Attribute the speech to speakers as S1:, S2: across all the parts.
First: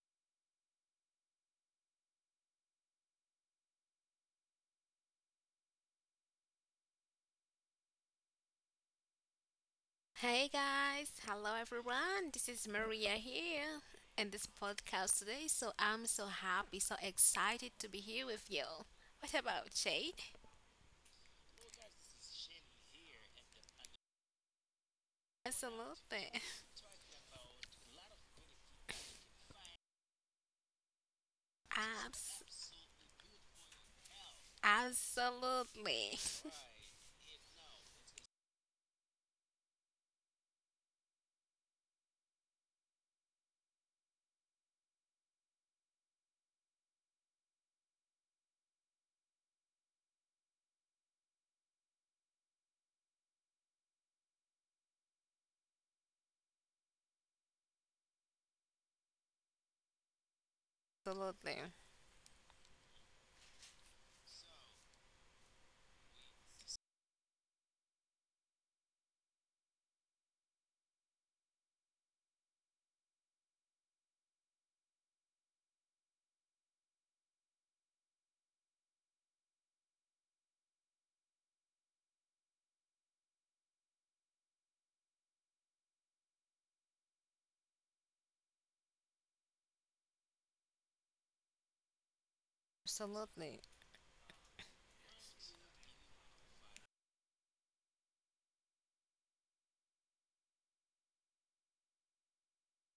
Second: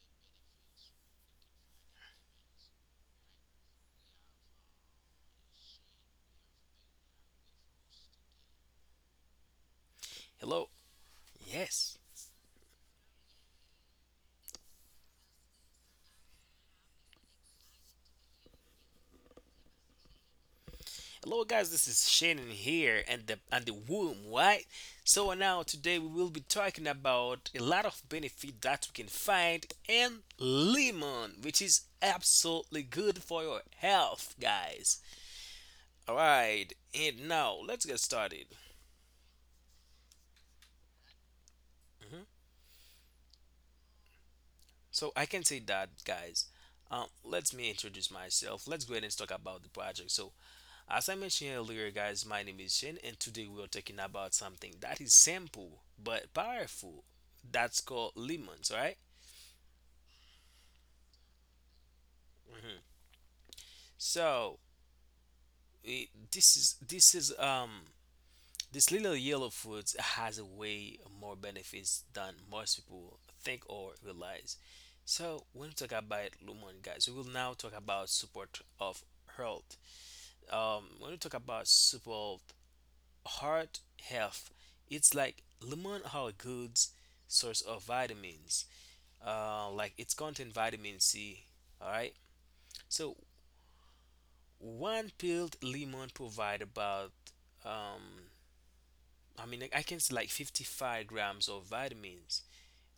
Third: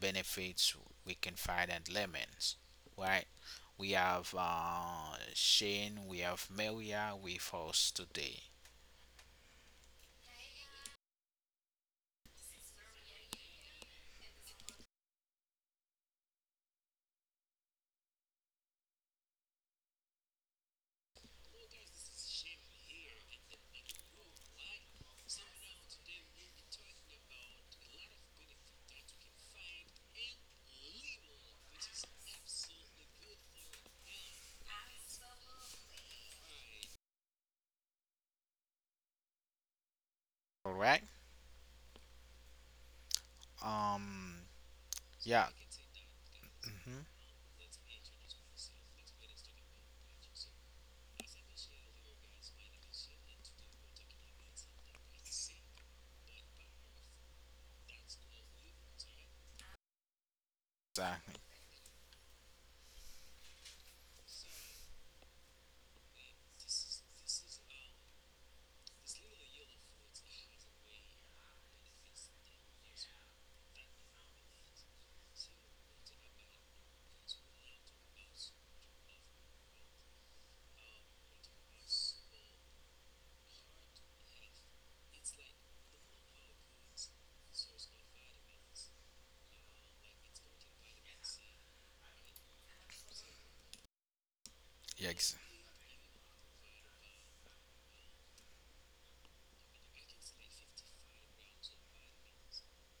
S1: benefits we can find at lemons, right? We have Shane, we have Maria with us today.
S2: Hey
S3: Hello.
S2: guys, hello
S3: Yes.
S2: everyone. This is Maria here in this podcast today. So I'm so happy, so excited to be here with you. What about Jade?
S3: Hello, guys. This is Shannon here, and the womb, right? So now today we
S2: Absolutely.
S3: will be talking about a lot of benefit that we can find in lemon, which is
S2: Abs-
S3: absolutely good for your health, guys. All
S2: absolutely.
S3: right. And now let's get started.
S1: All right. Um.
S3: So I can
S1: Yeah.
S3: say that, guys.
S1: Mm-hmm.
S3: Let me introduce myself. Let's go ahead and talk about the project. So, as I mentioned earlier, guys, my name is Shane, and today we are talking about something that is simple but powerful. That's called lemons, right?
S1: Exactly.
S2: Absolutely.
S3: So this is this little yellow fruit has a way more benefits than most people think or realize. So when we talk about lemon, guys, we will now talk about support of health. When we talk about support heart health, it's like lemon are a good source of vitamins, like it's contain vitamin C. All right. So
S2: Absolutely.
S1: Yeah.
S3: one peeled lemon provide about, um I mean I can say like 55 grams of vitamins,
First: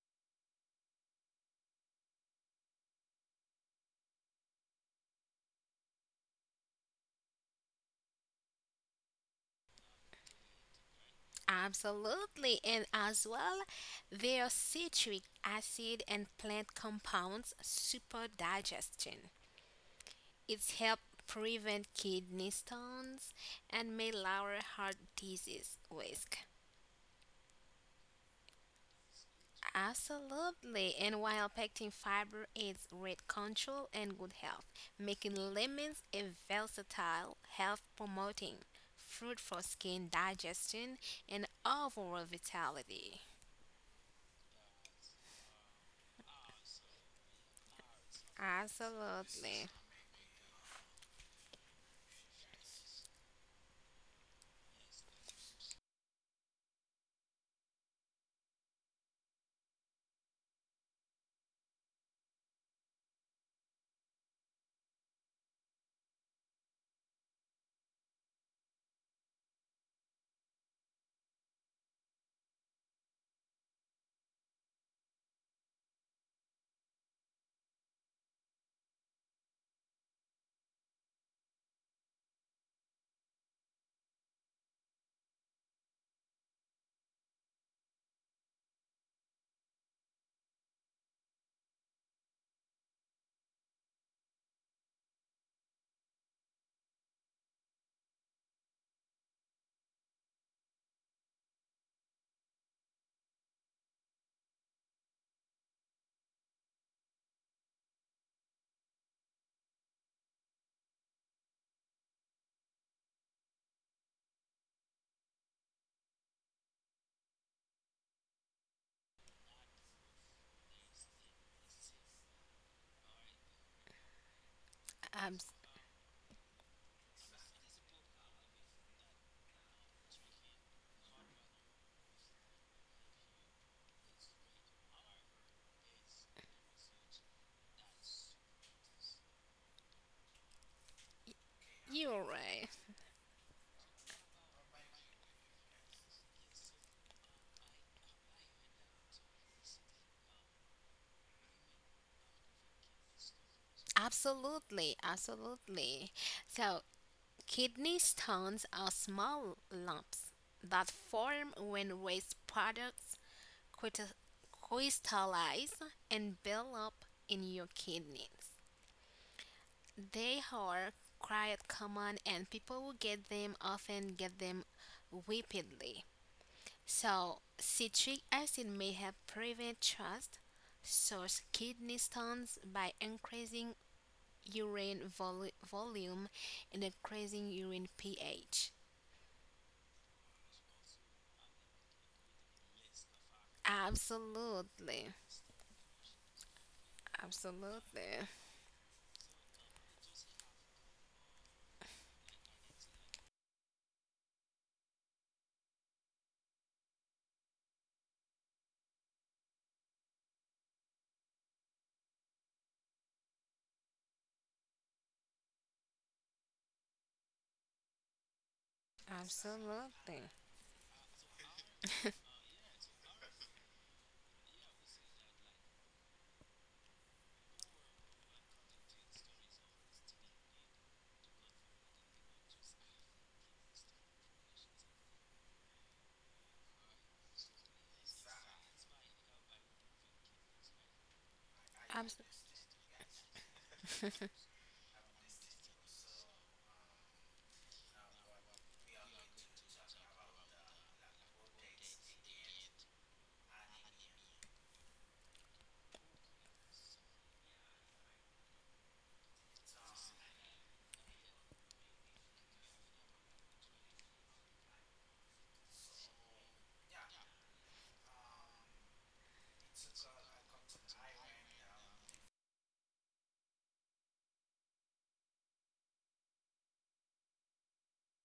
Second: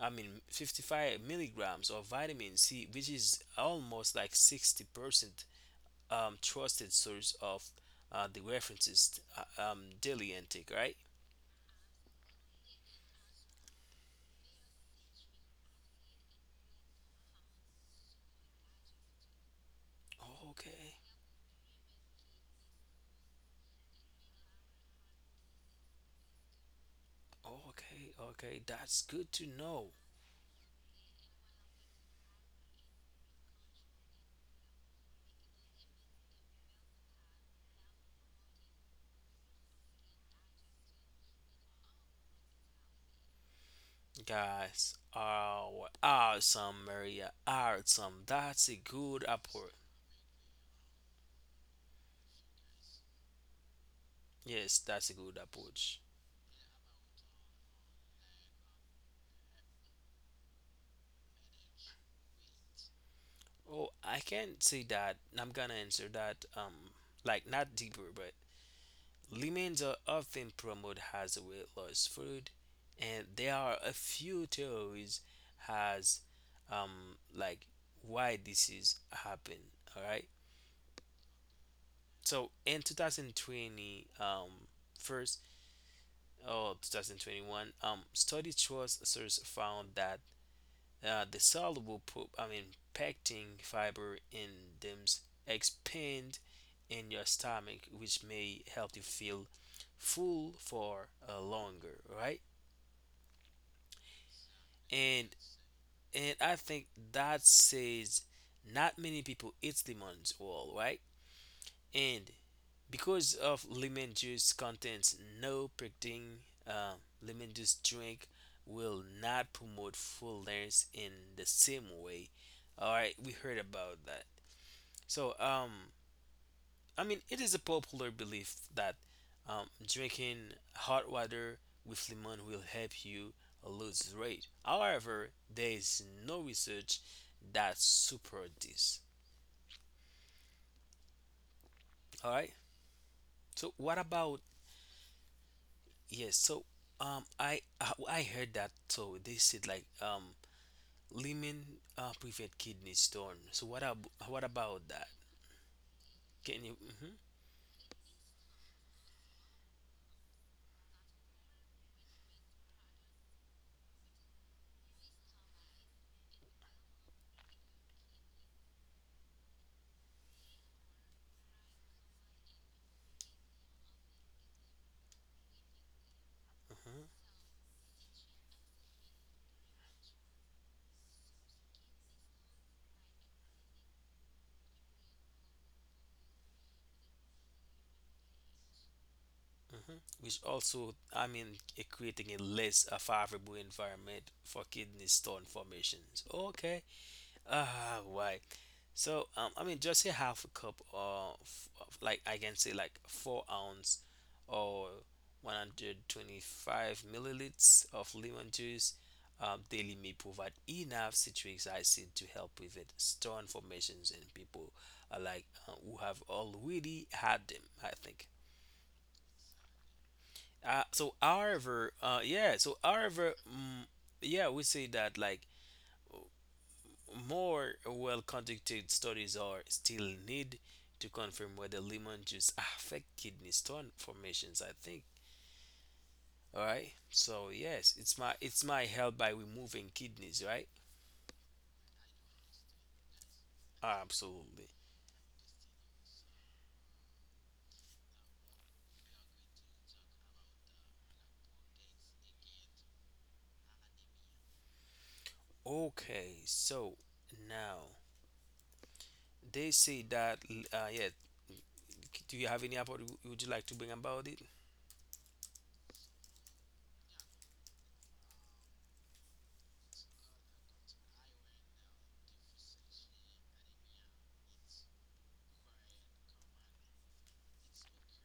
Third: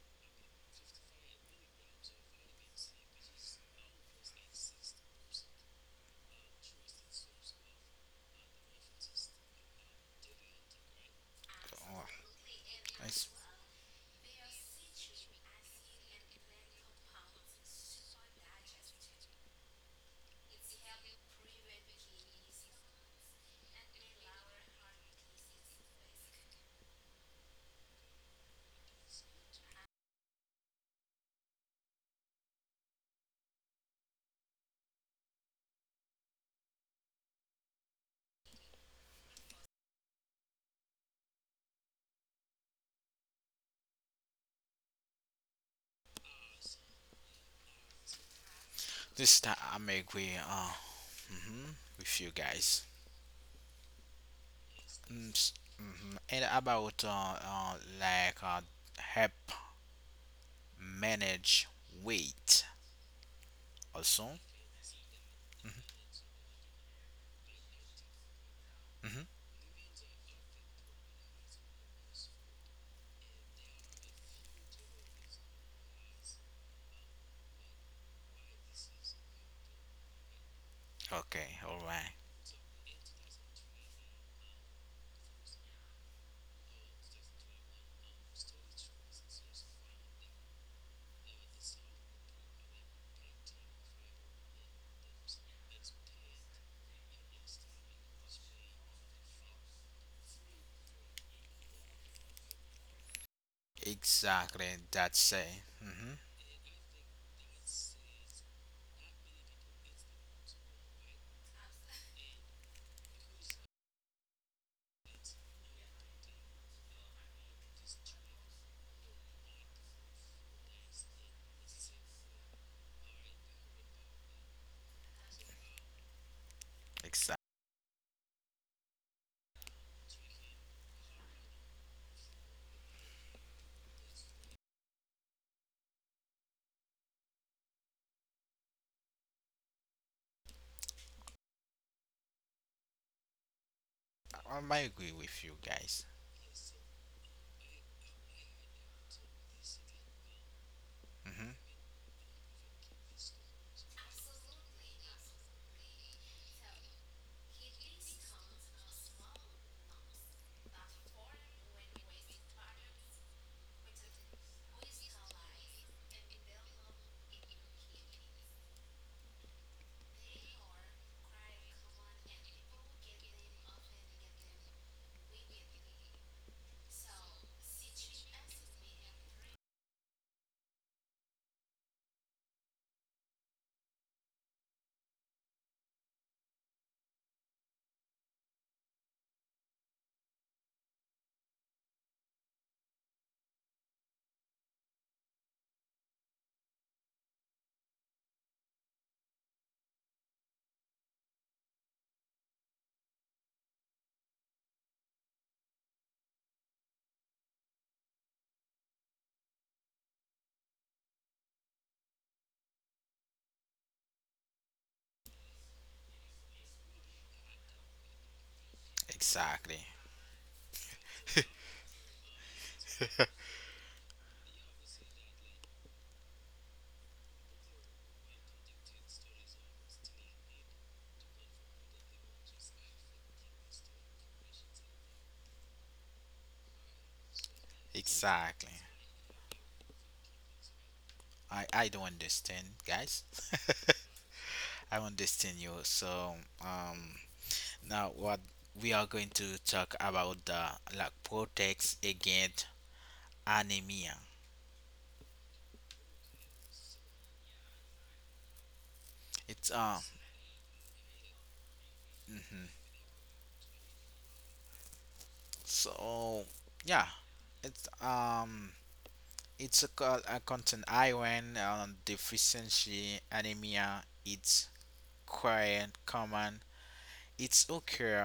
S3: I mean 55 milligrams of vitamin C, which is almost like 60%, trusted source of, the references, daily intake, right?
S1: oh,
S2: Absolutely. And as
S1: ex-
S2: well, their citric acid and plant compounds super digestion. It's
S3: Okay,
S2: helped prevent kidney stones and may lower heart disease risk.
S3: okay, okay. That's good to know,
S2: Absolutely. And while pectin fiber aids weight control and good health, making lemons a versatile, health promoting fruit for skin digestion and overall vitality.
S3: guys. Oh, awesome, Maria. Awesome. That's a good
S1: this time
S2: Absolutely.
S3: approach.
S1: I'm agree. Mm-hmm. With you guys.
S3: Yes, that's a good approach.
S1: Mm-hmm. And about like help manage weight
S3: Oh, I
S1: also.
S3: can't say that. I'm gonna answer that. Like not deeper, but
S1: Mhm.
S3: lemons are often promoted as a weight loss food, and there are a few theories as um like why this is happening. All right.
S1: Okay, all right.
S3: So in 2020, first or 2021, study trust source found that, the I mean pectin fiber in them expand in your stomach, which may help you feel full for longer, right?
S1: Exactly,
S3: And
S1: that's it. Mm-hmm.
S3: I think that says not many people eat lemons all, right? And because of lemon juice contains no pectin, uh, lemon juice drink will not promote fullness in the same way. All right, we heard about that. So,
S2: Um,
S3: I mean, it
S1: Exactly.
S3: is a popular belief that drinking hot water with lemon will help you lose weight. However, there is no research that supports this.
S2: you're
S3: All right.
S2: right.
S3: So, what about
S1: I might agree with you guys.
S3: yes? So, I heard that. So they said like
S1: Hmm.
S3: lemon prevent kidney stone. So what about
S2: Absolutely.
S3: that?
S2: Absolutely.
S3: Can you?
S2: So
S3: Mhm,
S2: kidney stones are small lumps that form when waste products crystal- crystallize and build up in your kidneys. They are quite common and people who get them often get them rapidly.
S3: mhm.
S2: So, citric acid may help prevent trust source kidney stones by increasing urine volume and increasing urine pH.
S3: Mhm. Which also, I mean, it creating a less favorable environment for kidney
S2: Absolutely.
S3: stone formations. Okay, ah
S2: Absolutely.
S3: right. So I mean just a half a cup of, like I can say like 4 ounce or 125 milliliters of lemon juice, daily may provide enough citric acid to help prevent stone formations in people, who have already had them, I think.
S1: Exactly.
S2: Absolutely.
S3: Uh, so however, yeah, so however, mm, yeah, we say that like more well conducted studies are still need to confirm whether lemon juice affect kidney stone formations, I think. All right. So yes, it's my it's
S1: Exactly.
S3: my help by removing kidneys, right?
S1: I don't understand, guys.
S3: Absolutely.
S1: I understand you. So, um now what we are going to talk about, the like protects against anemia.
S3: Okay. So now they
S1: It's
S3: say that, yeah, do you have
S1: Mhm.
S3: any about, would you like to bring about it?
S1: So yeah. it's um It's a, a content iron deficiency anemia. It's quite common. It's occur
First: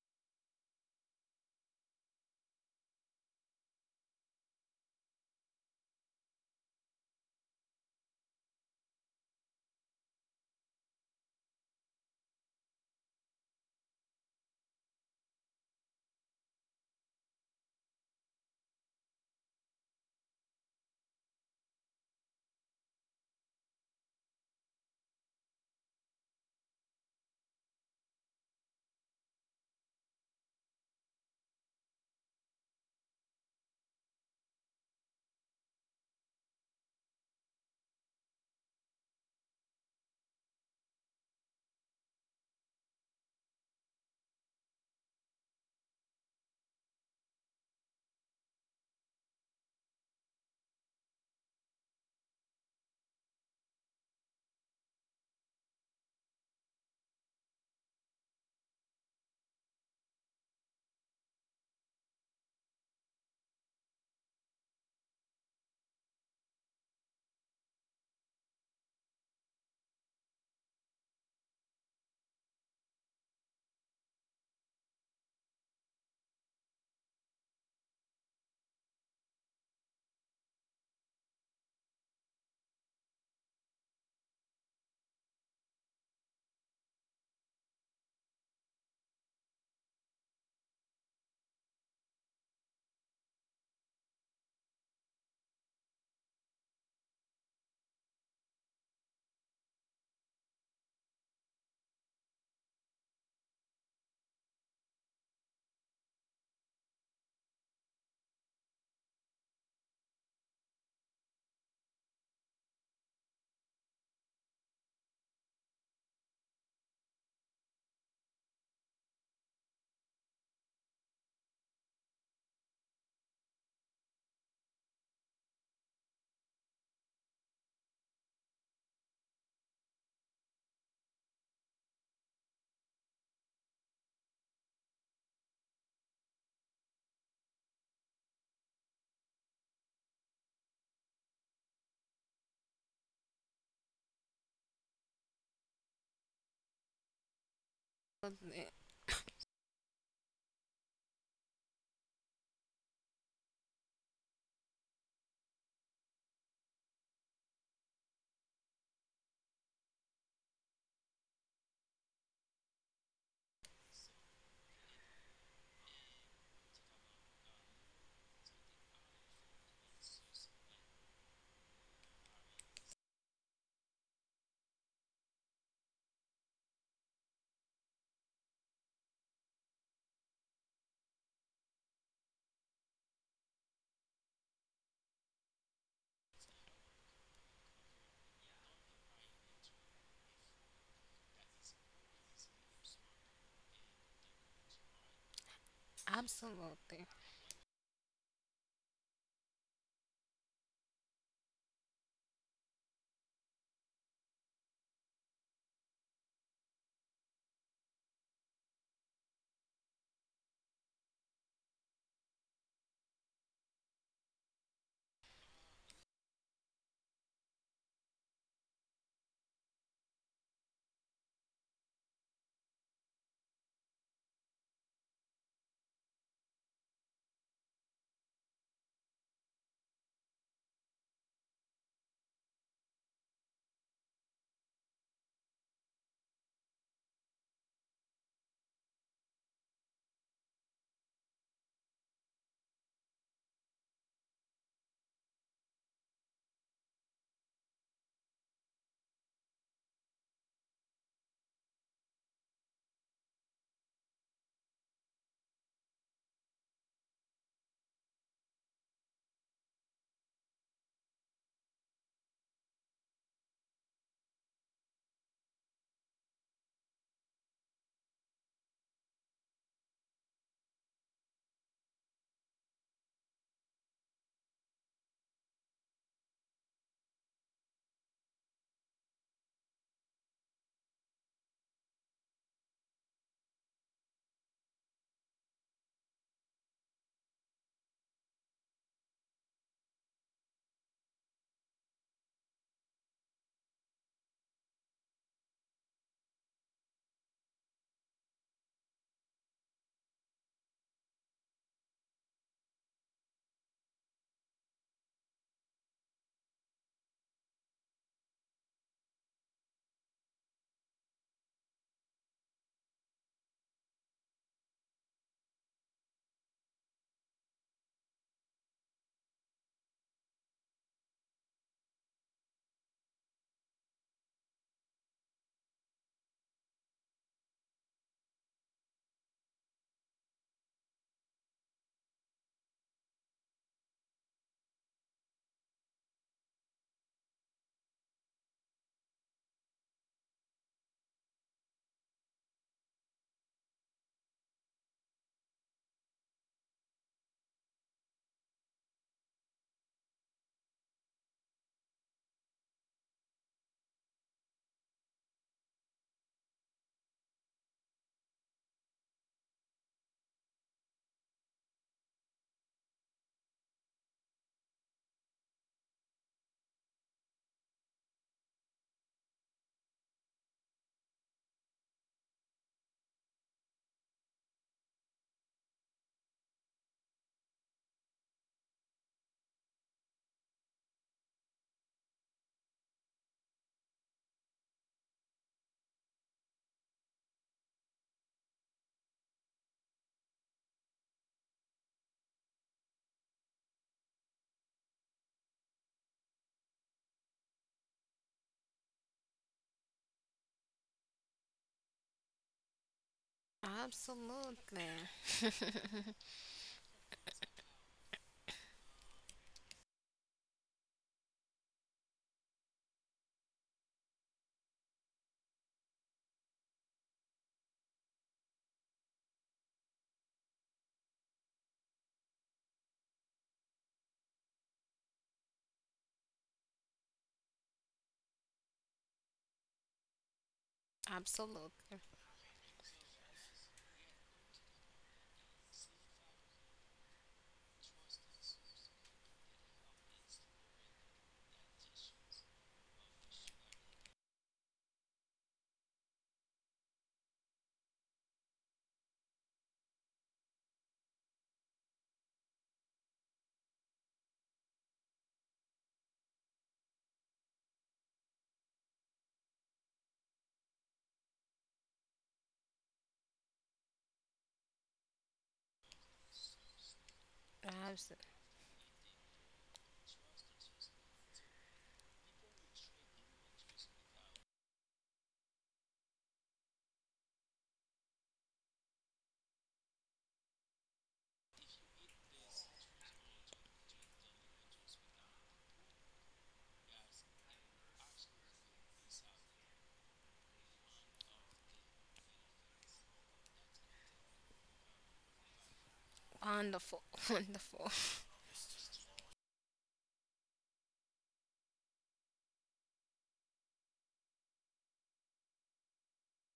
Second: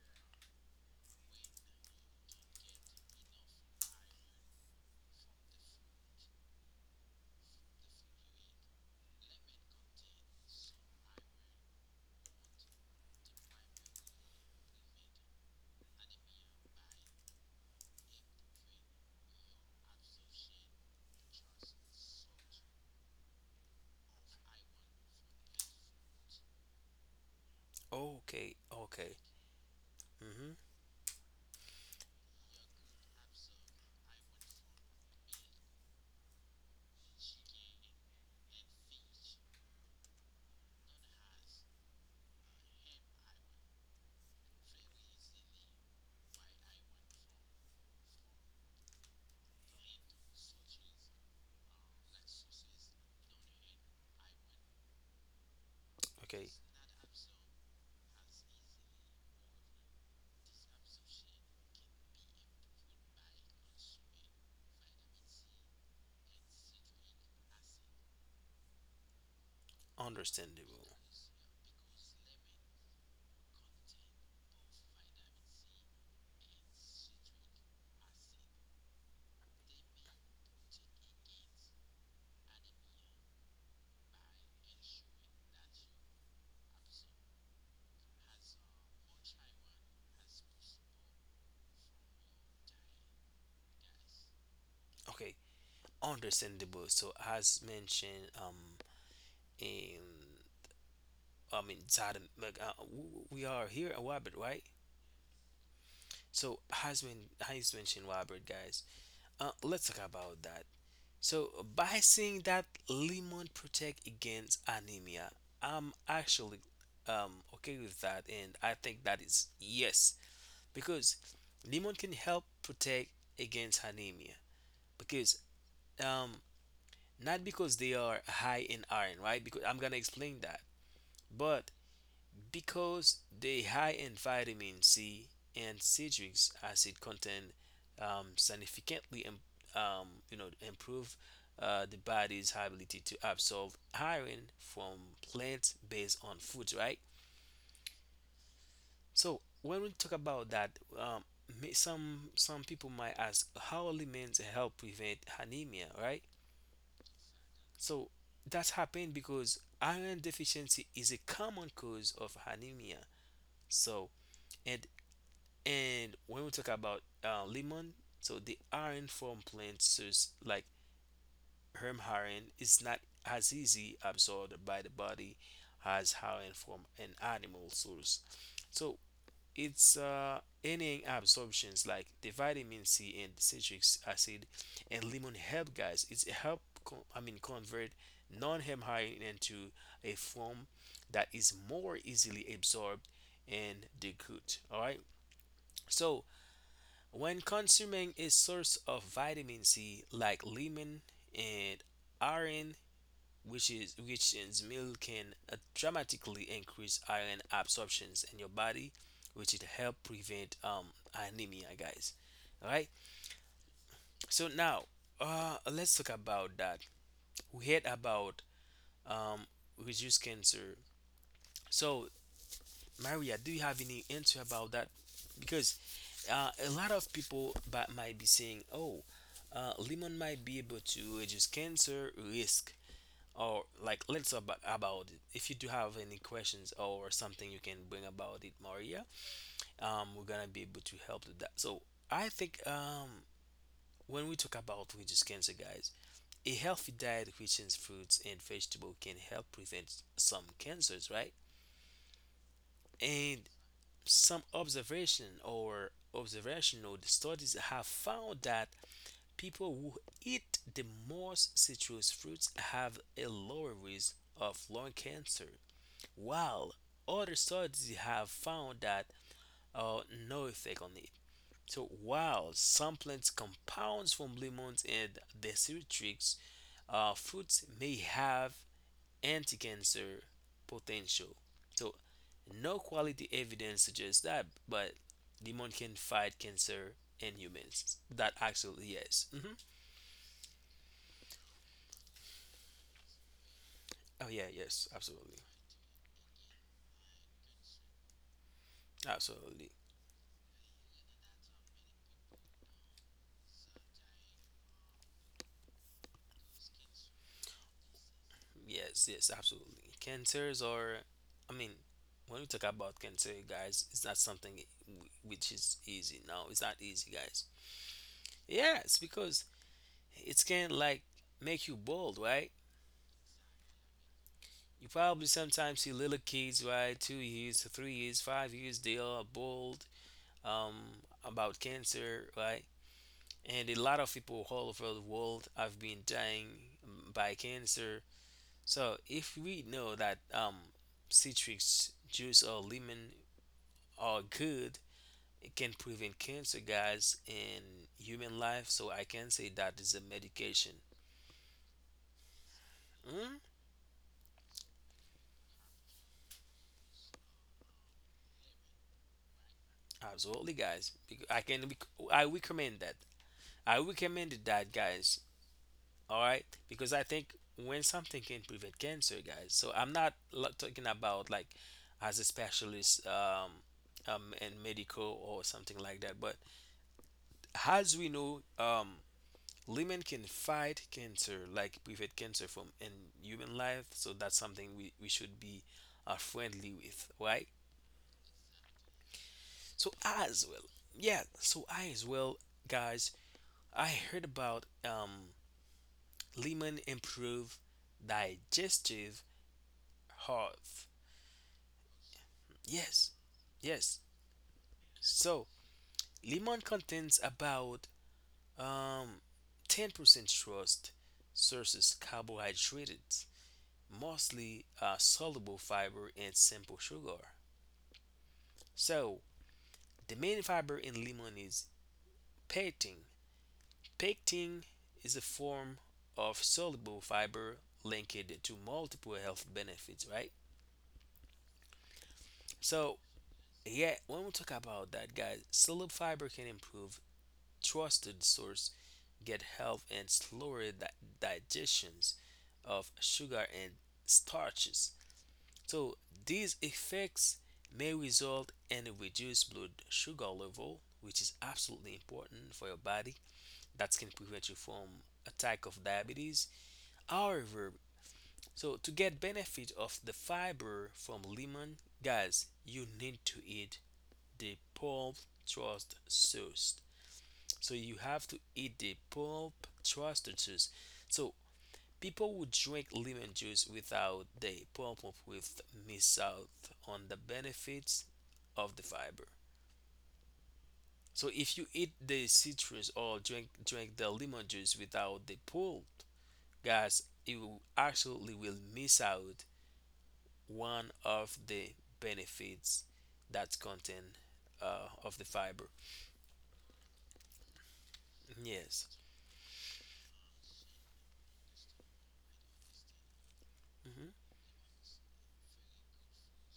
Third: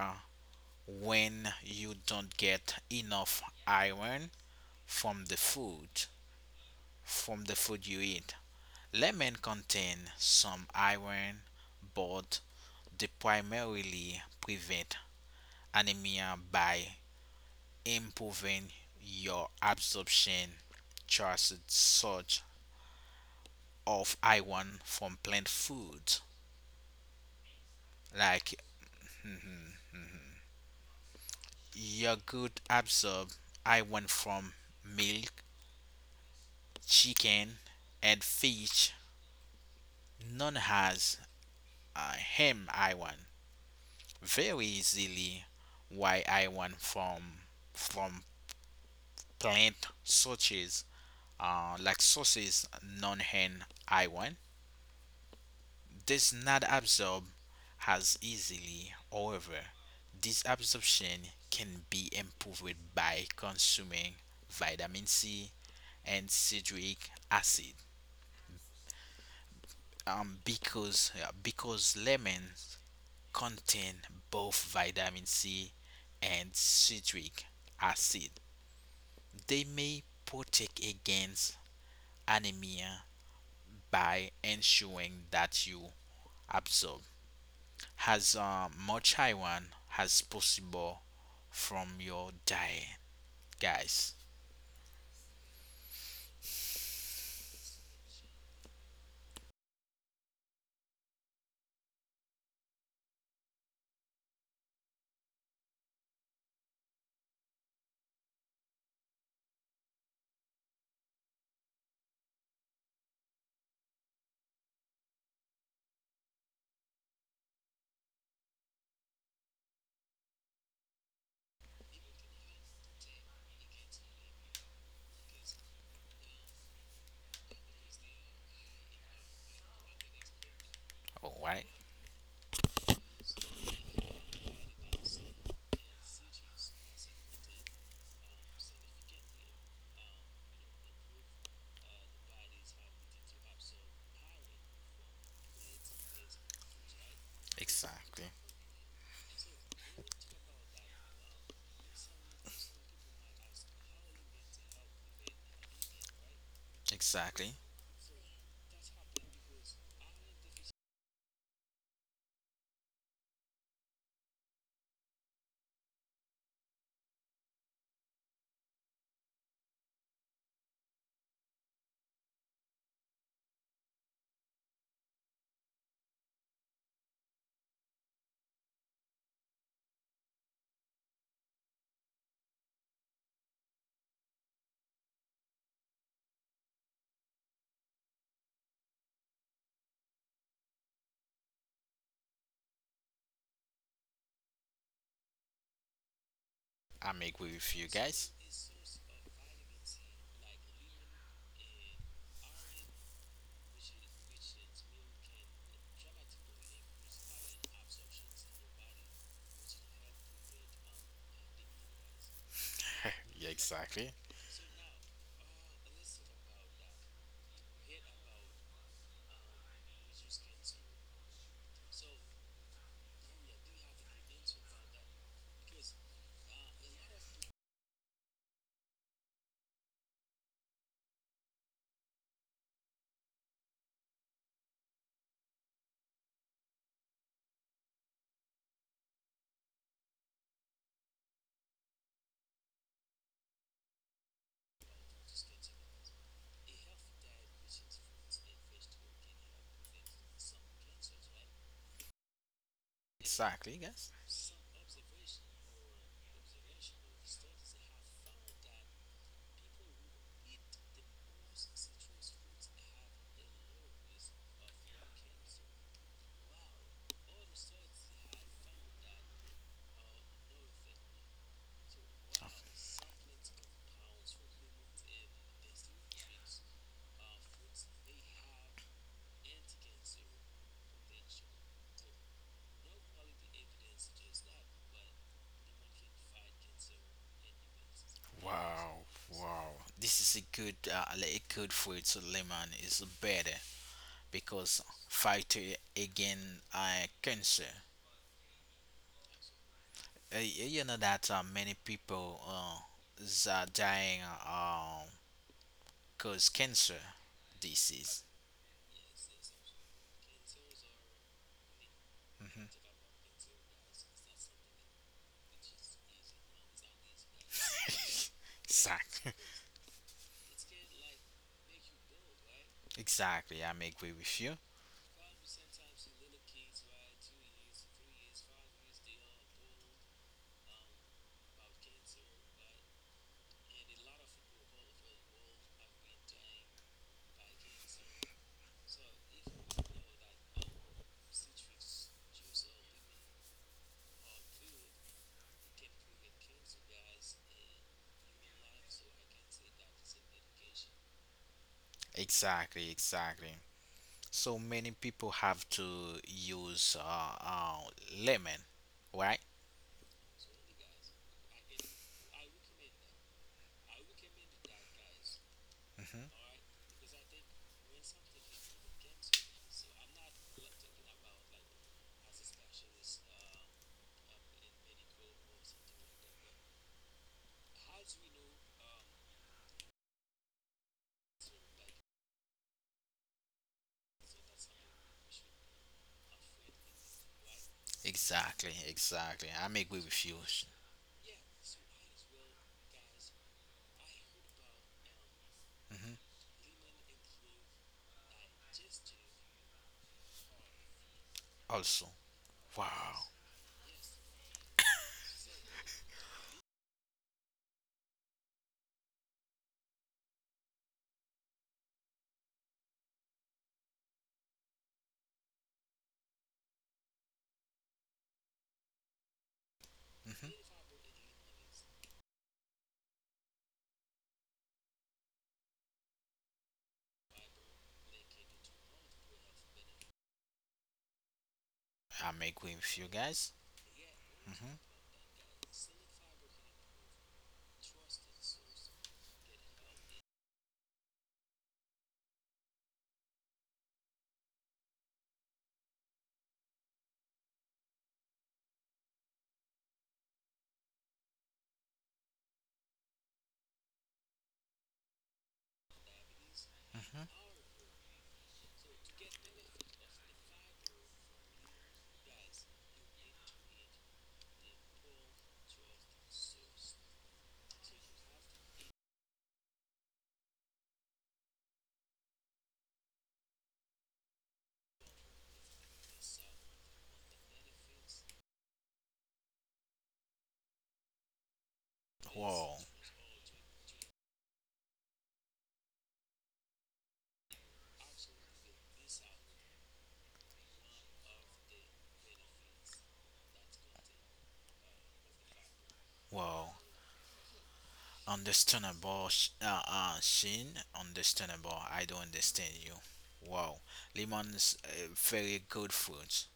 S1: when you don't get enough iron from the food, from the food you eat. Lemon contain some iron, but they primarily prevent anemia by improving your absorption charts such of iron from plant food.
S3: Okay.
S1: Like,
S3: Okay.
S1: mhm,
S3: Mm-hmm.
S1: your good absorb I iron from milk, chicken, and fish. None has him. I want very easily. Why I want from plant sources, like sauces? None hen I want does
S3: Okay.
S1: not absorb as easily. However, this absorption can be improved by consuming vitamin C and citric acid, um,
S3: Understandable.
S1: because yeah, because lemons contain both vitamin C and citric acid. They may protect against anemia by ensuring that you absorb as much iron as possible from your diet, guys.
S3: Okay, understandable. So as mentioned, in I mean, Zadam, like we are here at Wabbit, right? So as mentioned, Wabbit guys. Let's talk about that. So by saying that lemon protect against anemia, I'm actually okay with that, and I think that is yes, because lemon can help protect against anemia because um not because they are high in iron, right? Because I'm gonna explain that.
S1: All right,
S3: But because they high in vitamin C and citric acid content um, significantly im- you know improve the body's ability to absorb iron from plants based on foods, right?
S1: exactly,
S2: Absolutely.
S3: So when we talk about that, um, some people might ask how aliments help prevent anemia, right?
S1: exactly.
S3: So that's happened because iron deficiency is a common cause of anemia. So and and when we talk about lemon, so the iron from plants such like herm iron is not as easy absorbed by the body as iron from an animal source. So it's enhancing absorptions like the vitamin C and citric acid and lemon help, guys. I mean, convert non-hemorrhagin into a form that is more easily absorbed in the gut. All right. So
S2: Absolutely.
S1: I'm
S3: when
S1: agree with you
S3: consuming a
S1: guys.
S3: source of vitamin C like lemon and iron, which is milk, can dramatically increase iron absorptions in your body, which it help prevent anemia, guys. All right.
S1: Yeah, exactly,
S3: So now, let's talk about that. We heard about um reduce cancer. So Maria, do you have any answer about that? Because a lot of people might be saying, oh, lemon might be able to reduce cancer risk. Or like let's about it. If you do have any questions or something, you can bring about it, Maria. We're gonna be able to help with that. So I think when we talk about reduce cancer, guys, a healthy diet which includes fruits and vegetable can help prevent some cancers, right? And
S1: exactly, guys.
S3: some observation or observational studies have found that people who eat the most citrus fruits have a lower risk of lung cancer, while other studies have found that uh, no effect on it. So while some plants compounds from lemons and decitrix fruits may have anti-cancer potential. So no quality evidence suggests that, but lemon can fight cancer in humans. That actually
S1: Wow,
S3: yes. Hmm,
S1: wow. This is a good, like a good food to lemon is better
S3: oh yeah,
S1: because
S3: yes, absolutely,
S1: fight again cancer.
S3: absolutely.
S1: You know that many people is, dying um cause cancer disease.
S3: Yes, yes, absolutely. Cancers are, I mean, when we talk
S1: Hmm.
S3: about cancer, guys, it's not something which is easy. No, it's not easy, guys. Yes,
S1: Exactly.
S3: because it's can like make you bold, right?
S1: Exactly. I agree with you.
S3: You probably sometimes see little kids, right? 2 years, 3 years, 5 years, they are bold about cancer, right? And a lot of people all over the world have been dying, by cancer. So if we know that citrus juice or lemon are good, it can prevent cancer, guys, in human life. So I can say that is a medication.
S1: Exactly.
S3: Mm,
S1: Exactly. So many people have to use lemon, right?
S3: absolutely, guys. I recommend that. I recommended that, guys. All
S1: Mm-hmm.
S3: right, because I think when something can prevent cancer, guys. So I'm not lo- talking about like as a specialist in medical or something like that, but as we know, lemon can fight cancer, like prevent cancer from in human life. So that's something we should be friendly with, right?
S1: Exactly, exactly. I may
S3: So
S1: agree with you.
S3: as well, yeah. So I as well, guys. I heard about
S1: Hmm.
S3: lemon improve digestive health.
S1: Also,
S3: Yes,
S1: wow.
S3: yes.
S2: Absolutely.
S3: So lemon contains about um, 10% trust sources carbohydrates, mostly soluble fiber and simple sugar. So, the main
S1: Hmm.
S3: fiber in lemon is pectin. Pectin is a form of soluble fiber linked to multiple health benefits, right?
S2: Absolutely.
S1: I may agree with
S3: So,
S1: you guys.
S3: yeah, when we talk
S1: Hmm.
S3: about that, guys, soluble fiber can improve trusted source, get health, and digestions of sugar and starches. So these effects may result in a reduced blood sugar level, which is absolutely important for your body. That can prevent you from attack of diabetes.
S1: Hmm.
S3: However, so to get benefit of the fiber from lemon, guys, you need to eat the pulp trust sauce. So you
S2: Abs-
S3: have to eat the pulp trusted sauce. So people who drink lemon juice without the pump up with miss out on the benefits of the fiber. So if you eat the
S1: Wow,
S3: citrus or drink the lemon juice without the pulp, guys, you absolutely will miss out one of the benefits that's contain of the fiber.
S1: wow.
S2: wonderful. Wonderful.
S3: Yes,
S1: Understandable, Shin. Understandable. I don't understand you. Wow.
S3: hmm,
S1: Lemons, very good fruit.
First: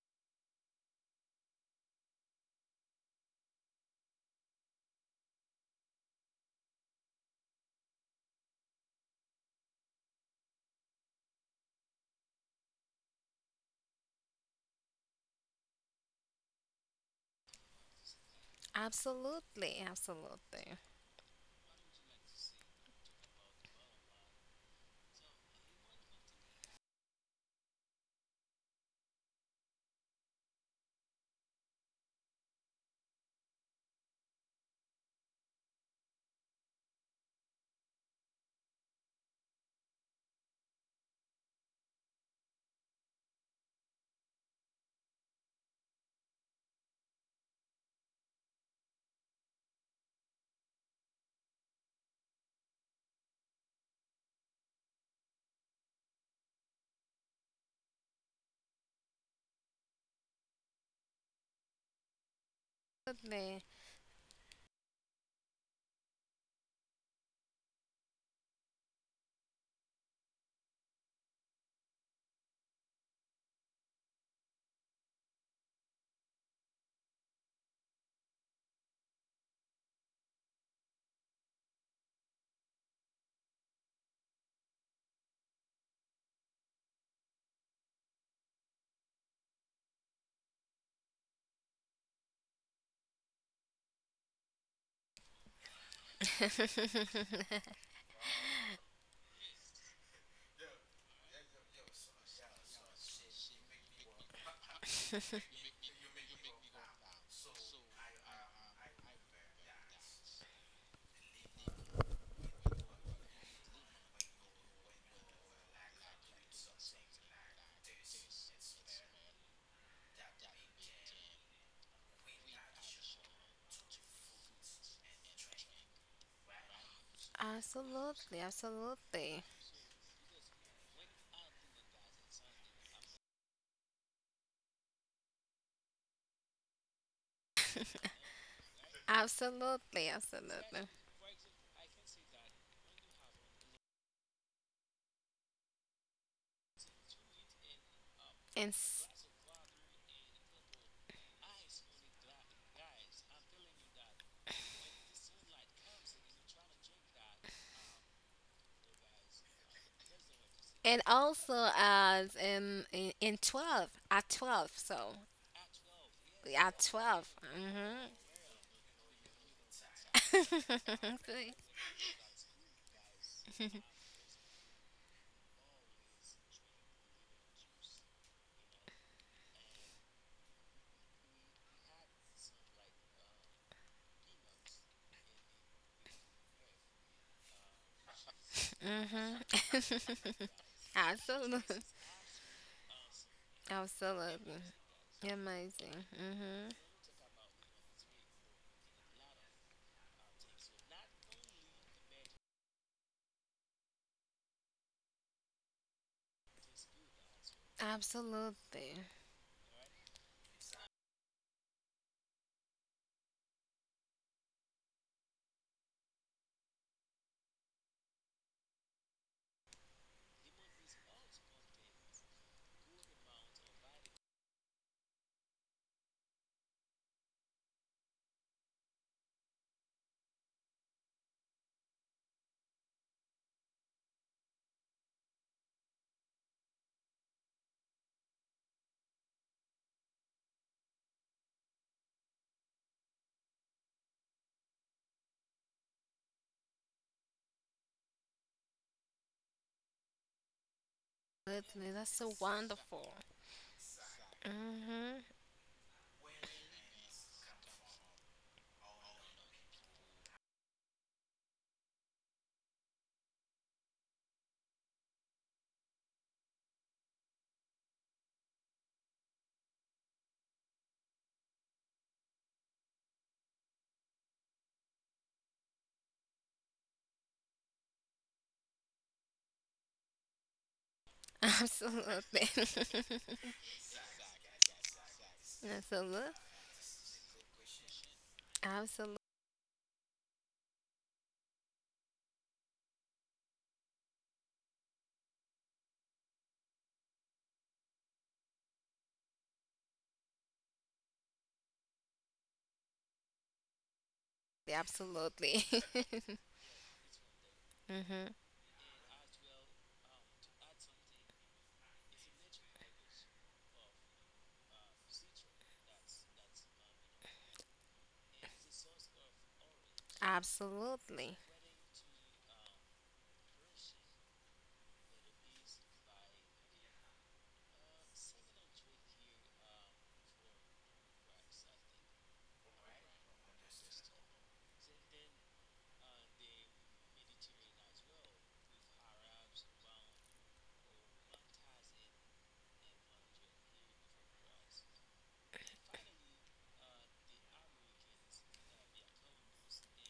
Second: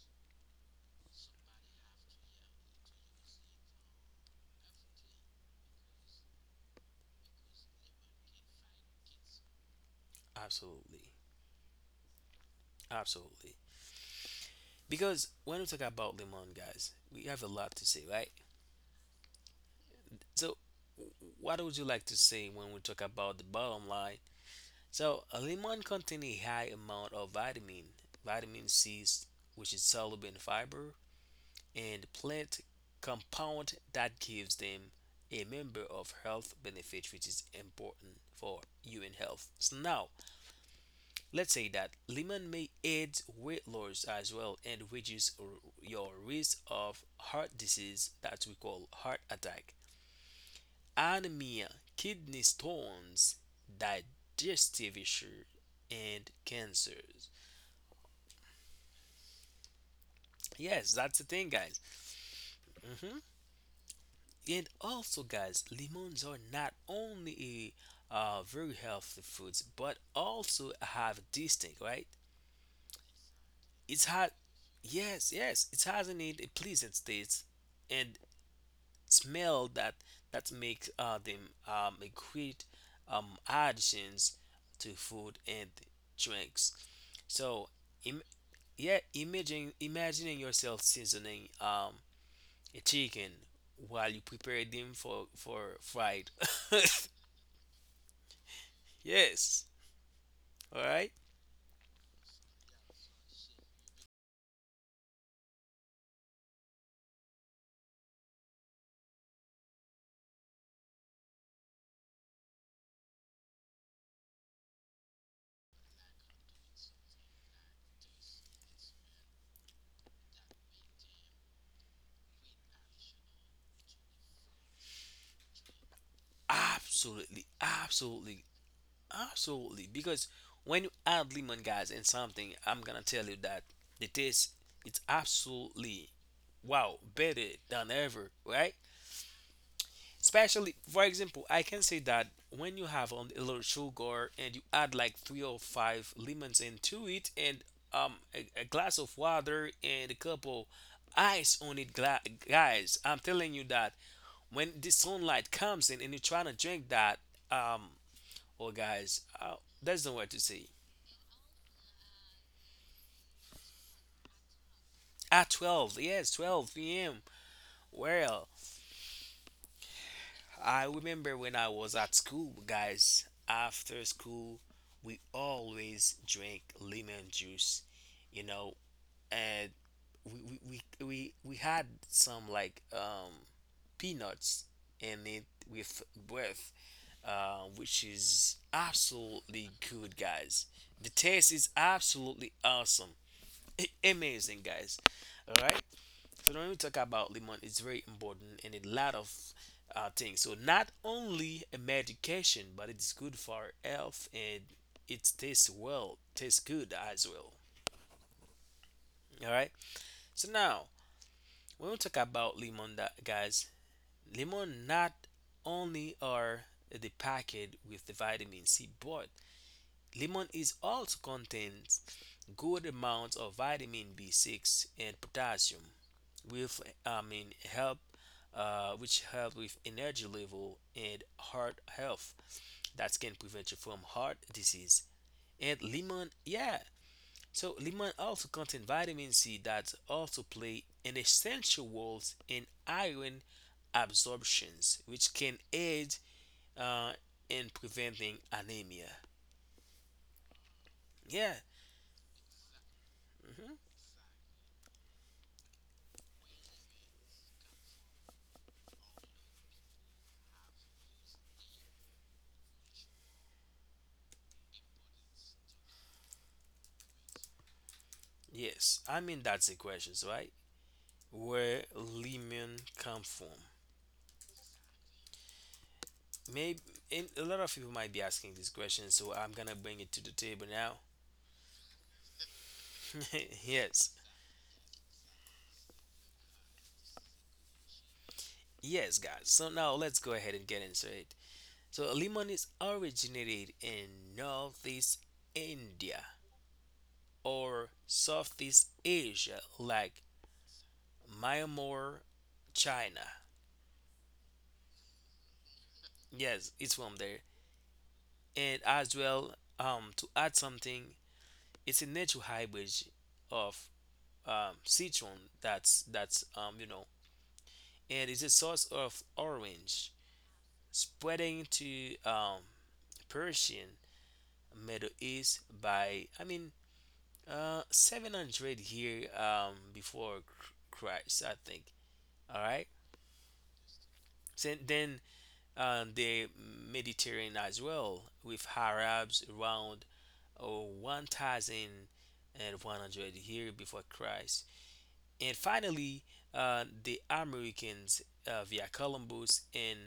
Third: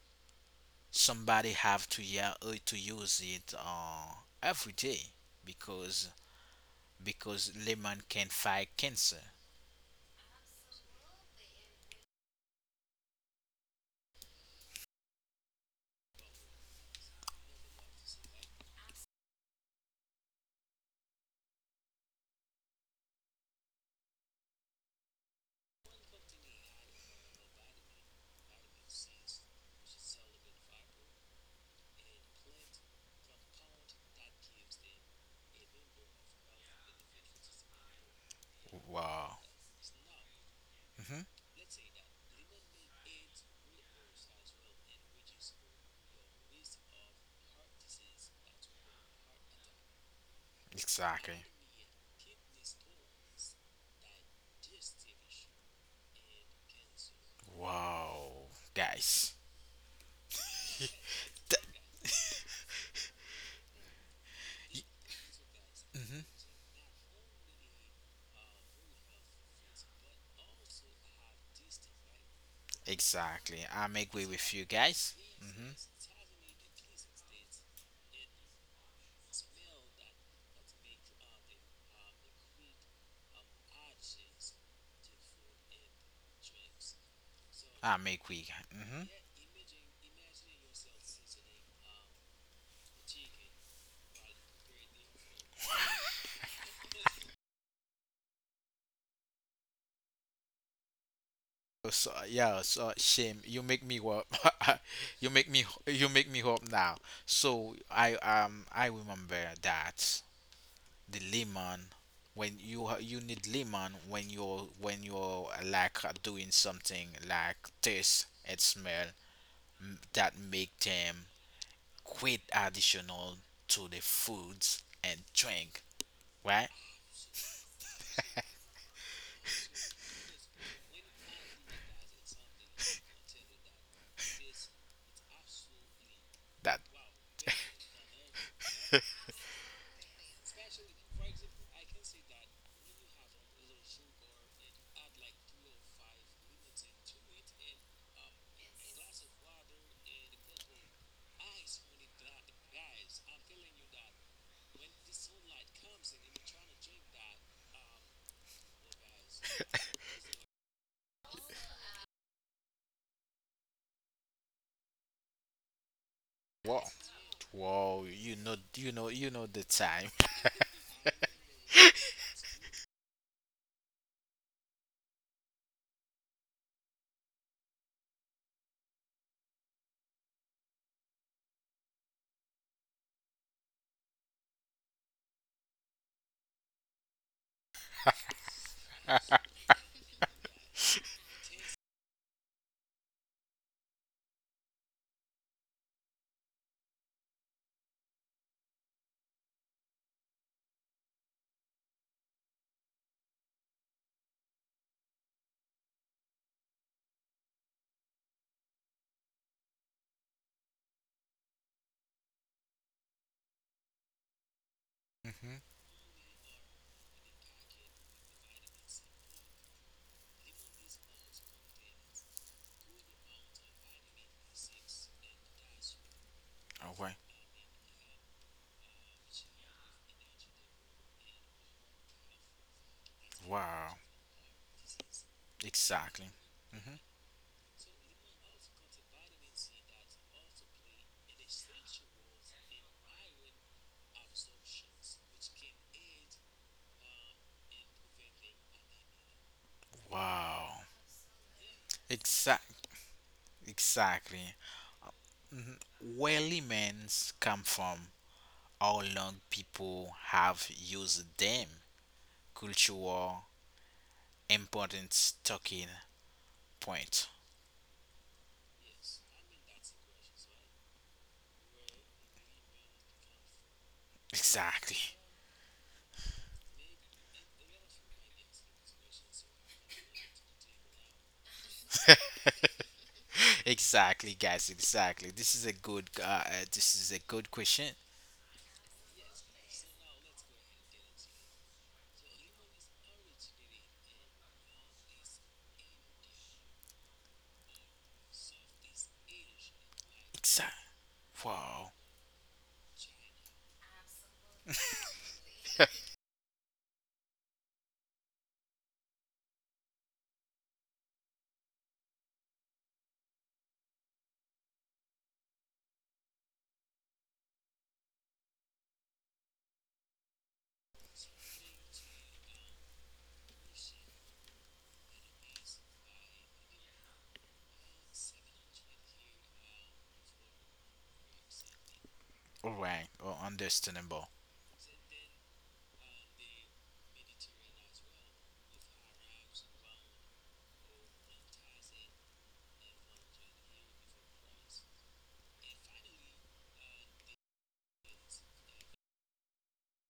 S1: Somebody have to yeah to use it every day because because lemon can fight cancer.
S3: absolutely, absolutely. Because when we talk about lemon, guys, we have a lot to say, right?
S2: Absolutely. Absolutely.
S3: So, what would you like to say when we talk about the bottom line? So, a lemon contains a high amount of vitamin C, which is soluble in fiber, and plant compound that gives them a member of health benefits, which is important for human
S1: Wow.
S3: health. So now,
S1: Hmm.
S3: let's say that lemon may aid weight loss as well and reduce your risk of heart disease that we call heart attack,
S1: Exactly.
S3: anemia, kidney stones, digestive issue, and cancers.
S1: Wow, guys.
S3: Yes, that's the thing,
S1: Th-
S3: guys.
S2: Absolutely.
S3: And also, guys, lemons
S1: mhm.
S3: are not only a very healthy foods, but also have distinct, right?
S1: Exactly. I'm
S3: It's
S1: agree
S3: had,
S1: with you guys.
S3: yes, yes,
S1: Hmm.
S3: it has in it a pleasant taste and smell that makes them a great additions to food and drinks. So,
S1: I'm
S3: im-
S1: agree.
S3: yeah,
S1: Hmm.
S3: imagine imagining yourself seasoning a chicken while you prepare them for fried. Yes. All right.
S1: So yeah, so shame, you make me up. You make me up now. So I, I remember that the lemon, when you you need lemon when you're like doing something like this and smell, that make them quite additional to the foods and drink, right?
S3: Absolutely.
S2: Absolutely.
S3: Absolutely.
S2: Absolutely.
S3: Absolutely. Because when you add lemon, guys, in something, I'm gonna tell you that the taste it's absolutely
S1: That
S3: wow better than ever. Right.
S2: Absolutely.
S3: Especially,
S2: Absolutely.
S3: for example, I can say that when you have on a little sugar and you add like three or five lemons into it, and a
S2: And
S3: glass of water and a couple ice on it, guys. I'm telling you that when the sunlight comes in and you're trying to drink that, um, oh guys, there's no word to say.
S2: also as in 12, at 12, so
S3: At 12, yes,
S2: at
S1: wow,
S3: 12 p.m.
S2: 12.
S1: wow,
S2: Mm-hmm.
S1: you
S3: Well,
S1: know, you know, you know the time.
S3: I remember when I was at school, guys, after school, we always drank lemon juice, you know, and we had some like peanuts in it with breath, which is
S2: Mhm.
S3: absolutely good, guys. The taste is
S2: Absolutely.
S3: absolutely awesome.
S2: Absolutely.
S3: Amazing, guys. All right.
S2: Amazing.
S3: So
S2: Mhm.
S3: when we talk about lemon, it's very important in a lot of things. So not only a medication, but it's good for health and it tastes well, tastes good as well.
S2: Absolutely.
S3: All right. So now when we talk about lemon, that guys, lemon not
S1: Hmm.
S3: only are the packet with the vitamin C, but lemon is also contains good amounts of vitamin B6 and potassium, with
S1: Okay.
S3: I mean help which help with energy level and heart health that can prevent you
S1: Wow.
S3: from heart disease. And
S1: Exactly.
S3: lemon, yeah.
S1: Hmm.
S3: So lemon also contains vitamin C that also play an essential role in iron absorptions, which can aid uh, in preventing anemia.
S1: Wow.
S3: Yeah.
S2: Absolutely. That's so
S1: Exact.
S2: wonderful.
S3: Mhm.
S1: Exactly.
S2: Mhm.
S1: Hmm. Where lemons come from, how long people have used them, cultural importance talking point.
S3: Yes, I mean that's the question, right? Where lemon come from?
S1: Exactly.
S3: Maybe and a lot of people might be asking this question, so I'm gonna bring it to the table now.
S2: Absolutely.
S3: Yes,
S1: Exactly, guys. Exactly. This is a good.
S2: Absolutely.
S1: This is a good question.
S2: Absolutely.
S3: yes, guys. So now let's go ahead and get into it. So lemon is originated in Northeast India or Southeast Asia, like
S1: Exactly. Wow.
S3: Myanmar, China.
S2: Absolutely.
S3: Yes, it's from there.
S2: Mhm.
S3: And as well, to add something, it's a natural hybrid of citron that's, and it's a source of orange
S2: Absolutely.
S3: spreading to Persian Middle East by 700 here before Christ I think. All
S1: All
S3: right,
S1: right. Oh, understandable.
S3: so then the Mediterranean as well with Arabs around 1100 here before Christ. And finally, the Americans via Columbus in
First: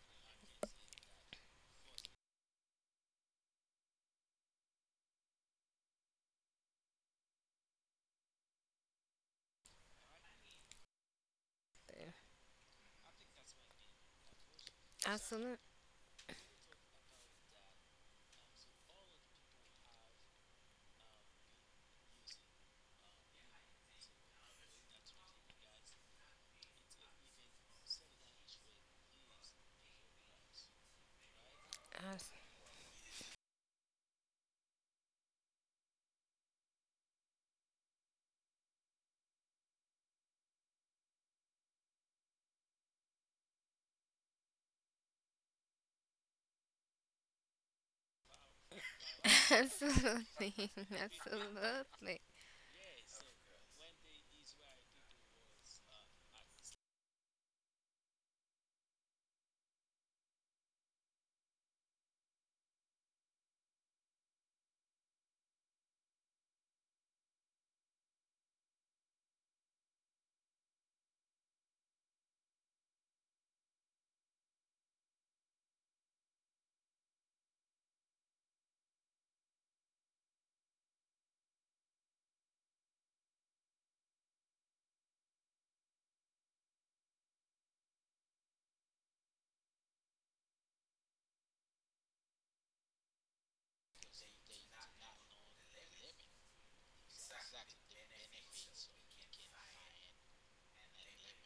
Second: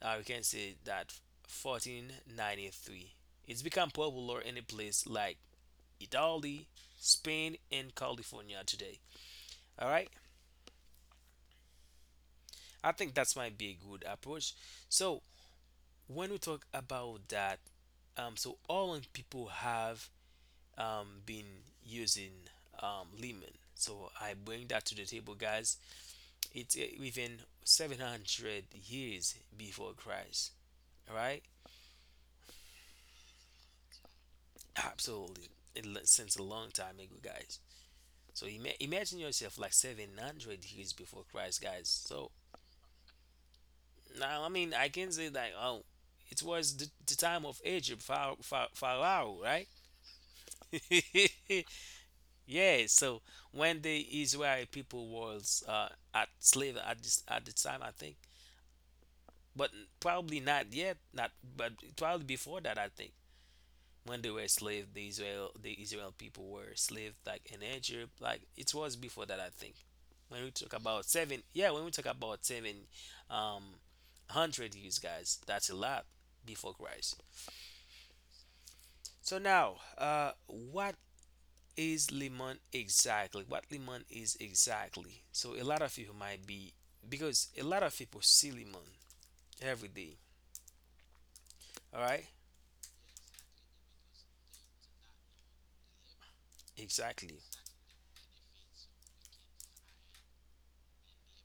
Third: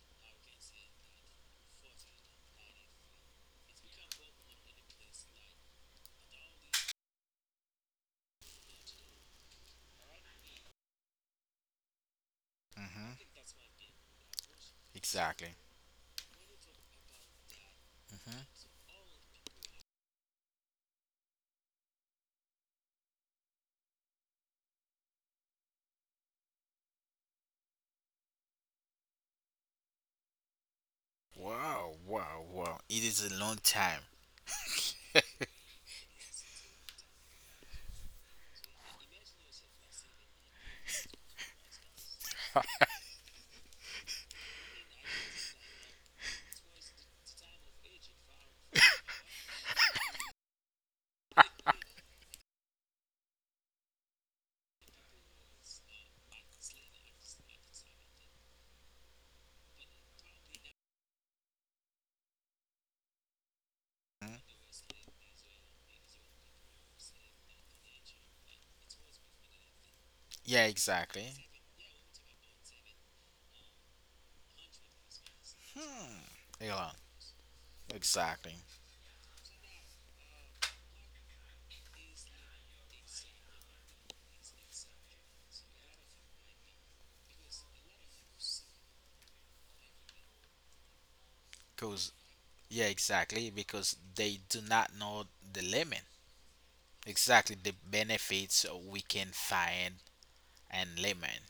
S3: we can say that 1493. It's become popular in a place like Italy, Spain, and California today. All right, I think that's
S1: Mm-hmm.
S3: might be a good approach. So
S1: Exactly.
S2: Absolutely.
S3: when we talk about that, so
S1: Mm-hmm.
S3: all people have been using lemon. So I bring that to the table, guys. It's within 700 years before Christ. All right?
S1: Wow. Wow. Wow. It is a long time.
S3: Absolutely. Since a long time ago, guys. So imagine yourself like 700 years before Christ, guys. So now, I mean, I can say that, oh, it was the time of Egypt, Pharaoh, Pharaoh, Pharaoh, right?
S2: Absolutely. Absolutely.
S3: Yeah, so when the Israel people was at slave at this at the time, I think, but probably not yet, not but probably before that, I think. When they
S1: Mhm.
S3: were slave, the Israel people were slave like in Egypt, like it was before that I think. When we
S1: Yeah.
S3: talk about seven,
S1: Exactly.
S3: yeah, when we talk about seven um hundred years, guys, that's a lot before
S1: Yeah.
S3: Christ.
S1: Exactly.
S3: So now, what is lemon exactly, what lemon is exactly. So a lot of you might be, because a lot of people see lemon every day, all
S1: Cause
S3: right?
S1: yeah. Exactly. Because they do not know the lemon.
S3: Exactly.
S1: Exactly. The benefits we can find and lemon.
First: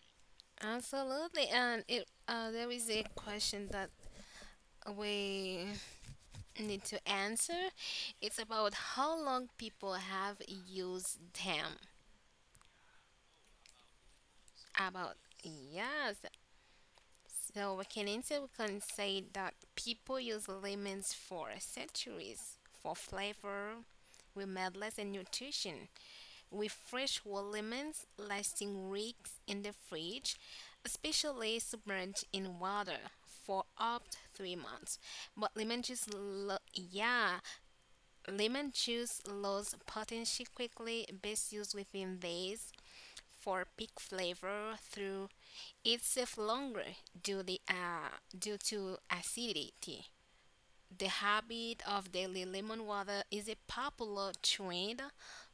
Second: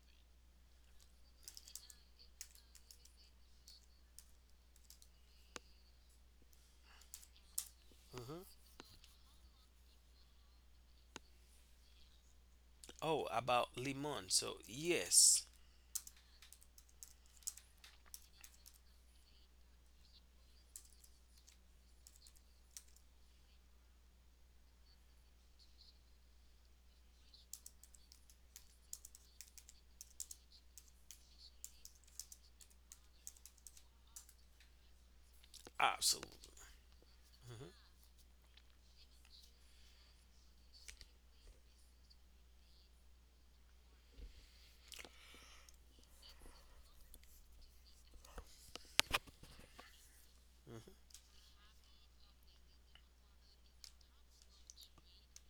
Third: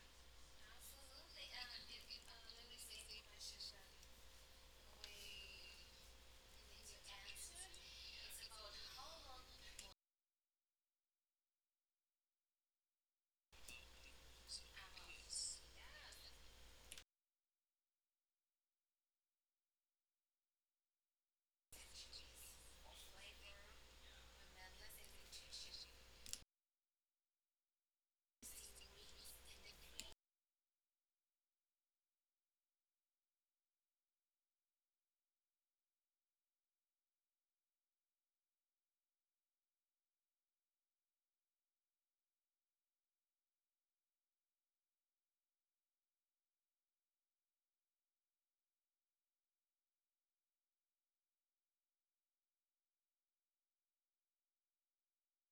S2: Absolutely, and it there is a question that we need to answer. It's
S3: Hmm.
S2: about how long people have used them.
S3: Oh, about lemon, so
S2: About
S3: yes.
S2: yes, so we can answer. We can say that people use lemons for centuries for flavor, remedies, and nutrition, with fresh whole lemons lasting weeks in the fridge, especially submerged in water for up to 3 months. But lemon juice,
S3: Absolutely.
S2: lo- yeah,
S3: Hmm.
S2: lemon juice loses potency quickly. Best used within days for peak flavor through itself longer due to acidity. The habit of daily lemon water is a popular trend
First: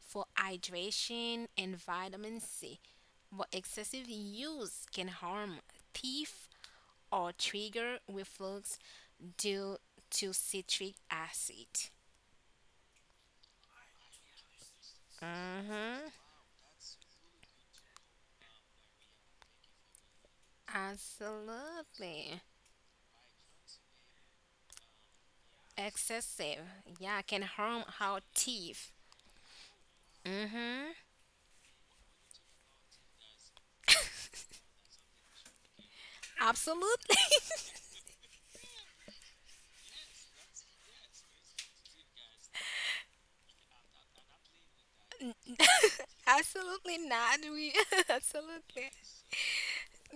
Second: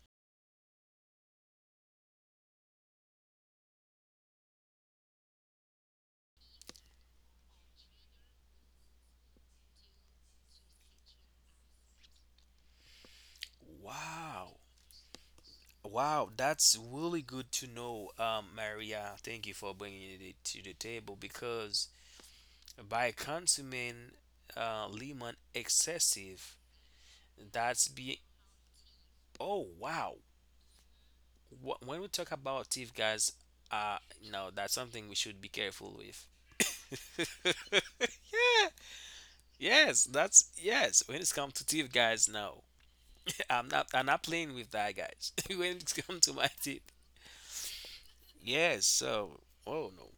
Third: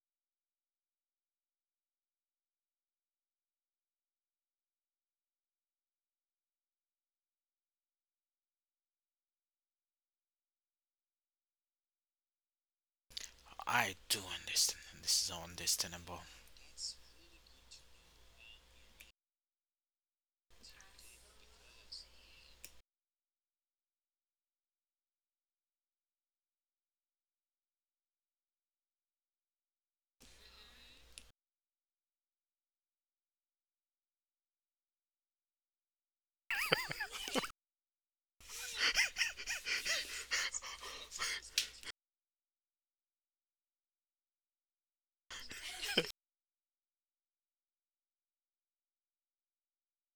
S2: for hydration and vitamin C, but excessive use can harm teeth or trigger reflux due to citric acid.
S1: I do
S3: Wow.
S1: understand. This is
S2: Mm-hmm.
S1: understandable.
S3: Wow, that's really good to know, Maria. Thank you for bringing it to the table because
S2: Absolutely.
S3: by consuming lemon excessive,
S2: Excessive. Yeah, can
S3: that's
S2: harm
S3: be,
S2: our teeth.
S3: oh wow.
S2: Mm-hmm.
S3: When we talk about teeth, guys, uh, no, that's something we should be careful with.
S2: Absolutely.
S3: Yeah, yes, that's yes. When it's come to teeth, guys, no, I'm not. I'm not playing with that, guys. When it's come to my teeth,
S2: Absolutely not. We
S3: yes.
S2: absolutely.
S3: So, oh no.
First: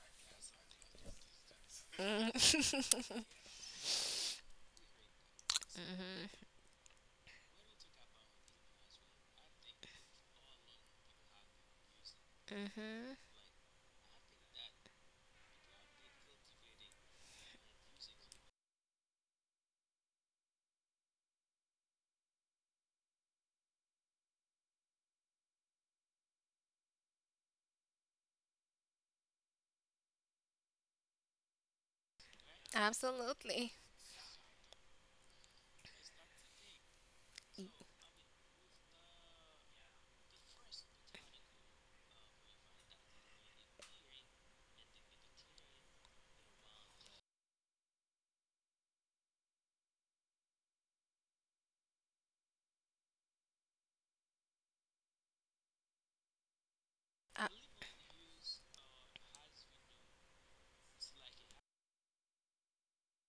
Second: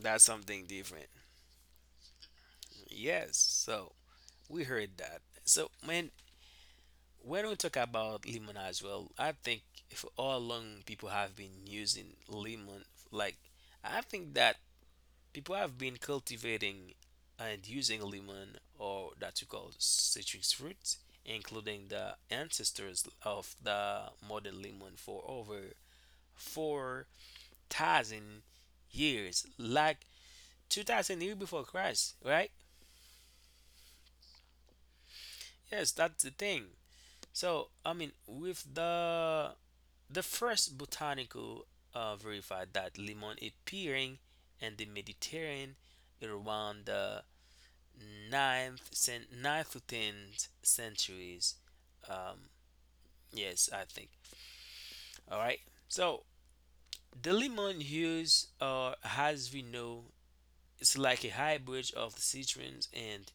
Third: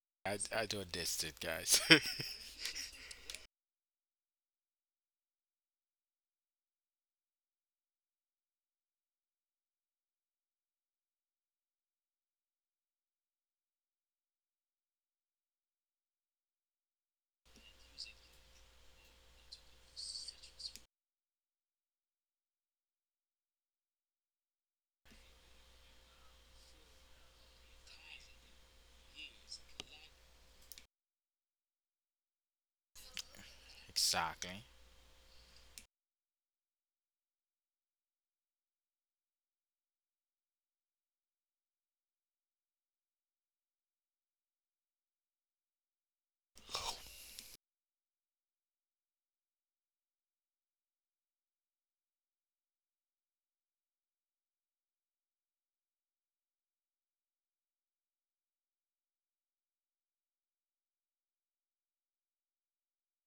S3: That's
S1: I,
S3: something
S1: I do
S3: different.
S1: understand, guys.
S2: Mm-hmm.
S3: Yes. So we heard that. So man, when we talk about lemon as well, I think for all long people have been using lemon.
S2: Mm-hmm.
S3: Like I think that people have been cultivating and using lemon or that you call citrus fruit, including the ancestors of the modern lemon for over 4,000 years, like 2,000 years before Christ, right?
S2: Absolutely.
S1: Exactly.
S3: Yes, that's the thing. So, I mean, with the first botanical verified that lemon appearing in the Mediterranean around the ninth to 10th centuries. Yes, I think. All right. So, the
S2: Uh,
S3: lemon use, as we know, it's like a hybrid of the citrus and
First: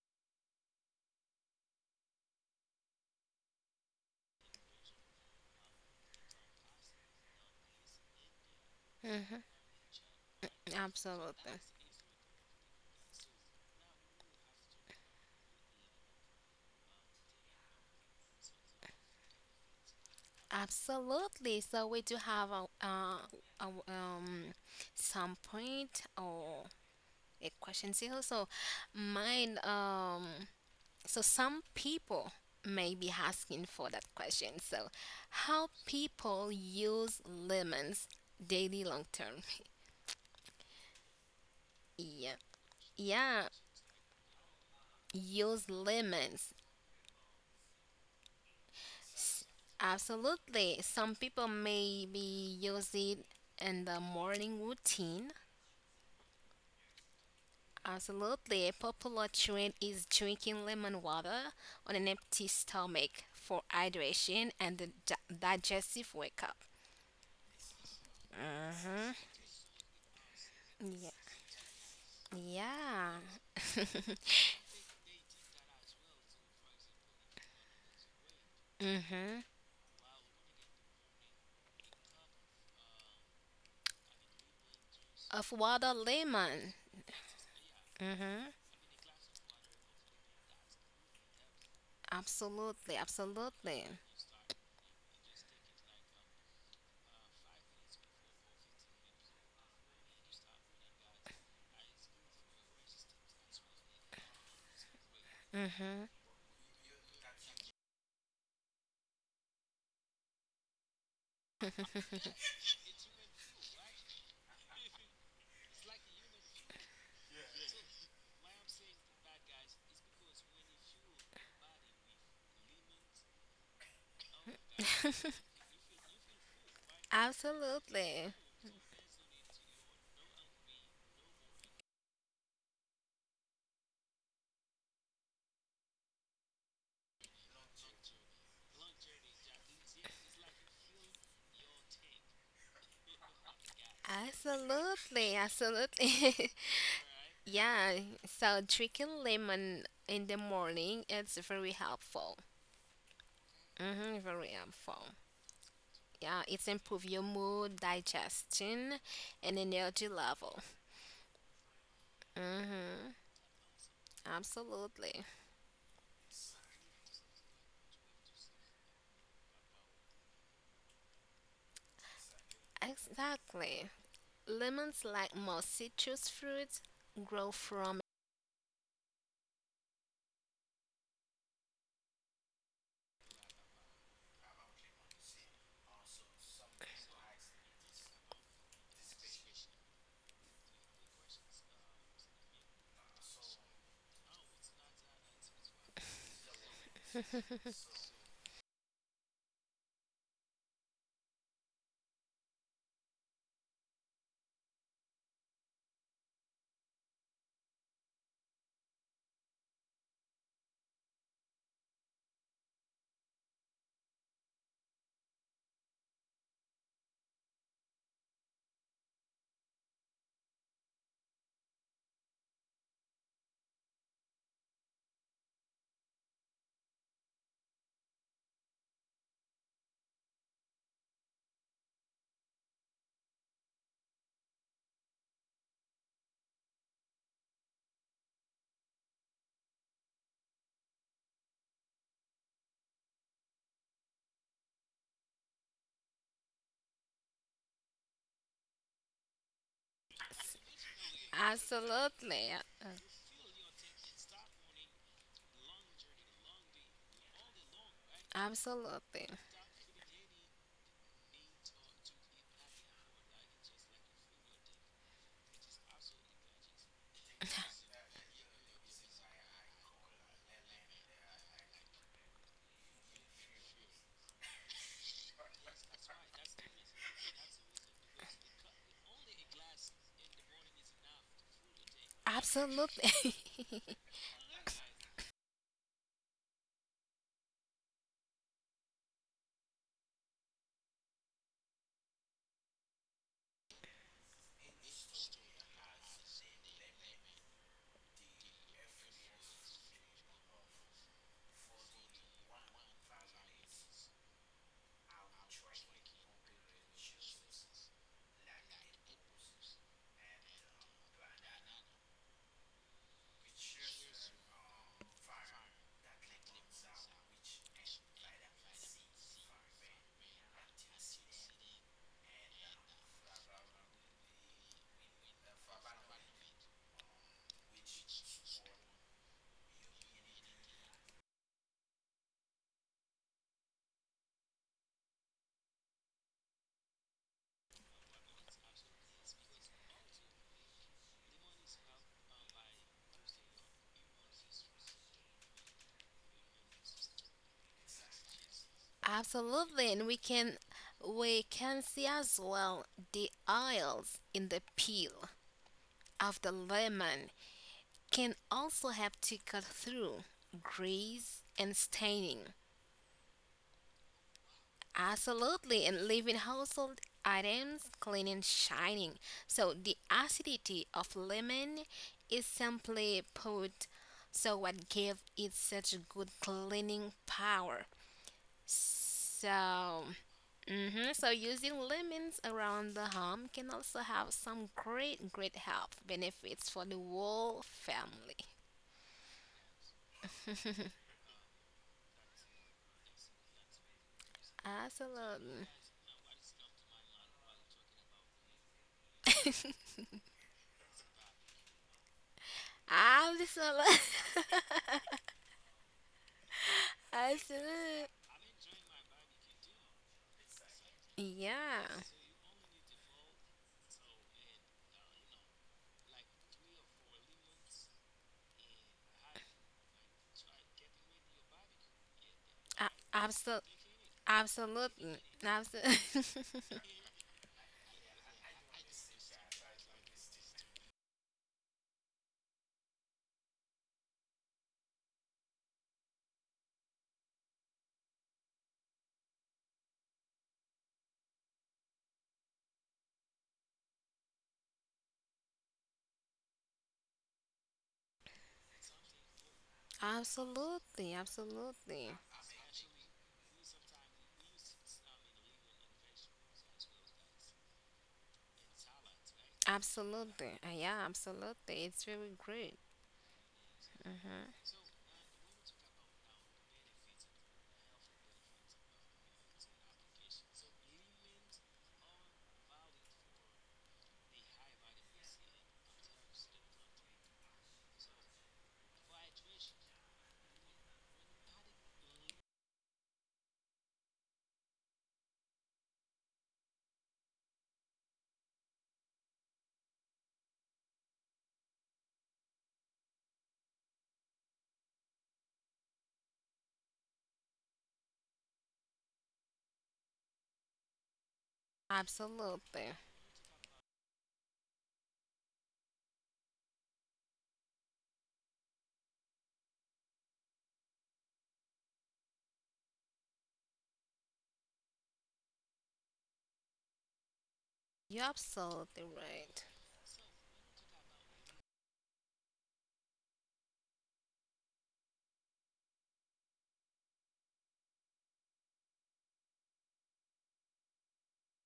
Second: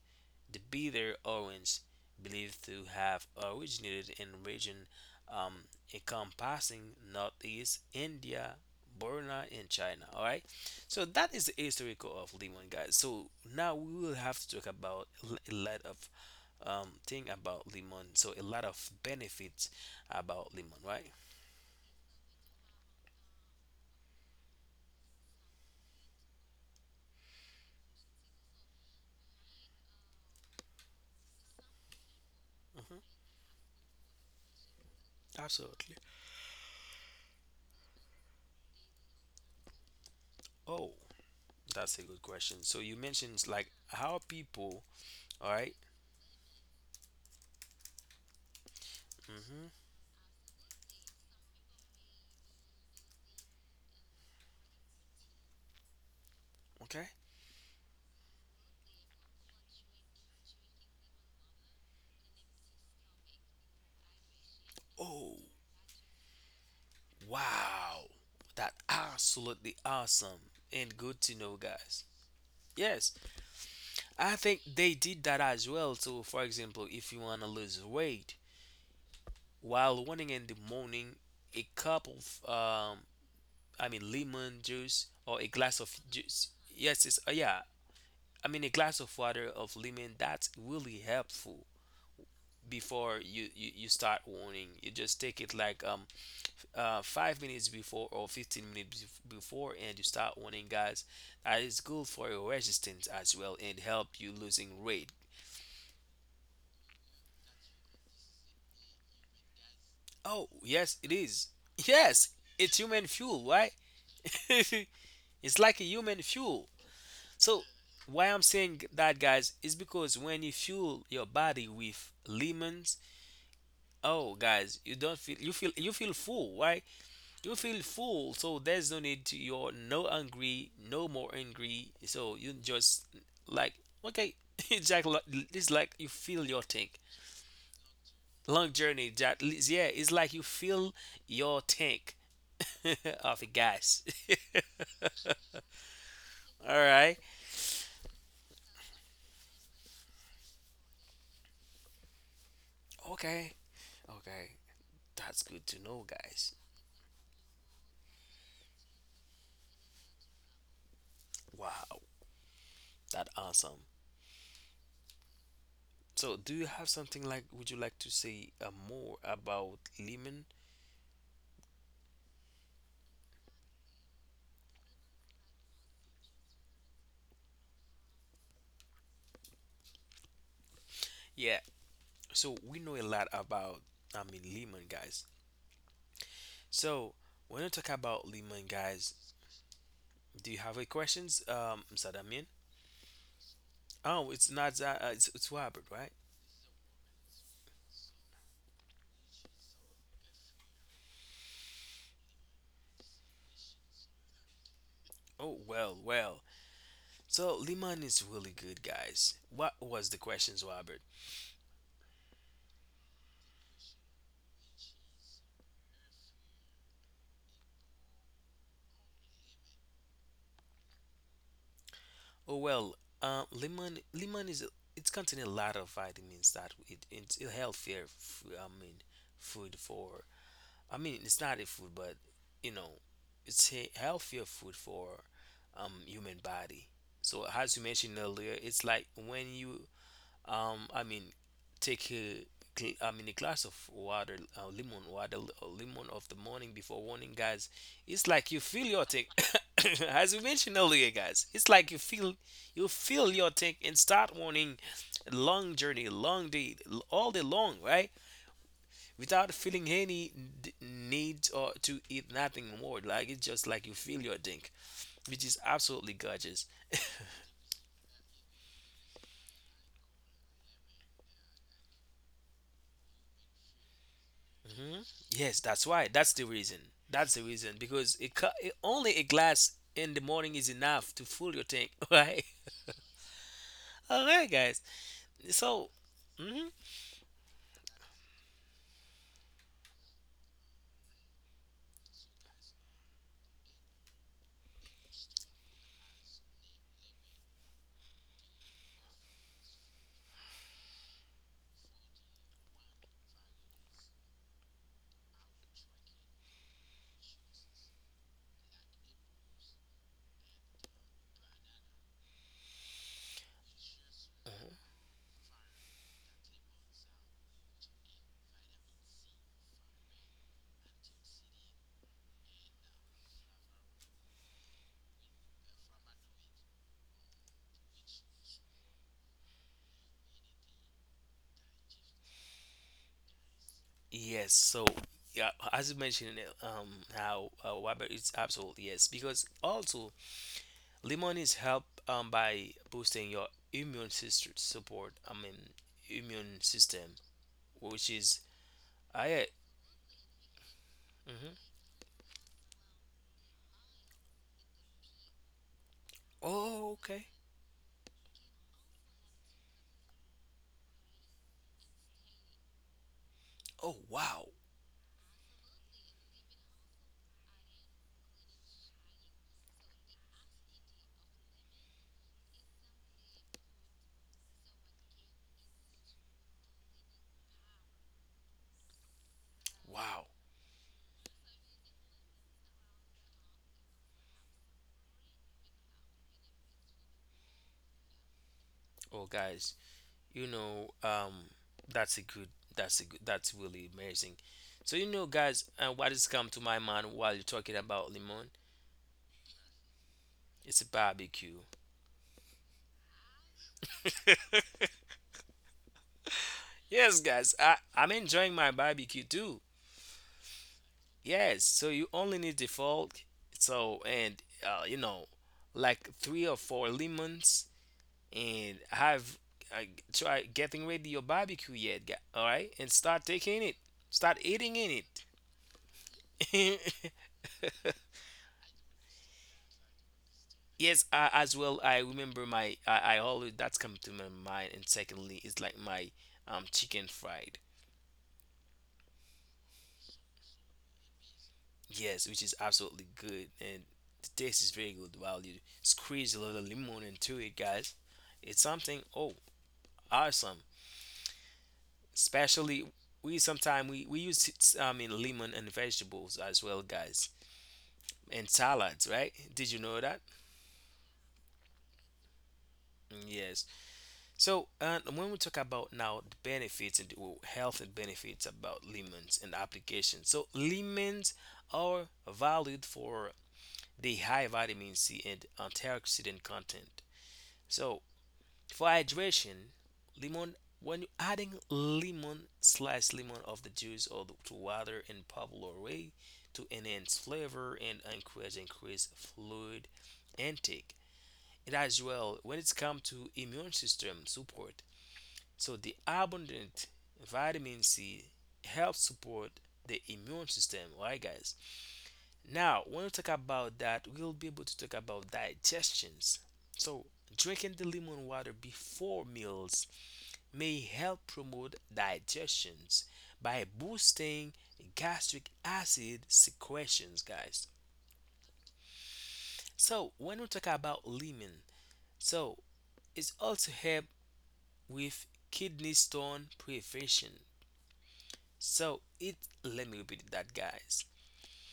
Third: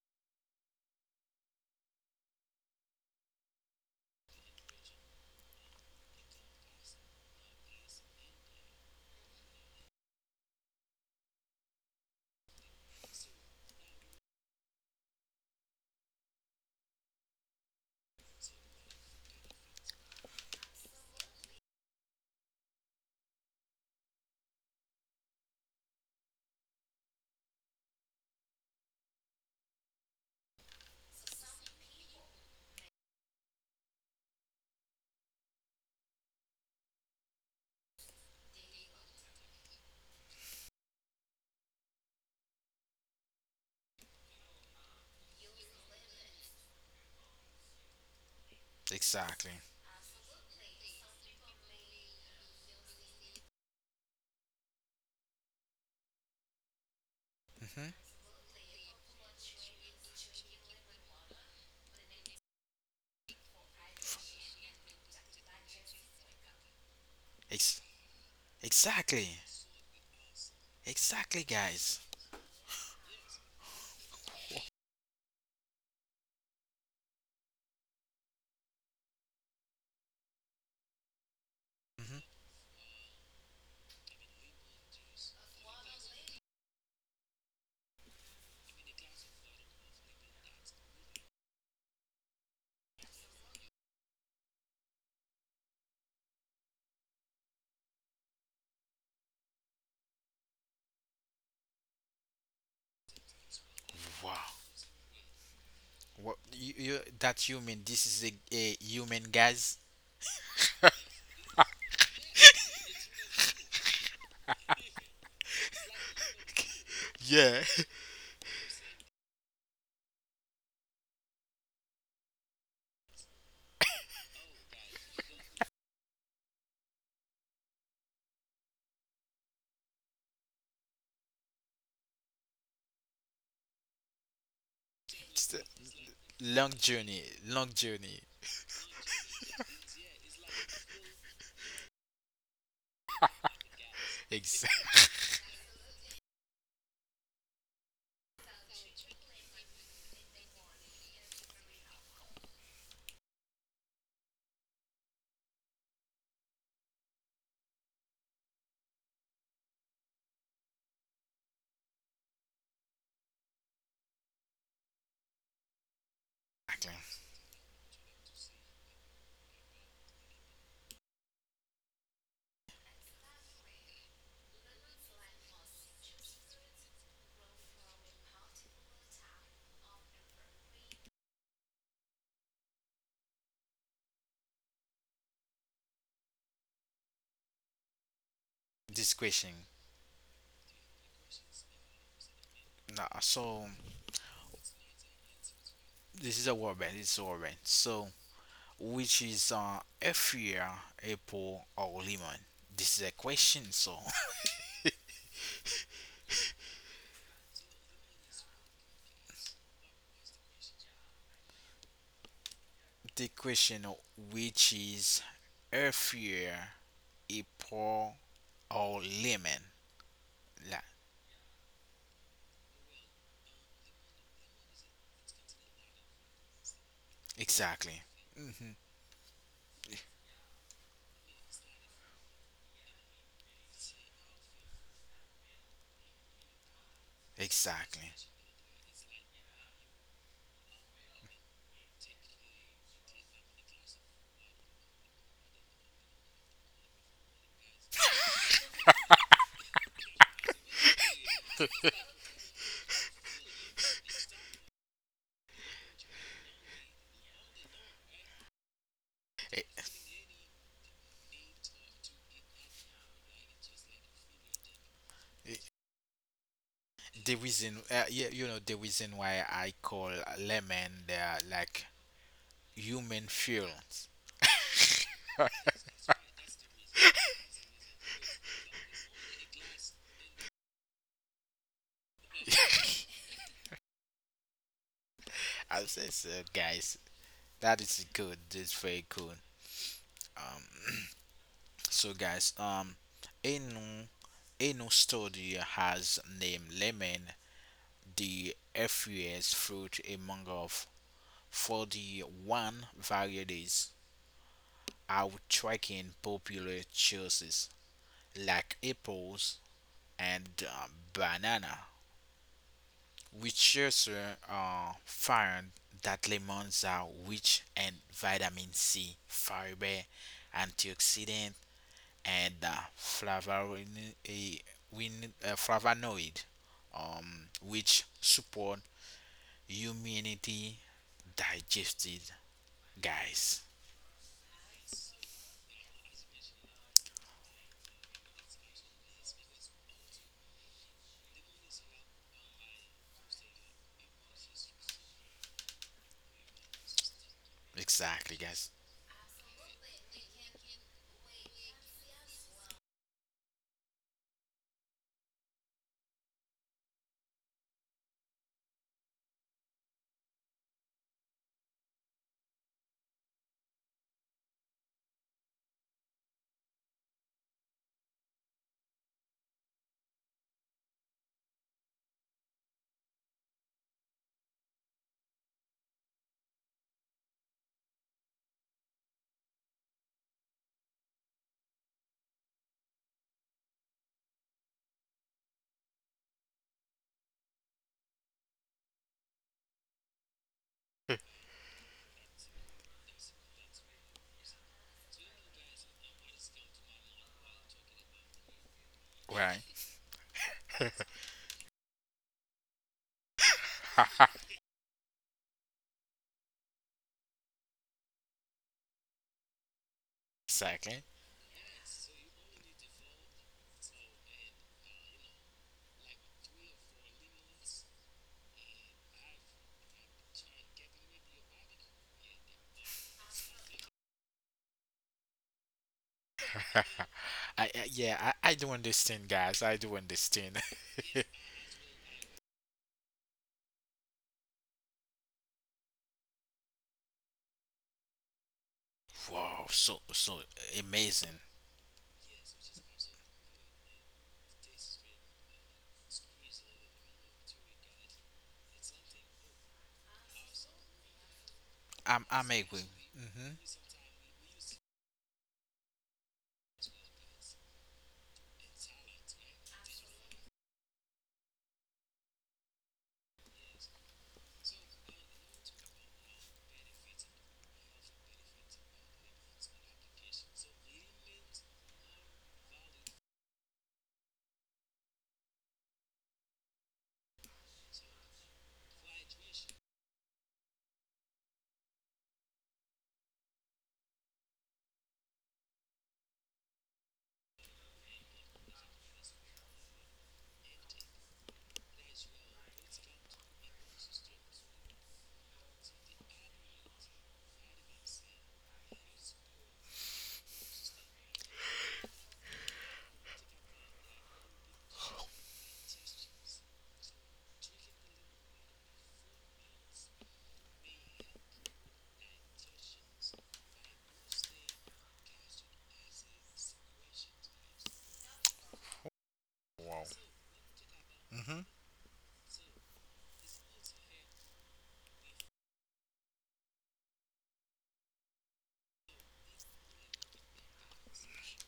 S3: the bitter orange, believed to have originated in region um, encompassing northeast India,
S2: mhm,
S3: Burma, and China. All right, so that is
S2: absolutely.
S3: the historical of lemon, guys. So now we will have to talk about a lot of thing about lemon. So a lot of benefits about lemon, right?
S2: Absolutely. So we do have a w- um some point or a question here. So mine so some people may
S3: Hmm.
S2: be asking for that question. So how
S3: Absolutely.
S2: people use lemons daily long term.
S3: Oh, that's a good
S2: Yeah.
S3: question. So you mentioned
S2: Yeah.
S3: like how people, all
S2: Use
S3: right?
S2: lemons
S1: Exactly.
S3: Mm-hmm.
S2: absolutely. Some people maybe use it in the morning routine.
S3: Okay.
S1: Hmm.
S2: Absolutely. A popular trend is drinking lemon water on an empty stomach for hydration and the
S3: Oh,
S2: digestive wake up.
S1: Ex-
S3: wow, that
S2: Mm-hmm.
S1: exactly.
S3: absolutely awesome and good to
S1: Exactly,
S3: know,
S1: guys.
S3: guys. Yes,
S2: Yeah. Yeah.
S3: I think they did that as well. So, for example, if you want to lose weight
S2: Mm-hmm.
S3: while running in the morning, a cup
S1: Hmm.
S3: of I mean lemon juice or
S2: Of
S3: a glass
S2: water
S3: of juice.
S2: lemon.
S3: Yes, it's yeah.
S2: Mm-hmm.
S3: I mean a glass of water of lemon. That's really helpful
S2: Absolutely.
S3: before you you,
S2: Absolutely.
S3: you start running. You just take it like 5 minutes before or 15 minutes before and you start winning, guys. That is good for your resistance as well and help you
S1: Wow.
S3: losing weight.
S2: Mm-hmm.
S1: What you that human? This is a human, guys.
S3: Oh yes, it is. Yes, it's human fuel, right? It's like a human fuel.
S1: Yeah.
S3: So why I'm saying that, guys, is because when you fuel your body with lemons, oh guys, you don't feel you feel you feel full, right? You feel
S2: Absolutely.
S3: full, so there's no need to, you're no hungry, no more angry, so you just like okay. It's like,
S1: It's a
S3: it's like you fill your
S1: long
S3: tank.
S1: journey. Long journey.
S3: Long journey, that, yeah, it's like you fill your tank of the gas.
S1: Exactly.
S2: Absolutely. Absolutely.
S3: All right.
S2: Yeah, so drinking lemon in the morning it's very helpful.
S3: Okay.
S2: Mm-hmm, very
S3: Okay,
S2: helpful.
S3: that's good to know,
S2: Yeah,
S3: guys.
S2: it's improve your mood, digestion, and energy level.
S3: Wow,
S2: Mm-hmm,
S3: that awesome.
S2: absolutely.
S3: So do you have something like would you like to say more about lemon?
S2: Exactly. Lemons, like most citrus fruits, grow from
S3: Yeah, so we know a lot about, I mean, lemon, guys. So, when you talk about Lehman,
S1: This
S3: guys,
S1: question.
S3: do you have any questions, Mr. Damien?
S1: Nah, so
S3: Oh, it's not that, it's Robert, right?
S1: this is a warband. This is a warband. So which is a fear, apple or lemon? This is a question. So
S3: Oh, well, well. So, Lehman is really good, guys. What was the questions, Robert?
S1: the question, which is a fear, April or lemon. Yeah,
S3: Oh, well, lemon is, it's contain a lot of vitamins that it's a
S1: exactly,
S3: healthier, I mean, food for, I mean, it's not a food, but, you know, it's a healthier food for human body. So as you
S1: exactly.
S3: mentioned earlier, it's like when you um i mean take a I mean a glass of water, lemon water, lemon of the morning before morning, guys. It's like you feel your tank. As we mentioned earlier, guys, it's like
S2: absolutely,
S3: you
S2: uh,
S3: feel your tank and start morning, long journey, long day, all day long, right,
S2: absolutely,
S3: without
S1: Eh,
S3: feeling any need or to eat nothing more, like it's just like you feel your tank, which is absolutely gorgeous.
S1: The reason, you know, the reason why I call lemon they are like human fuels.
S3: Yes, that's why. That's the reason. That's the reason because it, it only a glass in the morning is enough to fuel your tank, right?
S2: absolutely.
S3: All right, guys.
S1: I
S3: So,
S1: say so,
S3: mhm.
S1: guys. That is good. That's very good. Um, so guys, a new a new study has named lemon the FUS fruit among of 41 varieties outranking popular choices like apples and banana. Researchers found that lemons are rich in vitamin C, fiber, antioxidant, and flavonoid, eh, flavonoid, which support immunity, digestive, guys.
S3: Yes. So, yeah, as you mentioned, how Robert is absolutely yes, because also lemon is help by boosting your immune system support. I mean, immune system, which
S1: Exactly,
S3: is
S1: guys.
S3: I.
S2: Absolutely, and we
S3: Mhm.
S2: can see as well the oils in the peel of the
S3: Oh, okay.
S2: lemon can also help to cut through grease and staining.
S3: Oh, wow,
S2: Absolutely, and leaving household items clean and shining. So the acidity of lemon is simply put so what gave it such good cleaning power. So
S3: wow.
S2: hmm so using lemons around the home can also have some great, great health benefits for the whole family.
S3: Oh, guys. You know that's a good, that's really amazing. So you know guys,
S2: Absolutely.
S3: what has come to my mind while you're talking about lemon,
S1: Right.
S3: it's a barbecue.
S2: Absolutely.
S3: Yes guys,
S2: Absolutely.
S3: I'm enjoying my barbecue too.
S1: Exactly.
S3: Yes,
S2: Yeah.
S3: so you only need the fork. So and, you know, like three or four lemons and have, uh, try getting ready your barbecue yet, all right, and
S2: A-
S3: start taking
S2: Absol-
S3: it, start eating in
S2: absolutely. Absolutely.
S3: it.
S1: I do understand, guys. I do understand.
S3: Yes, I, as well. I remember my. I always that's come to my mind. And secondly, it's like my chicken fried.
S1: Wow, so so amazing.
S3: Yes, which is absolutely good and the taste is very good. While you squeeze a little lemon into it, guys, it's something. Oh, awesome!
S2: absolutely. Absolutely.
S1: I'm
S3: Especially
S1: agree.
S3: we
S1: Hmm.
S3: sometimes we use it's, I mean lemon and vegetables as well, guys, and salads. Right? Did you know that?
S2: Absolutely. Yeah, absolutely. It's very great.
S3: Yes.
S2: Hmm
S3: So, and when we talk about now the benefits and the well, health and benefits about lemons and applications, so lemons are valued for the high vitamin C and antioxidant content. So, for hydration, lemon when you're adding lemon slice lemon of the juice to water in popular way to enhance flavor and encourage increase fluid intake. And as well, when it's come to immune system support, so the abundant vitamin C helps support the immune system, right guys? Now,
S2: absolutely.
S3: when we talk about that, we'll be able to talk about digestions. So, drinking the lemon water before meals may help promote digestions by boosting gastric acid secretions, guys.
S2: You're absolutely right.
S3: So, when we talk about lemon, so it's also help with kidney stone prevention. So it, let me repeat that, guys.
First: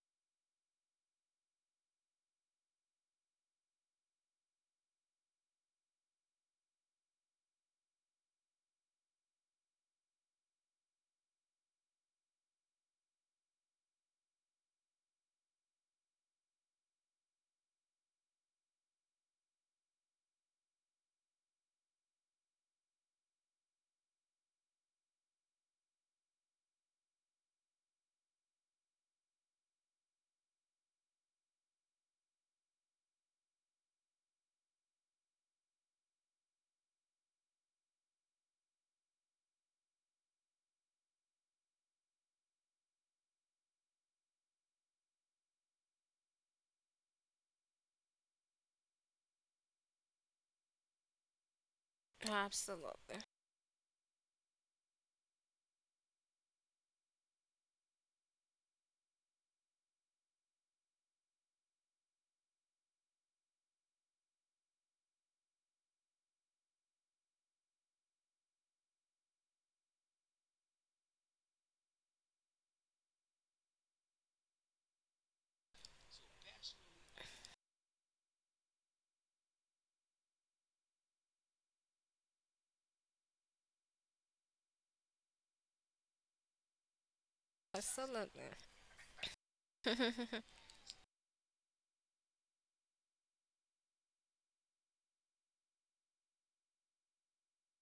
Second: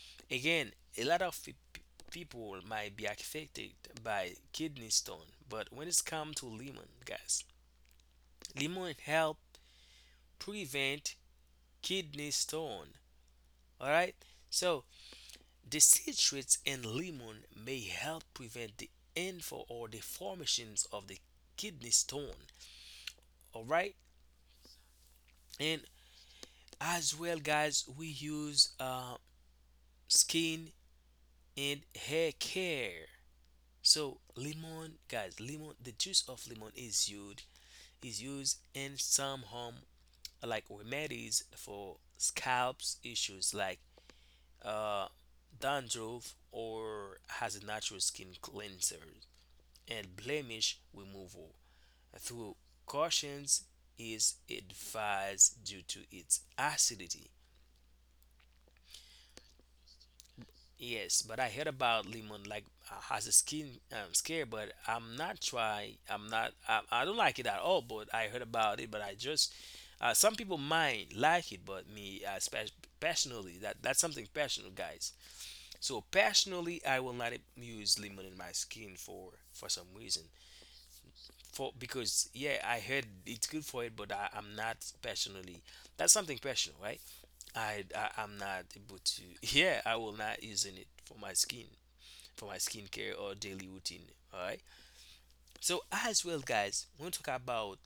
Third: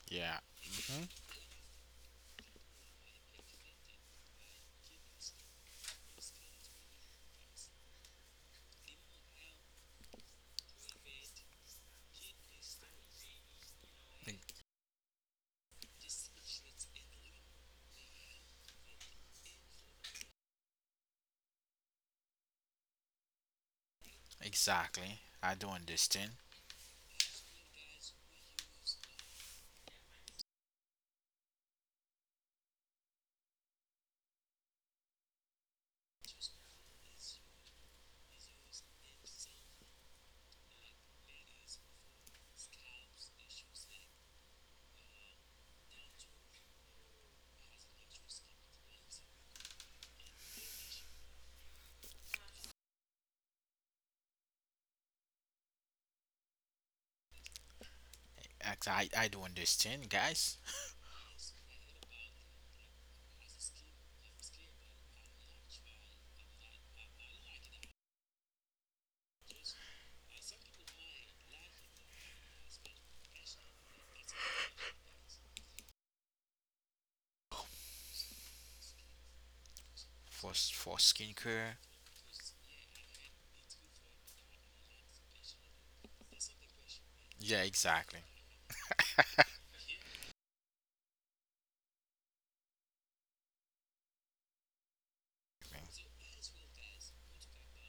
S1: Yeah,
S3: Again, a lot of people might be affected by kidney stone, but when it's come to lemon, guys, lemon help prevent kidney stone. All right.
S1: e-
S3: So the citrates in lemon may help prevent the info or the formations of the kidney stone. All right.
S1: exactly. I do
S3: And
S1: understand.
S3: as well, guys, we use skin and hair care. So lemon, guys, lemon. The juice of lemon is used in some home like remedies for scalps issues like uh, dandruff or has a natural skin cleanser and blemish removal through
S2: Absolutely.
S3: cautions is advised due to its acidity.
S1: I do understand, guys.
S3: Yes, but I heard about lemon like has a skin scare, but I'm not try. I'm not. I don't like it at all. But I heard about it. But I just some people might like it, but me passionately that that's something personal, guys. So personally, I will not use lemon in my skin for some reason.
S1: For for
S3: For
S1: skincare.
S3: because yeah, I heard it's good for it, but I'm not personally. That's something personal, right?
S1: Yeah,
S3: I, I
S1: exactly.
S3: I'm
S2: Absolutely.
S3: not able to. Yeah, I will not using it for my skin for my skincare or daily routine. All right. So as well, guys, we want talk about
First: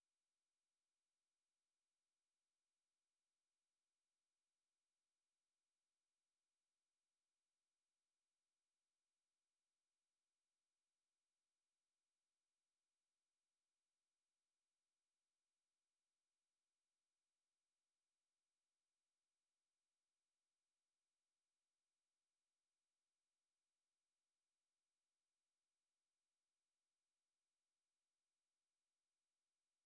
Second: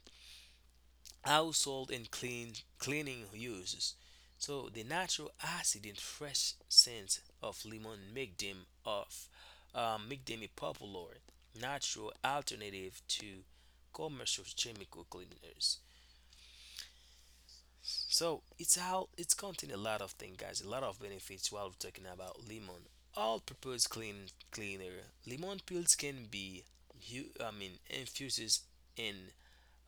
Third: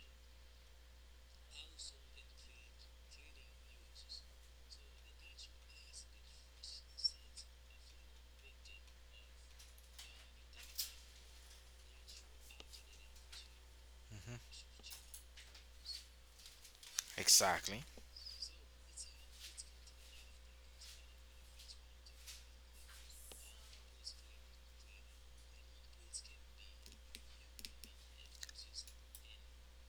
S3: household and cleaning uses. So the natural acid and fresh scent of lemon make them a popular natural alternative to commercial
S1: Hmm.
S3: chemical cleaners.
S1: Exactly.
S3: So it's how it's contain a lot of things, guys. A lot of benefits while we're talking about lemon. All purpose cleaner. Lemon peels can be, I mean, infuses in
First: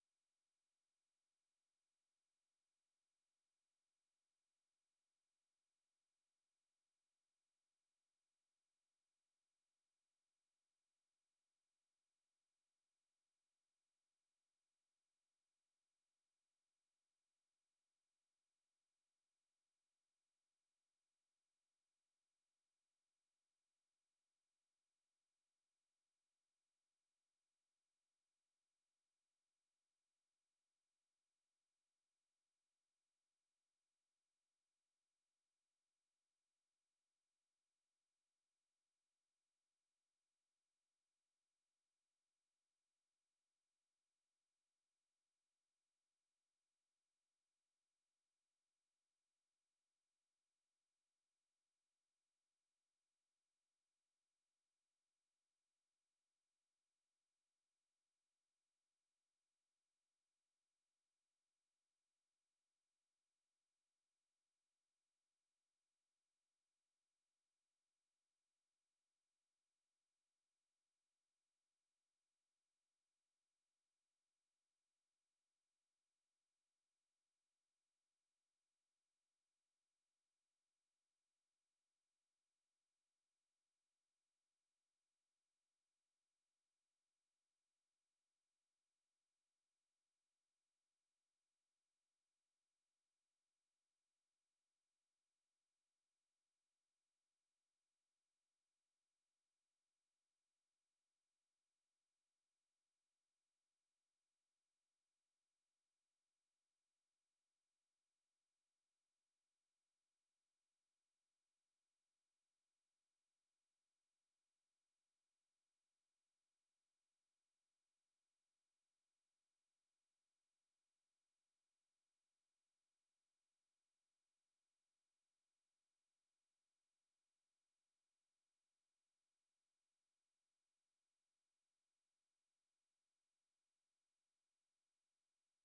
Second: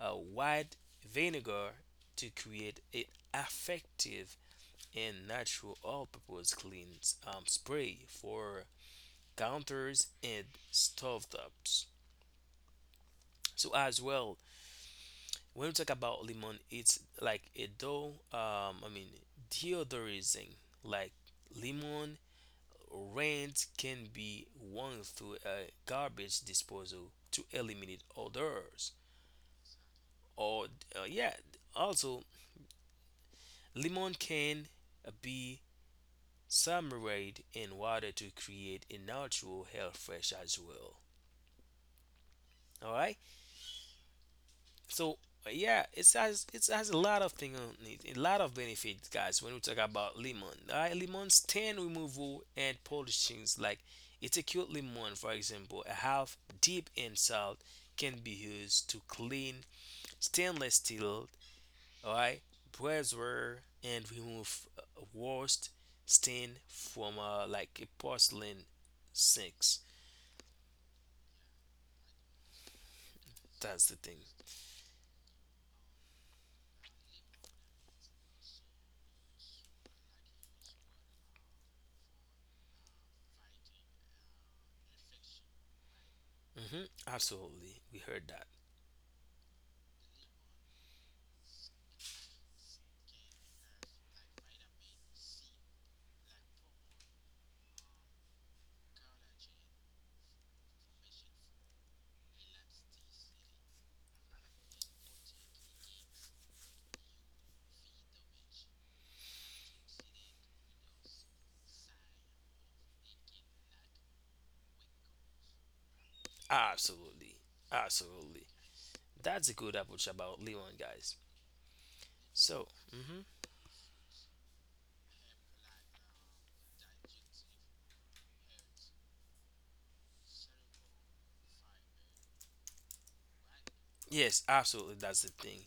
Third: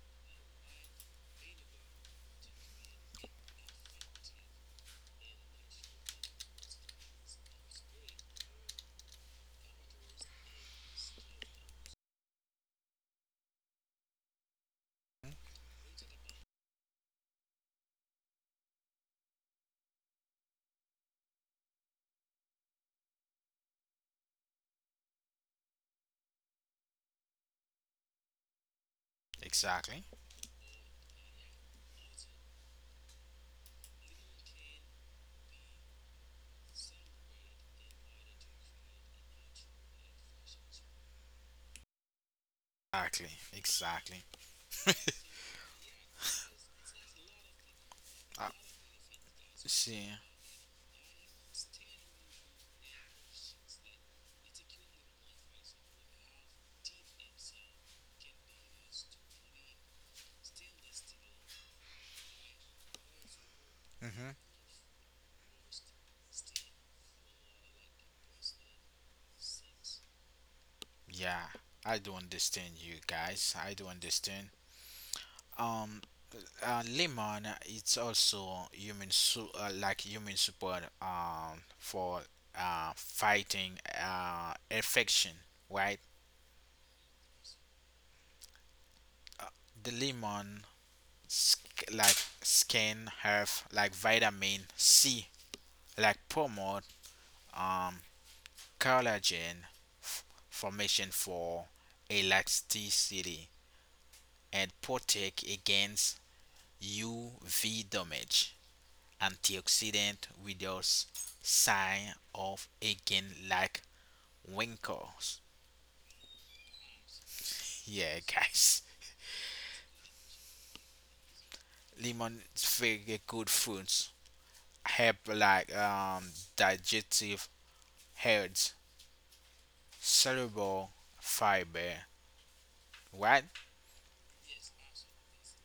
S3: a white vinegar to create an effective and natural all-purpose clean spray for counters and stovetops. So as well, when we talk about lemon it's like a dough I mean deodorizing like lemon rent can be won through a garbage disposal to eliminate odors
S1: Exactly.
S3: or yeah, also lemon can be submerged in water to create a natural hair fresh as well. All right.
S1: Exactly. Exactly.
S3: So yeah, it has a lot of thing on it, a lot
S1: Uh,
S3: of benefits, guys. When we talk
S1: see.
S3: about lemon, right? Lemon stain removal and polishings, like it's a cute lemon, for example, a half deep in salt can be used to clean stainless steel, alright, brassware, and
S1: Hmm.
S3: remove worst stain from like a porcelain sinks.
S1: Yeah, I do understand you guys. I do
S3: That's the thing.
S1: understand. Um, Lemon it's also human like human support for fighting infection, right?
S3: Hmm. Absolutely, we heard that.
S1: The lemon like skin have like vitamin C like promote um collagen f- formation for elasticity and protect against UV damage. Antioxidant without sign of aging like wrinkles.
S3: Absolutely,
S1: Yeah,
S3: absolutely.
S1: guys,
S3: That's a good approach about Leon, guys.
S1: lemon is
S3: So,
S1: very
S3: mhm.
S1: good fruits. Help like digestive health, soluble fiber. Right?
S3: Yes, absolutely, that's the thing.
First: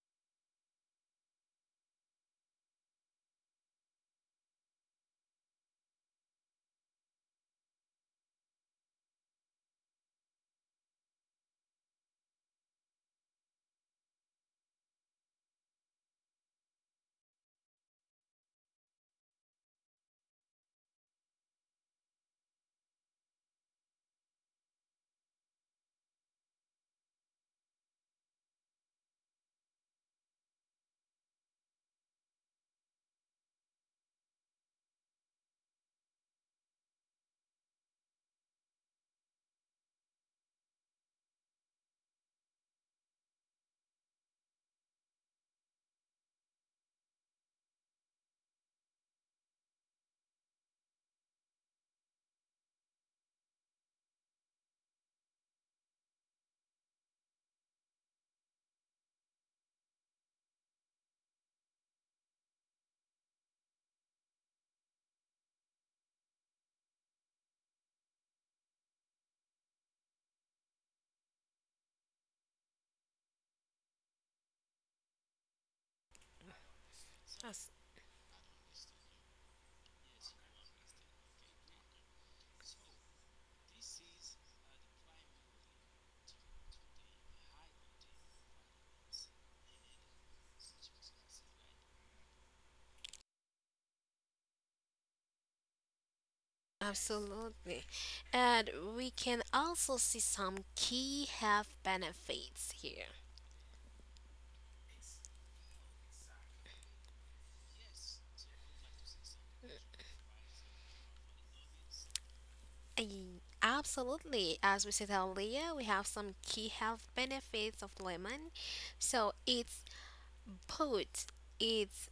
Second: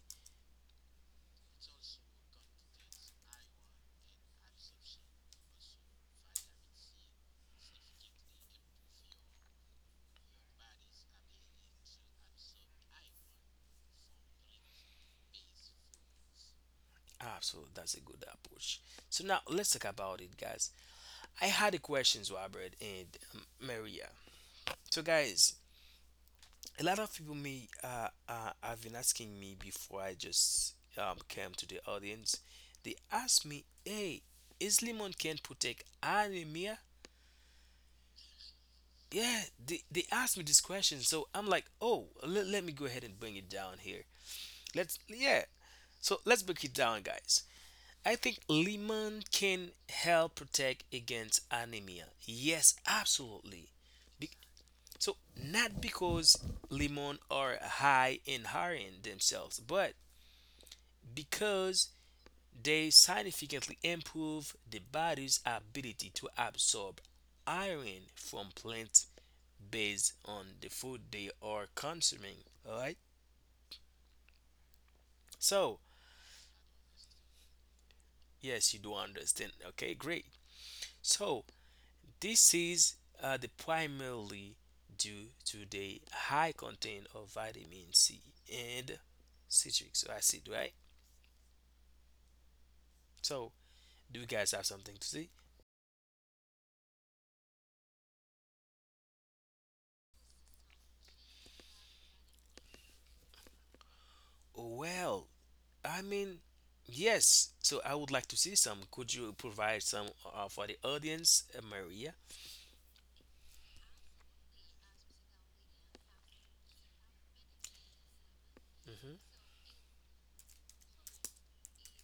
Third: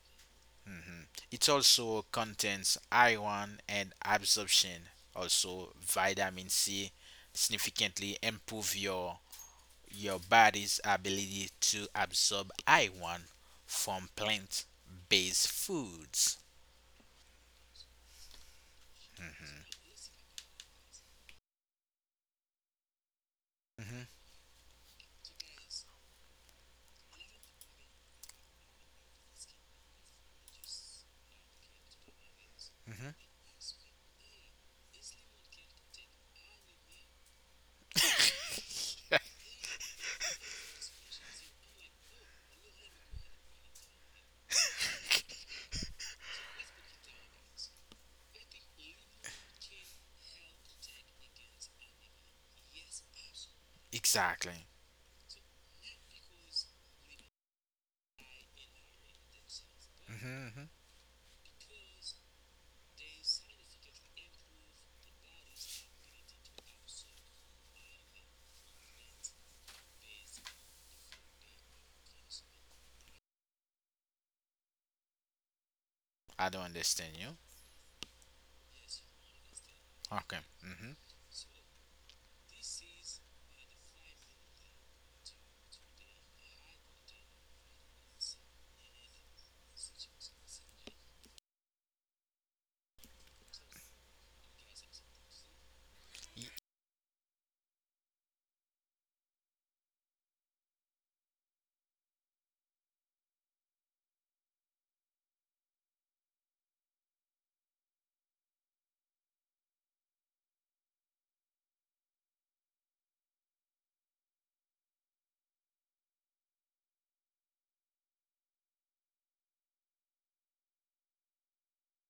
S1: It also contains iron and absorption. Also, vitamin C significantly improve your body's ability to absorb iron from plant based foods.
S3: Absolutely, that's a good approach. So now let's talk about it, guys. I had a questions, Robert and
S1: Hmm.
S3: Maria. So, guys, a lot of people may have been asking me before I just came to the audience. They
S1: Hmm.
S3: asked me, "Hey, is lemon can protect anemia?" Yeah, they asked me this question so I'm like oh let, let me go ahead and bring it down here. Let's yeah. So let's break it down, guys. I think lemon can help protect against anemia. Yes, absolutely. Be-
S1: Exactly.
S3: so not because lemon are high in iron themselves, but
S1: Hmm. Hmm.
S3: because they significantly improve the body's ability to absorb iron from plants based on the food they are consuming. All right. So
S1: I don't understand you.
S2: As-
S3: yes, you do understand. Okay, great.
S1: Okay. Hmm.
S3: So this is the primarily due to the high content of vitamin C and citric acid, right? So, do you guys have something to say?
S2: absolutely. And we can also see some key health benefits here.
S3: Oh, well, I mean, yes. So, I would like to see some. Could you provide some for the audience, Maria?
S2: Absolutely. As we said earlier, we have some key health benefits of lemon.
S3: Hmm.
S2: So it's boot. It's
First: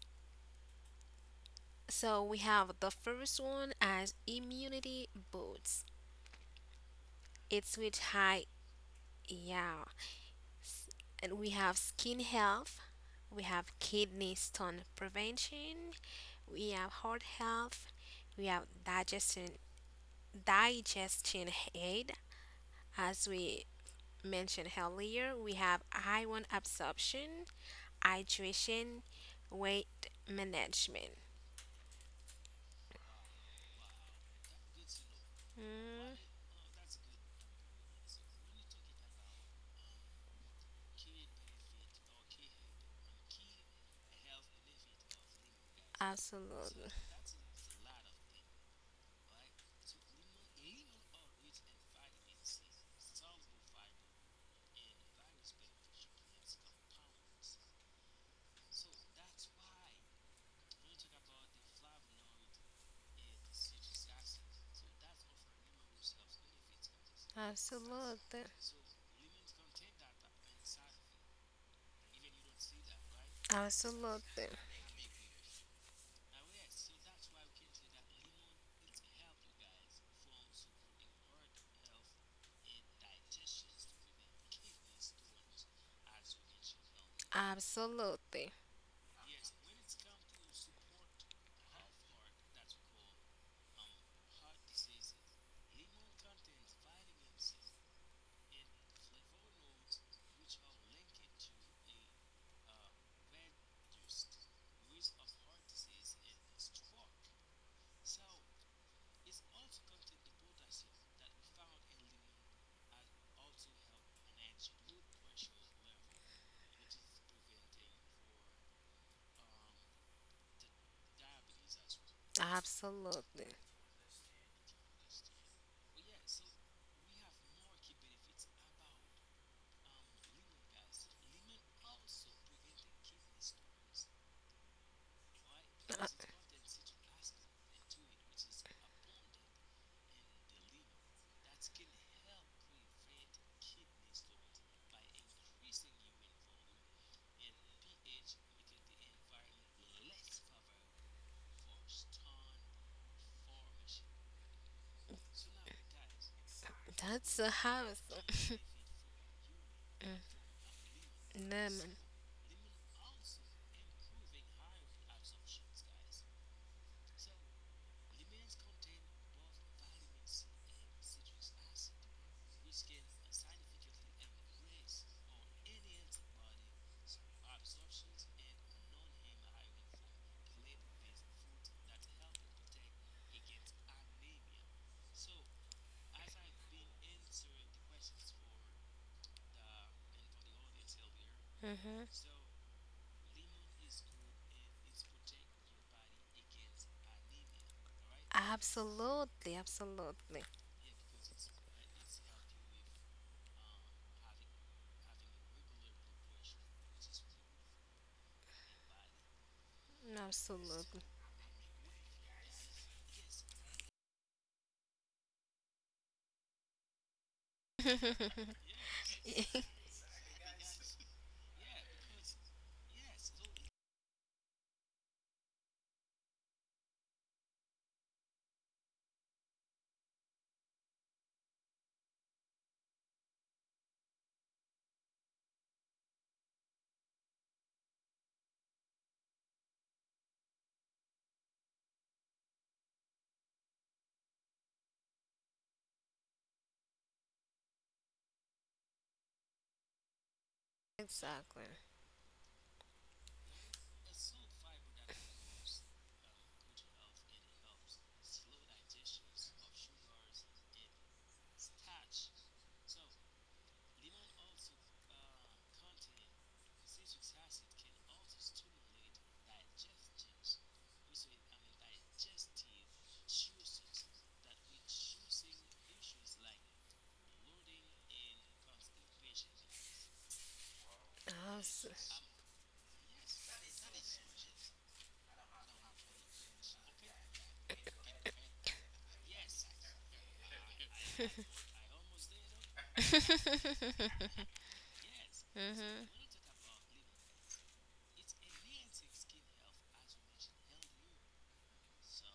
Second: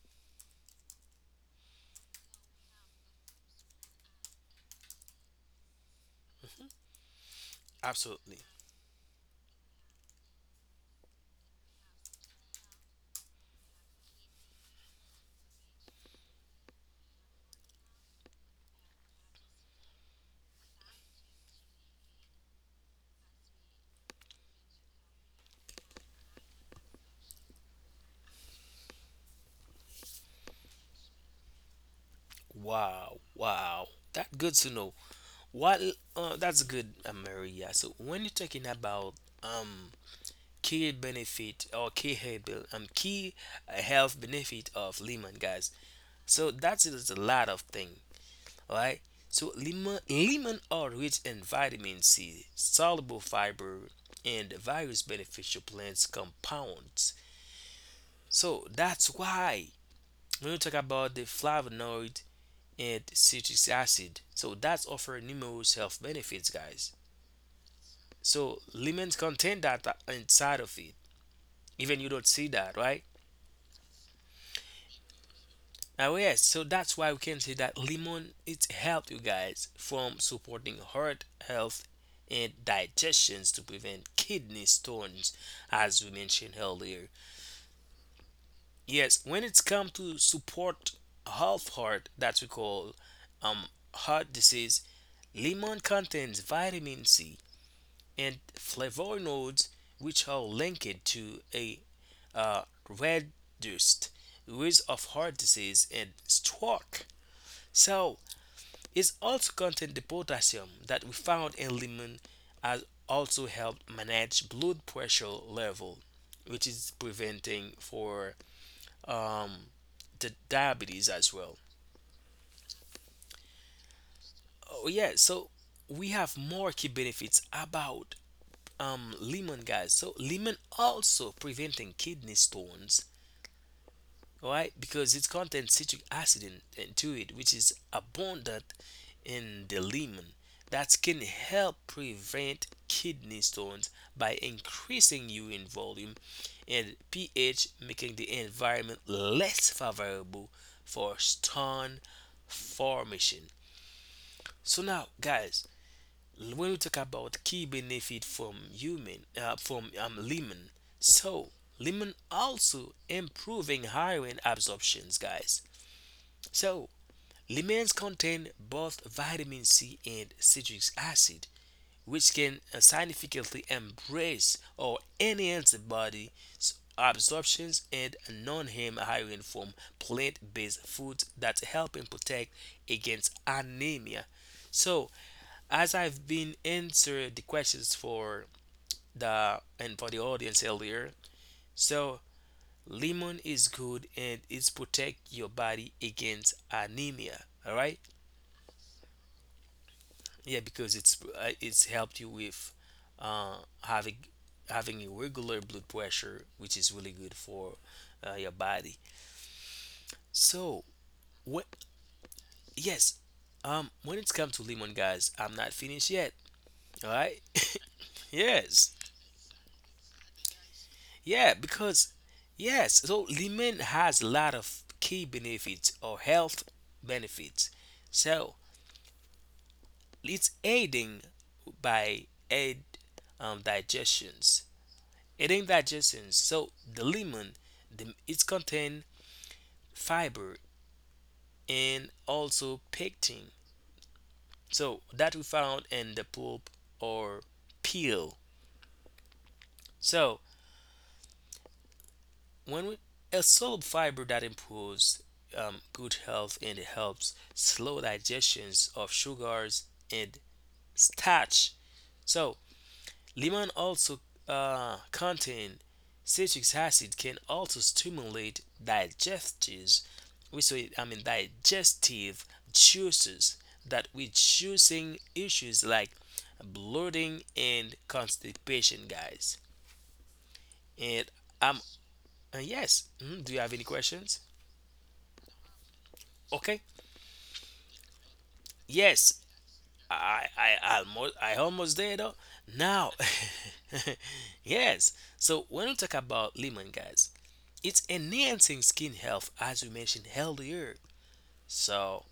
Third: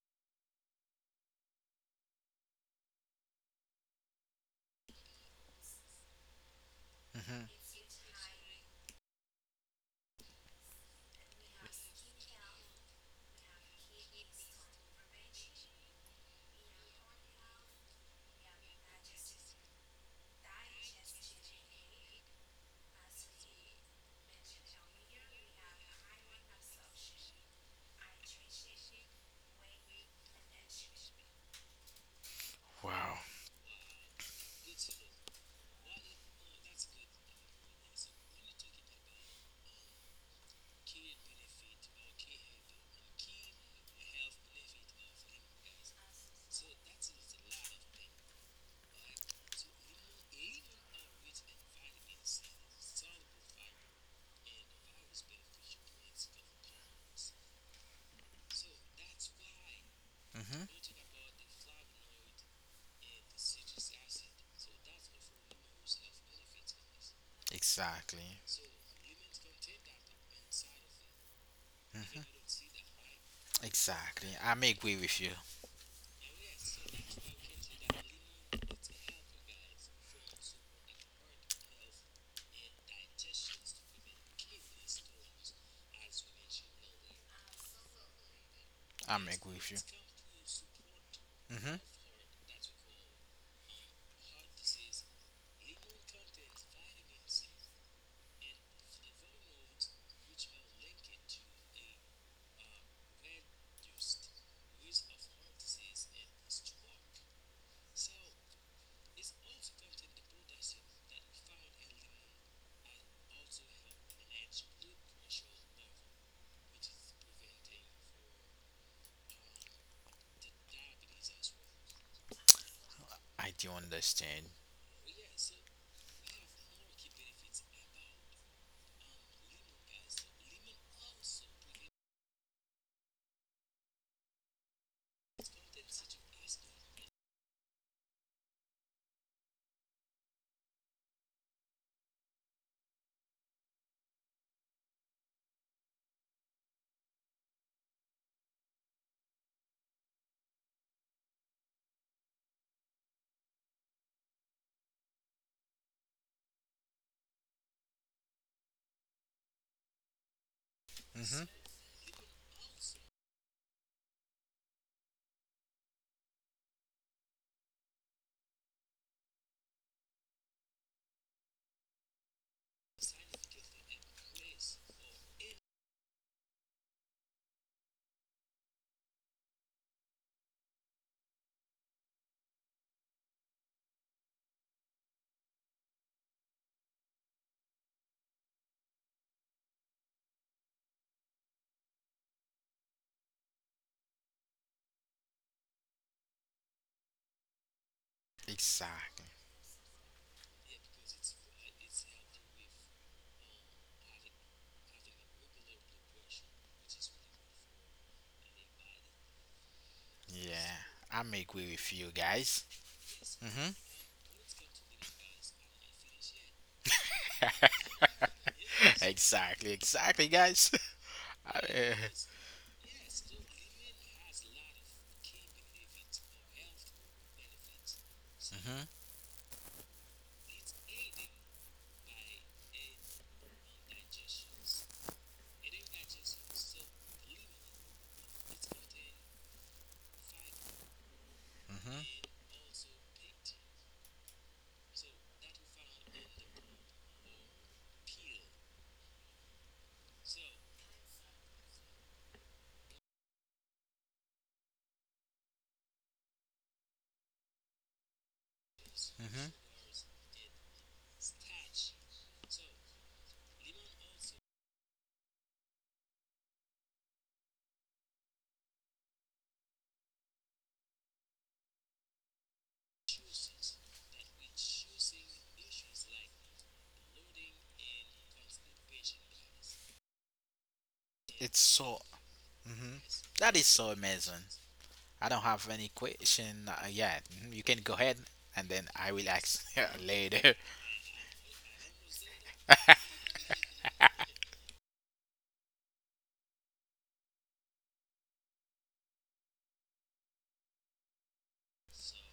S2: so we have the first one as immunity boots.
S1: Hmm.
S2: It's with
S3: Absolutely.
S2: high yeah, and we have skin health, we have kidney stone prevention, we have heart health, we have digestion aid, as we mentioned earlier, we have iron absorption, hydration, weight management.
S1: Wow.
S3: Wow, wow, that's good to know. What?
S2: Mm,
S3: That's good, Maria. So, when you're talking about um key benefit or key key health benefit of lemon, guys. So
S2: absolutely.
S3: that is a lot of thing, right? So lemon are rich in vitamin C, soluble fiber, and various beneficial plants compounds. So that's why when you
S1: Hmm.
S3: talk about the flavonoid and citric acid, so that's offer numerous health benefits, guys.
S2: Absolutely.
S1: Exactly.
S3: So lemons contain that inside of it. Even you don't see that, right?
S1: Exactly.
S2: Absolutely.
S1: I may agree with you.
S3: Now yes, so that's why we can say that lemon it helped you guys from supporting heart health and digestions to prevent kidney stones, as we mentioned earlier.
S2: Absolutely.
S1: I
S3: Yes,
S1: may
S3: when
S1: agree
S3: it's
S1: with you.
S3: come to support health
S1: Hmm.
S3: heart that we call um heart disease, lemon contains vitamin C and flavonoids which are linked to a uh, reduced risk of heart disease and stroke. So it's also contains the potassium that we found in lemon has also helped manage blood pressure level, which is preventing for um, the diabetes as well.
S2: Absolutely.
S1: I do understand.
S3: Oh yeah, so we have more key benefits about lemon guys. So lemon also preventing kidney stones, all right, because it contains citric acid in, into it which is abundant in the lemon that can help prevent kidney stones by increasing urine volume and ph making the environment less favorable for stone formation. So now guys, when we talk
S2: That's
S3: about
S2: a
S3: key
S2: house.
S3: benefit from human from lemon,
S1: Hmm.
S3: so
S2: Lemon.
S3: lemon also improving iron absorptions, guys. So, lemons contain both vitamin C and citric acid, which can significantly embrace or enhance the body's absorptions and non-heme iron from plant-based foods that help and protect against anemia. So, as I've been answered the questions for the and for the audience earlier,
S2: Hmm
S3: so lemon is good and it's protect your body against anemia. All right,
S1: Exactly.
S2: absolutely, absolutely.
S3: yeah, because it's helped you with uh, having having a regular blood pressure, which is really good for your body.
S1: Yeah.
S3: So
S2: Absolutely.
S1: I may agree
S3: what?
S1: with you guys.
S3: Yes,
S1: Hmm.
S3: when it's come to lemon, guys, I'm not finished yet. All right, yes,
S1: Exactly. Exactly, guys.
S3: yeah,
S1: I, uh,
S3: because yes, so lemon has a lot of key benefits or health benefits. So
S1: hmm.
S3: it's aiding by aid digestions. Aiding digestions. So the lemon, the, it's contain fiber and
S1: Hmm.
S3: also pectin. So that we found in the pulp or peel. So
S2: exactly.
S3: when we a solid fiber that improves good health and it helps slow digestions of
S1: Hmm.
S3: sugars and starch. So lemon also contain citric acid can also stimulate digestions. We say I mean digestive juices that with juicing issues like bloating and constipation, guys. And
S1: It's
S3: um,
S1: so
S2: Abs-
S1: Mhm.
S3: yes. Mhm,
S1: That
S3: do you
S1: is
S3: have any
S1: so
S3: questions?
S1: amazing. I don't have any question
S3: Okay.
S1: yet. Mhm. You can go ahead and then I will
S3: Yes.
S1: ask
S3: I
S1: later.
S3: I I almost, I almost there though. Now, yes. So when we talk about lemon, guys, it's enhancing skin health, as we mentioned earlier. So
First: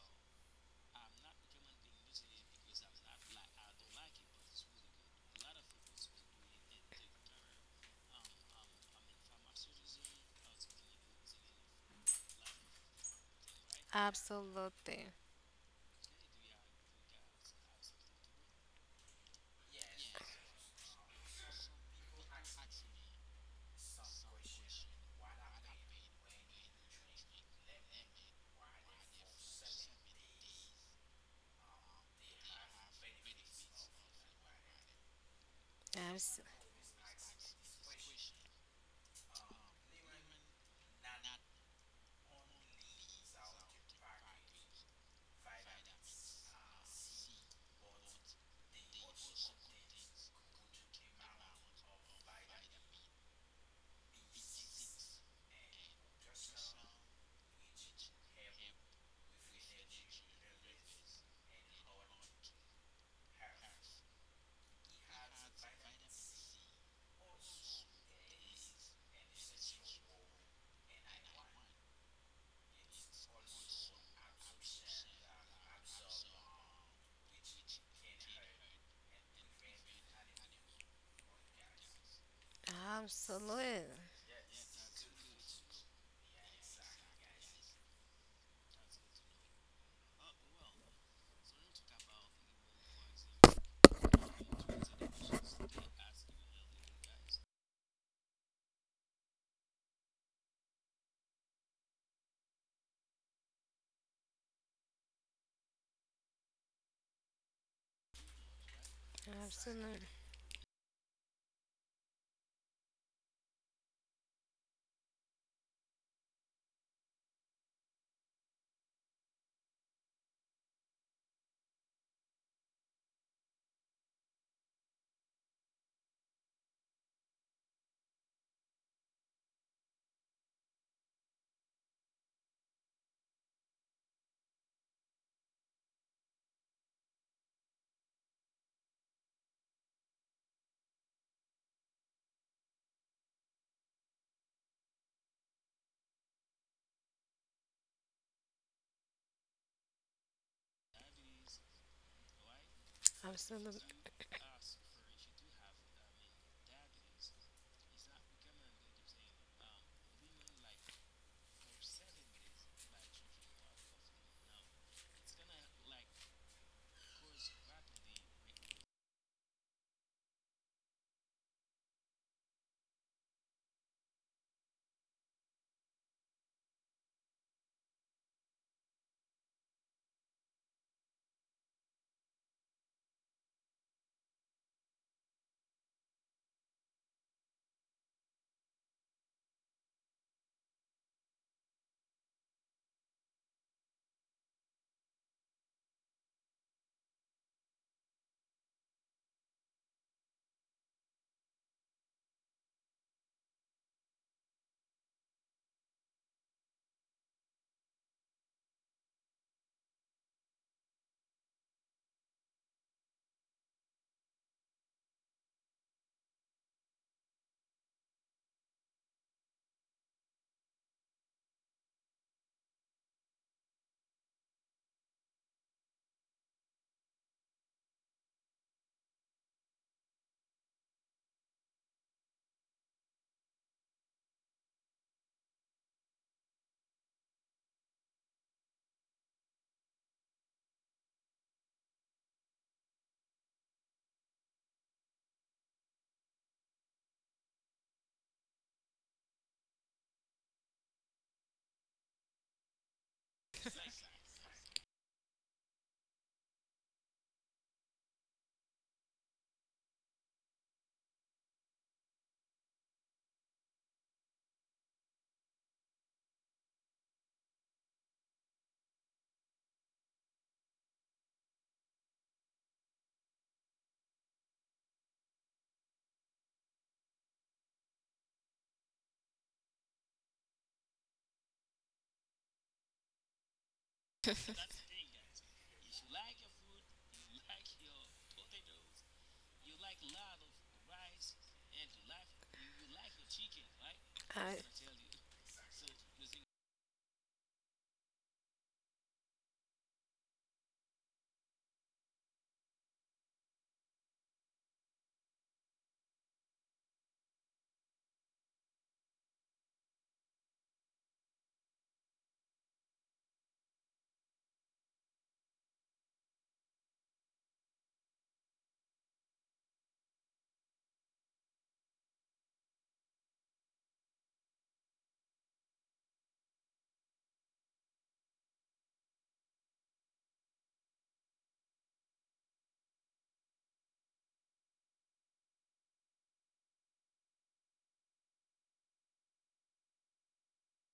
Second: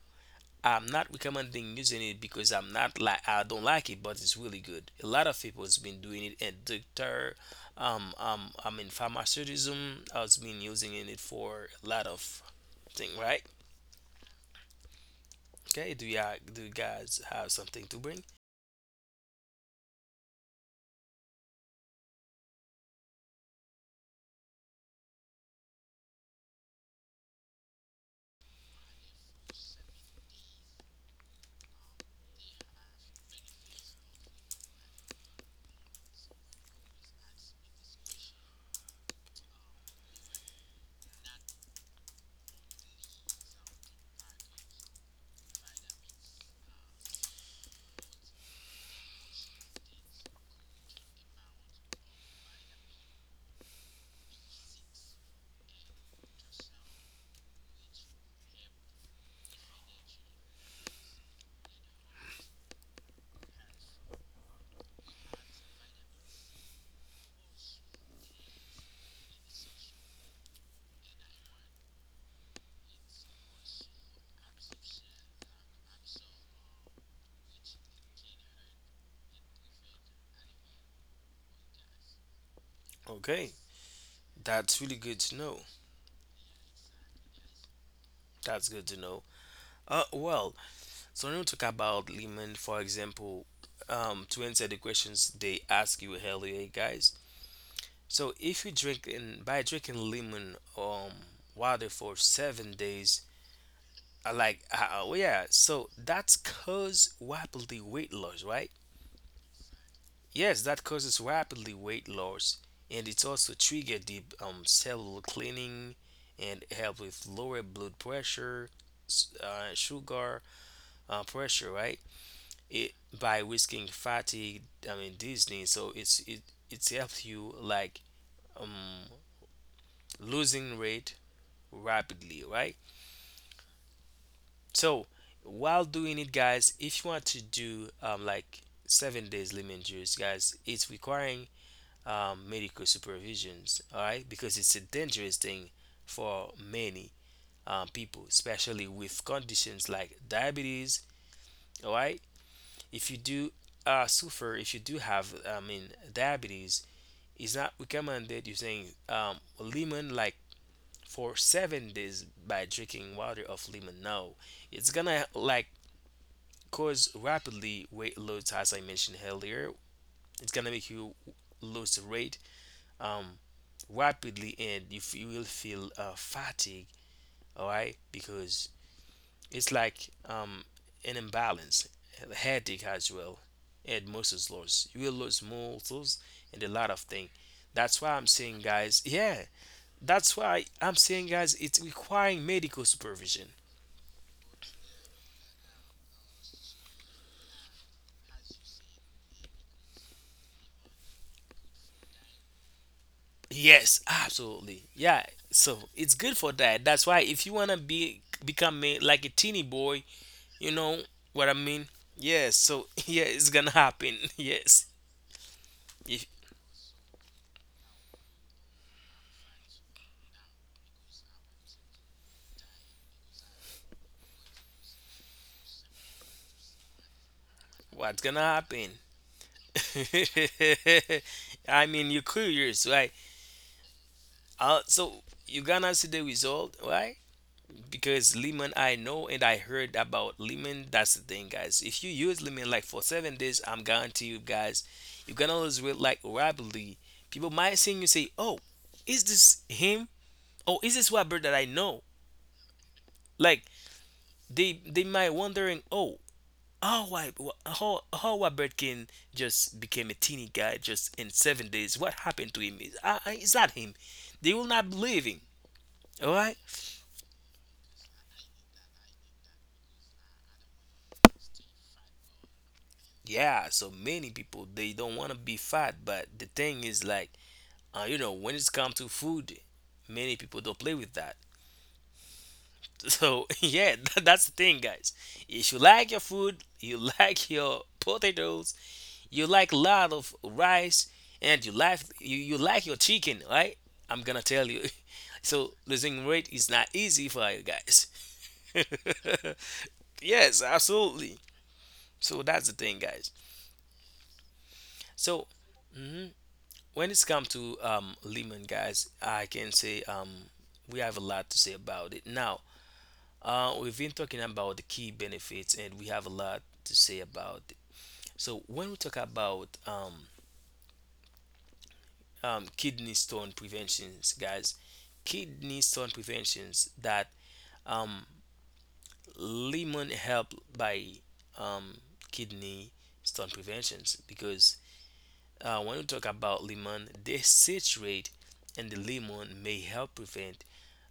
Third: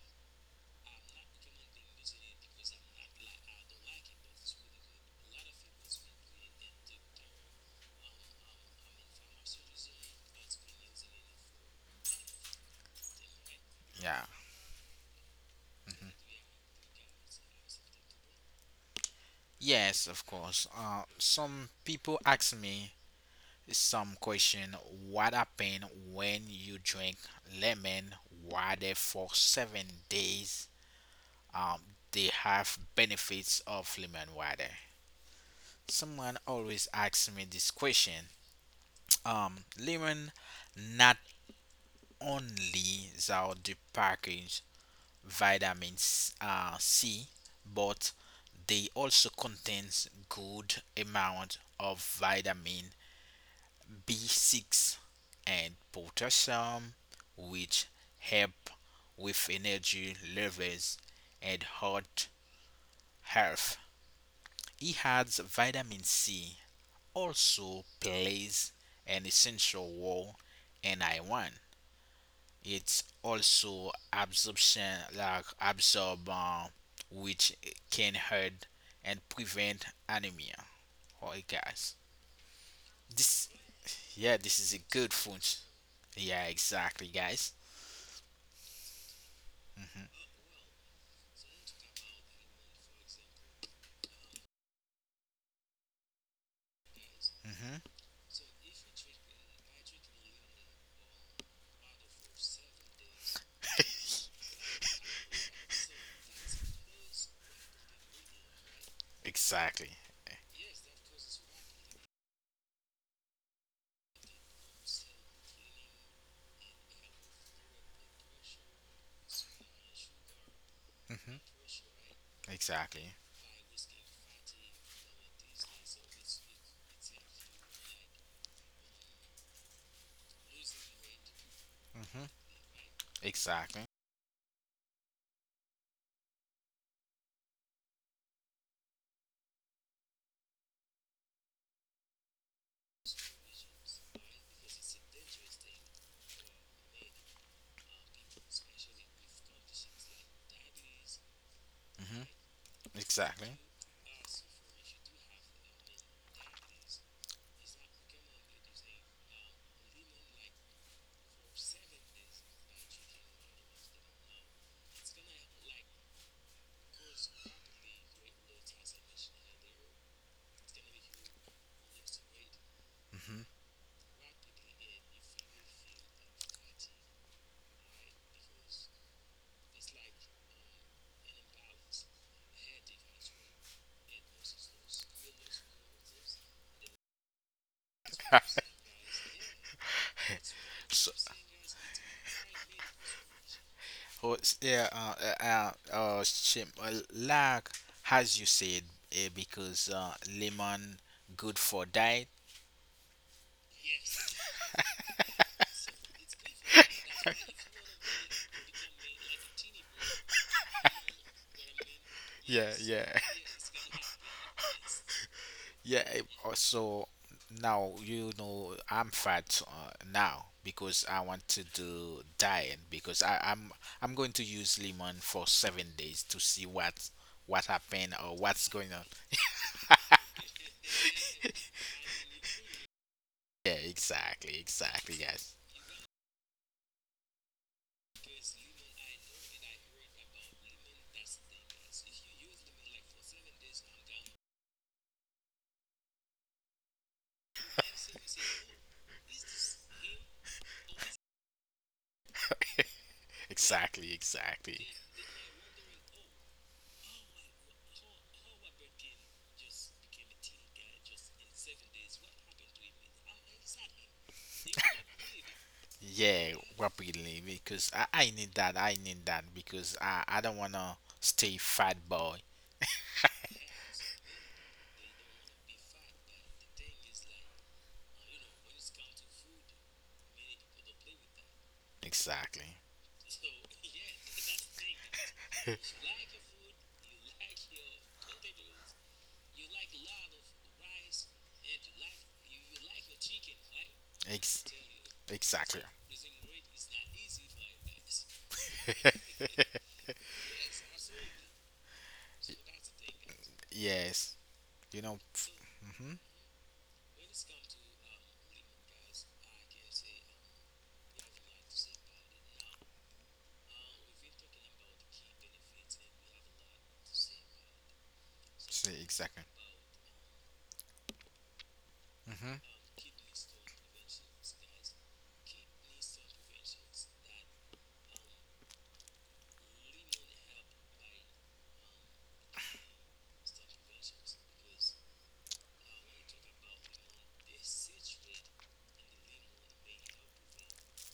S3: I'm not recommending using it because I'm not like I don't like it, but it's really good. A lot of people has been doing it, and doctor, I mean, pharmaceuticism has been using it for a lot of thing, right?
S1: Yeah.
S2: absolutely.
S3: Okay, do you guys have something to bring?
S1: Yes, of course. Some people ask me some question, what happened when you drink lemon water for 7 days? Um, they have benefits of lemon water. Someone
S2: Abs-
S1: always asks me this question. Lemon not only that they package vitamin C, but they also contains good amount of vitamin B6 and potassium, which help with energy levels and heart health. He adds vitamin C also plays an essential role in iron. It's also absorption like absorb, which can hurt and prevent anemia, all right, guys? This
S3: Okay,
S2: absolutely.
S1: yeah, this is a
S3: that's really
S1: good
S3: good to
S1: food.
S3: know.
S1: Yeah, exactly, guys.
S3: That's good to know.
S1: Mhm.
S3: Well, so when we talk about Lehman, for example, to answer the questions they ask you earlier, guys.
S1: Hmm.
S3: So if you drink in by drinking lemon water for 7 days, I like oh yeah, so that's cause rapidly weight loss, right?
S1: Exactly.
S2: Absolutely.
S3: Yes, that causes rapidly weight loss, and it's also trigger deep cellular cleaning and help with lower blood pressure, sugar
S1: Hmm.
S3: pressure, right? It
S1: Exactly.
S3: by risking fatigue, I mean disney, so it's helps you like um losing weight
S1: Hmm.
S3: rapidly, right?
S1: Exactly.
S3: So while doing it, guys, if you want to do like 7 days lemon juice, guys, it's requiring medical supervisions, all right, because it's a dangerous thing for many people, especially with conditions like diabetes, all right.
S1: Hmm.
S3: If you
S1: Exactly.
S3: do
S2: Absolutely.
S3: suffer, if you do have I mean diabetes, is not recommended using lemon like for 7 days by drinking water of lemon. No, it's gonna like cause rapidly weight loss, as I mentioned earlier. It's gonna make you lose weight
S1: Hmm.
S3: um, rapidly, and you will feel fatigue. All right, because it's like an imbalance, a headache as well, and muscles loss. You will lose muscles and a lot of things. That's why I'm saying, guys, yeah, that's why I'm
S1: So
S3: saying, guys, it's requiring medical supervision.
S1: oh, like as you said, because lemon good for diet.
S3: Yes, absolutely. Yeah. So it's good for that. That's why if you wanna be become a, like a teeny boy, you know what I mean. Yes.
S1: Yeah,
S3: So
S1: yeah.
S3: yeah, it's gonna happen. Yes.
S1: Yeah,
S3: If-
S1: so now you know I'm fat now because I want to do diet because I'm going to use lemon for 7 days to see what happened
S3: what's
S1: or
S3: gonna
S1: what's going
S3: happen?
S1: on.
S3: I mean, you're curious, right?
S1: Yeah, exactly, exactly.
S3: So
S1: Yes.
S3: you're gonna see the result, right? Because lemon, I know and I heard about lemon, that's the thing, guys. If you use lemon like for 7 days, I'm guarantee you guys you're gonna lose weight like rapidly. People might see you say, oh, is this him? Oh, is this Robert that I know? Like
S1: Exactly,
S3: they
S1: exactly.
S3: they might wondering, oh, how I, how Robert can just became a teeny guy just in 7 days. What happened to him? Is that him? They will not believe him. All
S1: Yeah,
S3: right.
S1: rapidly because I need that because I don't wanna stay fat boy.
S3: Yeah, so many people they don't want to be fat, but the thing is like, when it's come to food, many people don't play with that.
S1: Exactly,
S3: So yeah, that's the thing, guys. If you like your food, you like your potatoes, you like a lot of rice, and you like you like your chicken, right? I'm gonna
S1: ex
S3: tell
S2: I-
S3: you. So
S1: exactly.
S3: losing weight is not easy for you guys. Yes, absolutely. So that's the thing, guys.
S1: Yes, you know.
S3: So when it's come to Lehman, guys, I can say, we have a lot to say about it. Now, we've been talking about the key benefits, and we have a lot to say about it. So, when we
S1: See,
S3: talk
S1: exactly.
S3: about
S1: Hmm.
S3: kidney stone preventions, guys, kidney stone preventions that, um, Lehman help by, um, kidney stone preventions because when we talk about lemon, they citrate and the lemon may help prevent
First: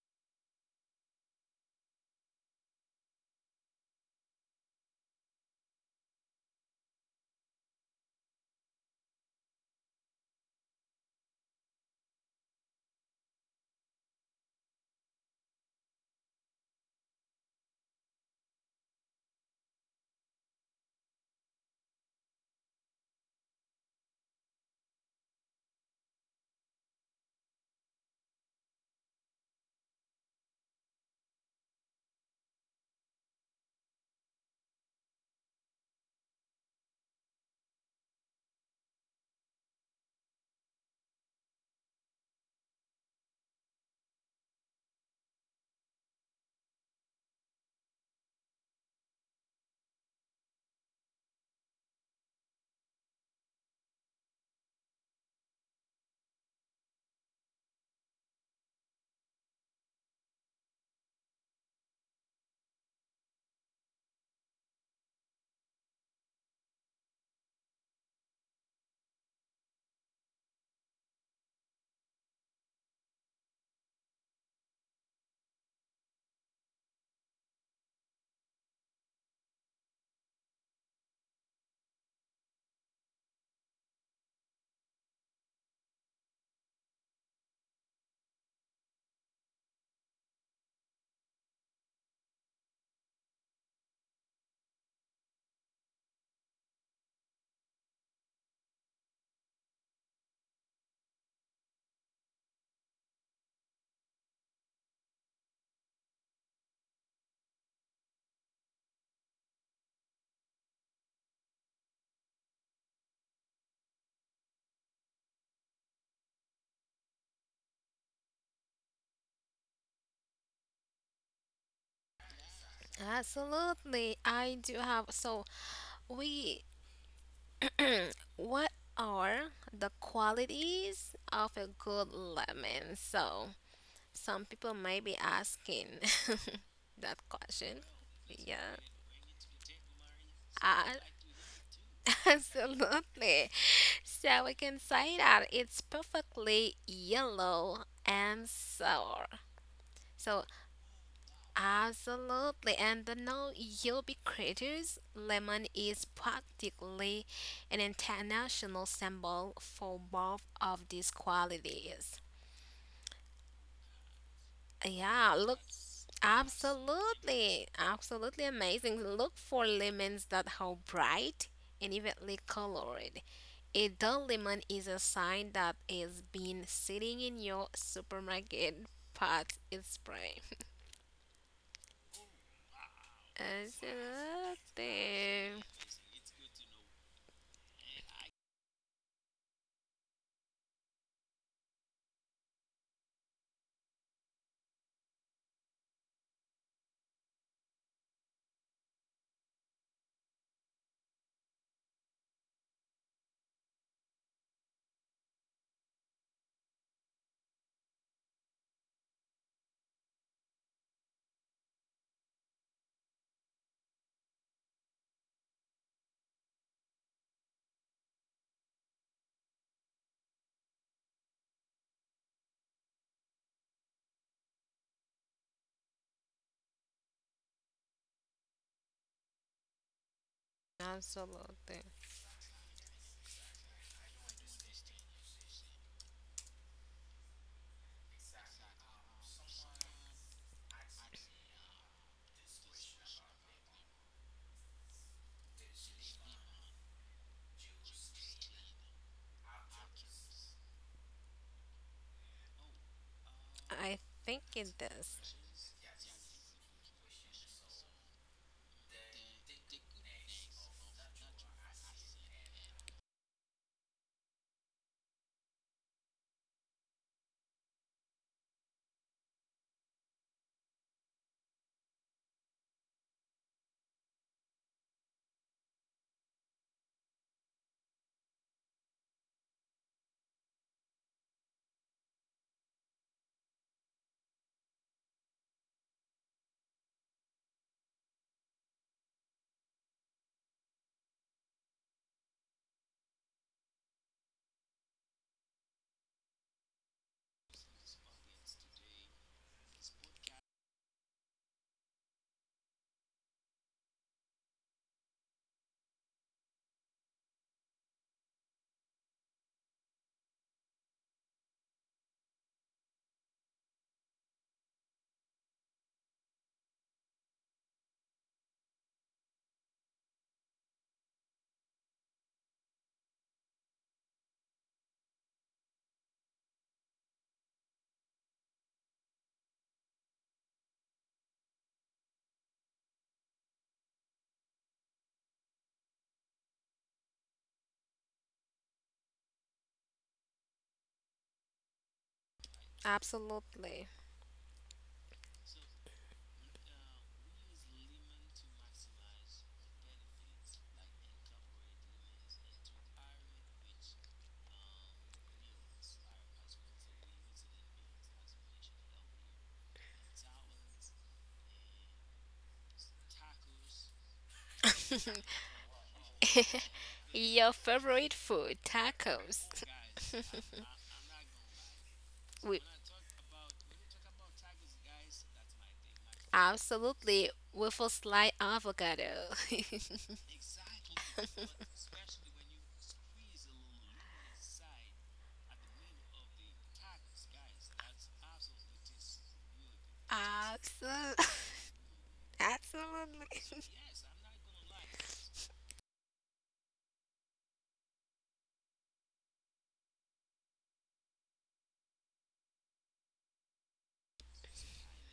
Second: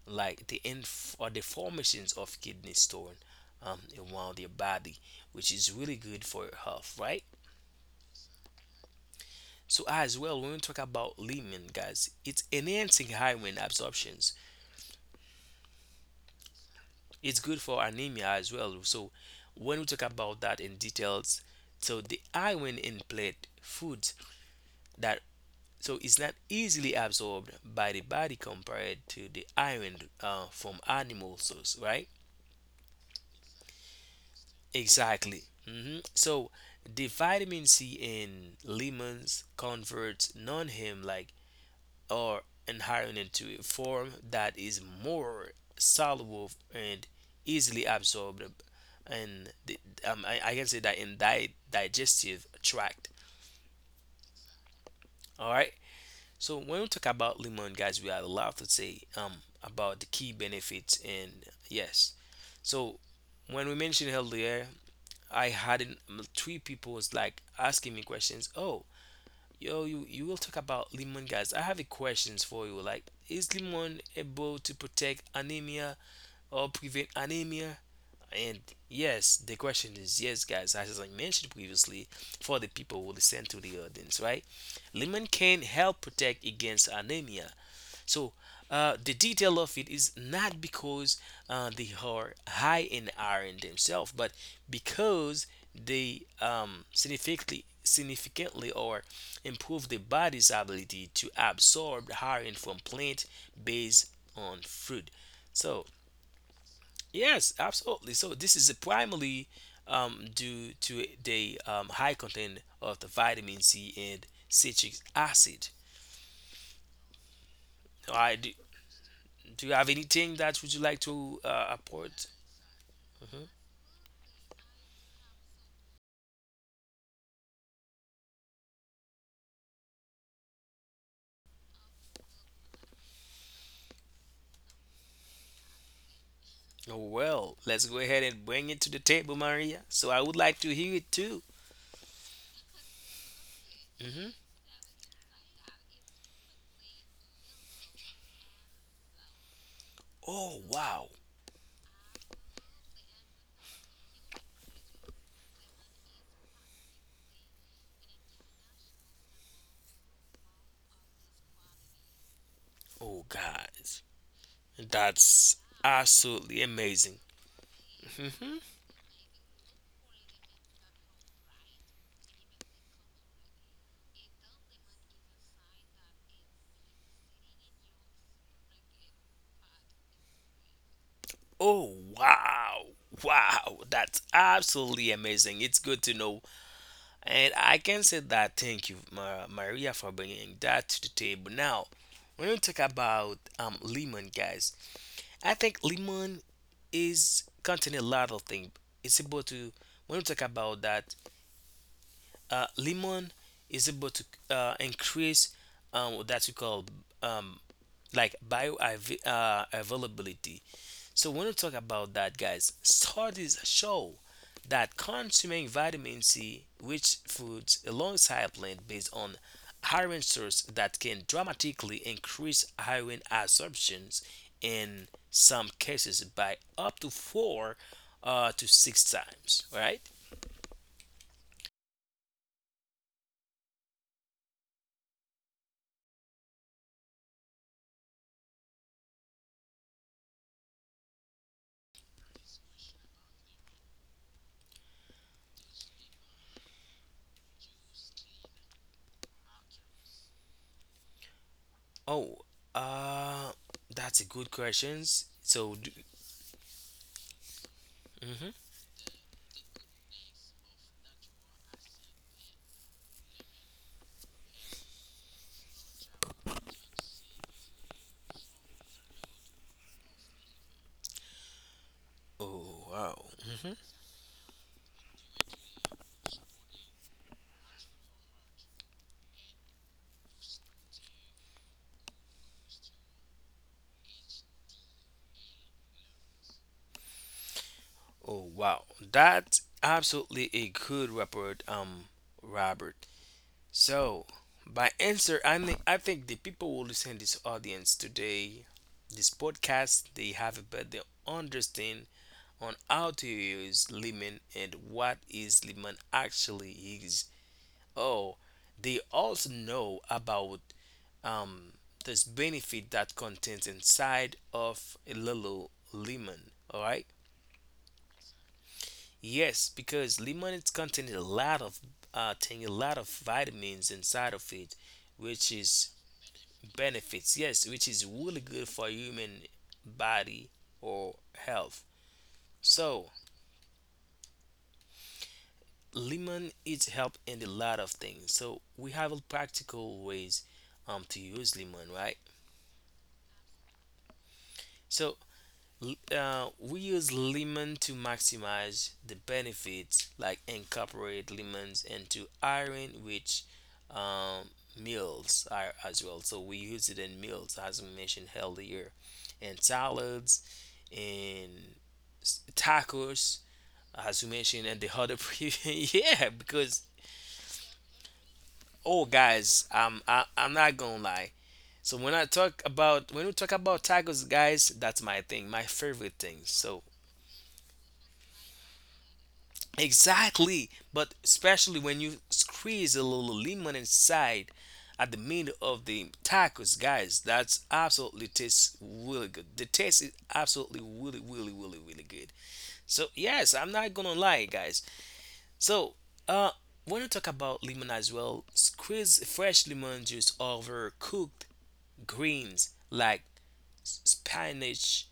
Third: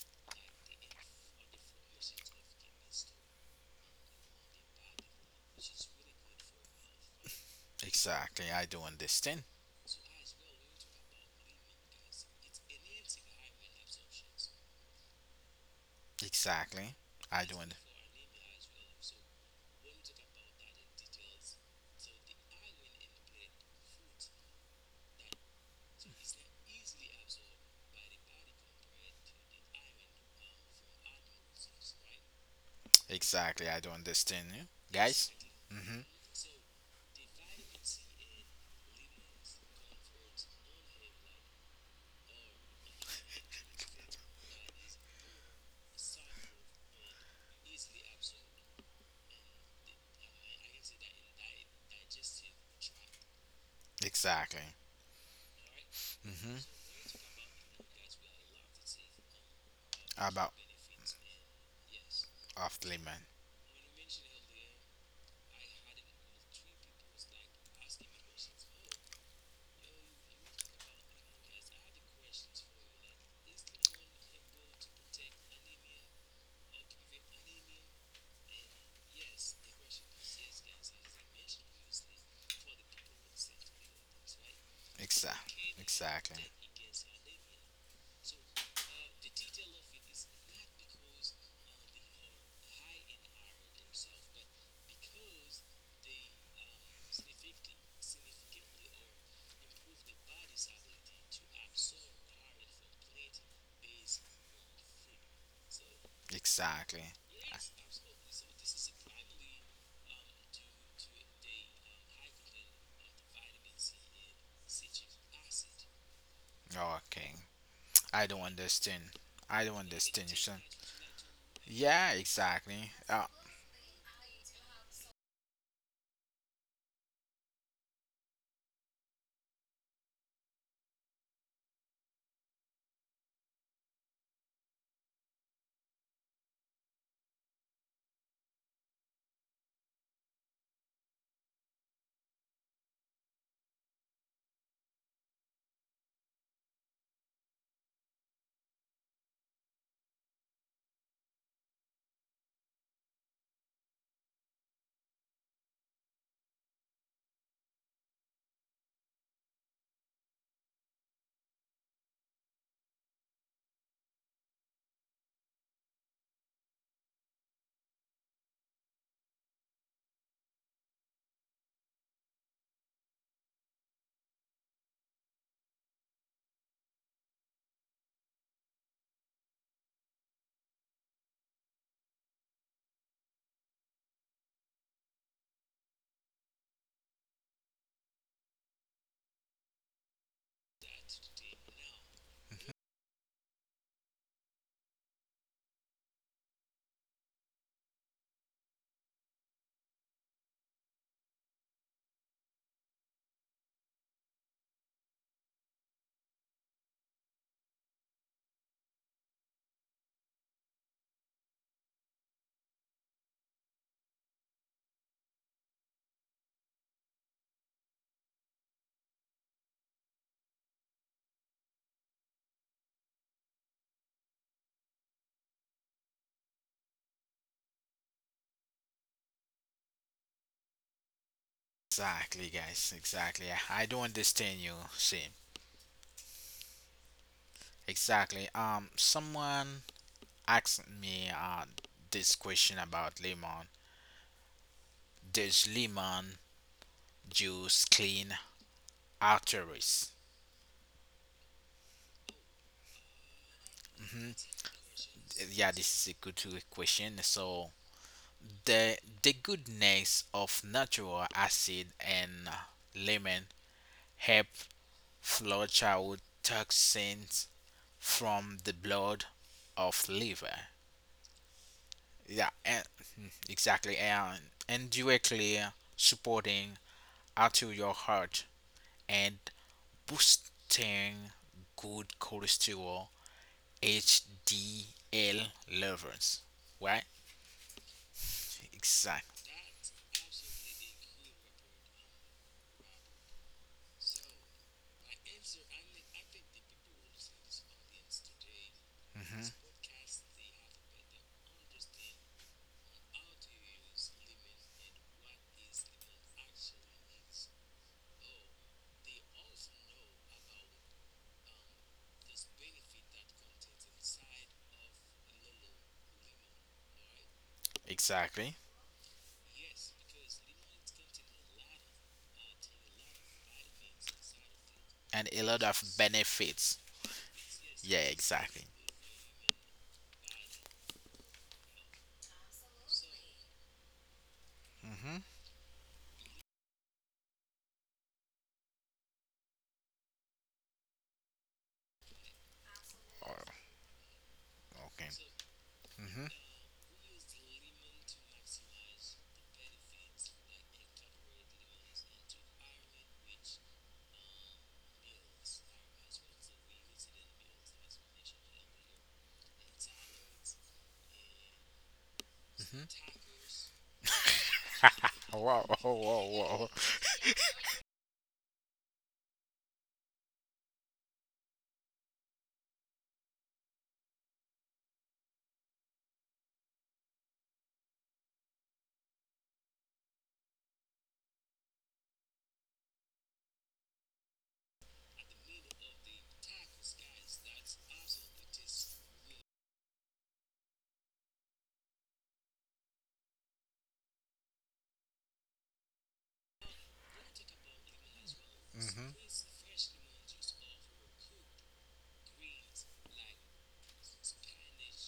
S3: like or the formations of kidney stone around your body, which is really good for your health, right?
S1: Exactly. I do understand.
S3: So as well, when we talk about lemon, guys, it's enhancing iron absorptions.
S1: Exactly.
S3: It's
S1: I do.
S3: good
S1: Not
S3: for anemia as well. So when we talk about that in details, so the iron in plant foods that, so it's not easily absorbed by the body compared to the iron from animal source, right?
S1: exactly. I do understand you, guys.
S3: Exactly.
S1: Hmm.
S3: So the vitamin C in lemons converts non-heme, like, or iron into a form that is more soluble and easily absorbed, and I can say that in digestive tract.
S1: Exactly.
S3: All right. So
S1: Hmm.
S3: when we talk about lemon, guys, we have a lot to say about the key
S1: About
S3: benefits. And yes.
S1: off
S3: So
S1: limit.
S3: when we mentioned healthier, I had three people was like asking me questions. Oh, yo, you will talk about lemon, guys. I have a questions for you. Like, is lemon able to protect anemia or prevent anemia? And yes, the question is yes, guys, as I mentioned previously, for the people who listen to the audience, right? Lemon can
S1: Exactly.
S3: help protect
S1: Exactly.
S3: against anemia. So, the detail of it is not because they are high in iron themselves, but because they, um, significantly or improve the body's ability to absorb iron from plant based on fruit. So
S1: Exactly.
S3: yes, absolutely. So this is primarily, due to the high content of the vitamin C and citric acid.
S1: Okay.
S3: All
S1: I
S3: right,
S1: don't
S3: do,
S1: understand. I
S3: do you
S1: don't
S3: have
S1: understand
S3: anything
S1: you,
S3: that
S1: son.
S3: would you like to
S1: Yeah,
S3: apport?
S1: exactly.
S2: absolutely. I do have. So, we. What are the qualities of a good lemon? So, some people might be asking
S3: Oh,
S2: that
S3: well, let's go
S2: question.
S3: ahead and bring it to
S2: Yeah,
S3: the table, Maria. So I would like to hear it
S2: a-
S3: too.
S2: absolutely. So we can say that it's perfectly yellow and sour. So
S3: Oh, wow.
S2: absolutely, and the no be ubiquitous lemon is practically an international symbol for both of these qualities.
S3: Oh, guys, that's
S2: Yeah, look
S3: absolutely amazing.
S2: absolutely, absolutely amazing. Look for lemons that are bright and evenly colored. A dull lemon is a sign that it's been sitting in your supermarket pot is spray.
S3: Oh, wow. Wow, that's absolutely amazing.
S2: Absolutely.
S3: It's good to know. And I can say that thank you, Maria, for bringing that to the table. Now, when we talk about lemon, guys, I think lemon is contain a lot of things. It's able to, when we talk about that, lemon is able to increase what that we call, um, like bio availability. So when we talk about that, guys, studies show that consuming vitamin C, rich foods alongside plant-based on iron source, that can dramatically increase iron absorptions in some cases by up to four to six times, right?
S2: Absolutely.
S1: Exactly, guys. Exactly. I don't understand you. See, exactly. Someone asked me this question about lemon. Does lemon juice clean arteries?
S3: Oh, uh,
S2: I
S3: that's a
S2: think
S3: good
S2: it
S3: question.
S2: does.
S1: Yeah,
S3: So,
S1: this
S3: do,
S1: is a good question. So
S3: mhm.
S1: the the goodness of natural acid and lemon help flush out toxins from the blood of liver. Yeah, and,
S3: Oh wow,
S1: mhm, exactly, and directly supporting arterial heart and boosting good cholesterol HDL lovers, right?
S3: oh wow,
S1: Exact,
S3: that's absolutely a good report, Robert. So, by answer, I think the people will listen to this audience today, this
S1: mhm,
S3: podcast, they have a better understand on how to use lemon and what is lemon actually is. Oh, they also know about, um, this benefit that contains inside of a little lemon. All right.
S1: exactly,
S3: Yes, because lemon it contains a lot of thing, a lot of vitamins inside of it,
S1: and a
S3: which
S1: lot of
S3: is
S1: benefits.
S3: benefits. Yes, which
S1: Yeah,
S3: is really
S1: exactly.
S3: good for human body or health. So
S1: Hmm.
S3: lemon it help in a lot of things. So we have practical ways to use lemon, right?
S1: Oh,
S2: Absolutely.
S1: okay.
S3: So
S1: Hmm.
S3: We use lemon to maximize the benefits, like incorporate lemons into iron rich, um, meals are, as well. So we use it in meals, as we mentioned earlier, and salads, and
S1: Hmm.
S3: tacos, as we mentioned, and the other
S1: Wow,
S3: previous.
S1: wow,
S3: Yeah,
S1: wow.
S3: because,
S2: Your favorite food,
S3: oh
S2: tacos.
S3: guys, um, I, I'm not gonna lie. So when I
S2: We
S3: talk about when we talk about tacos, guys, that's my thing, my favorite thing. So
S2: absolutely with a slight avocado.
S3: exactly, but especially when you squeeze a little lemon inside at the middle of the tacos, guys, that's absolutely tastes really good. The taste is absolutely
S2: Absolutely.
S3: really, really, really, really good. So yes,
S2: Absolutely.
S3: I'm not gonna lie, guys. So uh, when you talk about lemon as well,
S1: Hmm.
S3: squeeze fresh lemon juice over cooked greens like spinach,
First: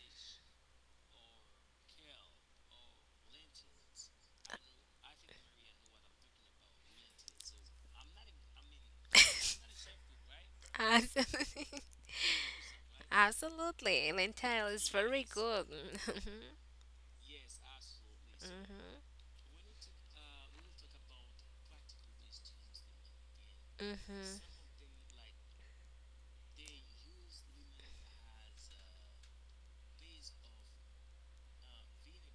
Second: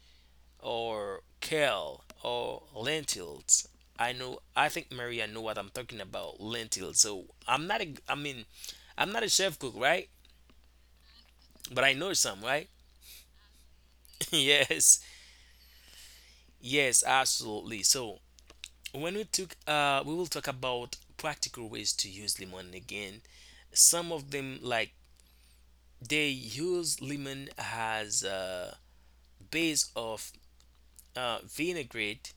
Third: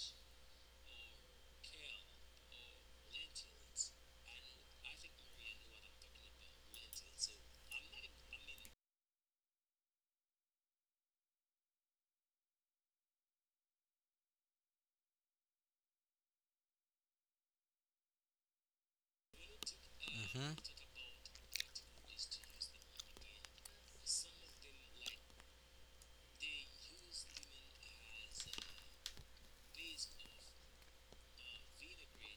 S3: or kale or lentils. I know. I think Maria know what I'm talking about. Lentils. I mean, I'm not a chef cook, right?
S2: Absolutely.
S3: But I know some, right?
S2: Absolutely. Lentil is
S3: Yes.
S2: very good.
S3: Yes. Absolutely. So
S2: Hmm
S3: we will
S1: Hmm.
S3: talk about practical ways to use lemon again. Some
S2: hmm
S3: of them like they use lemon as a base of vinaigrette,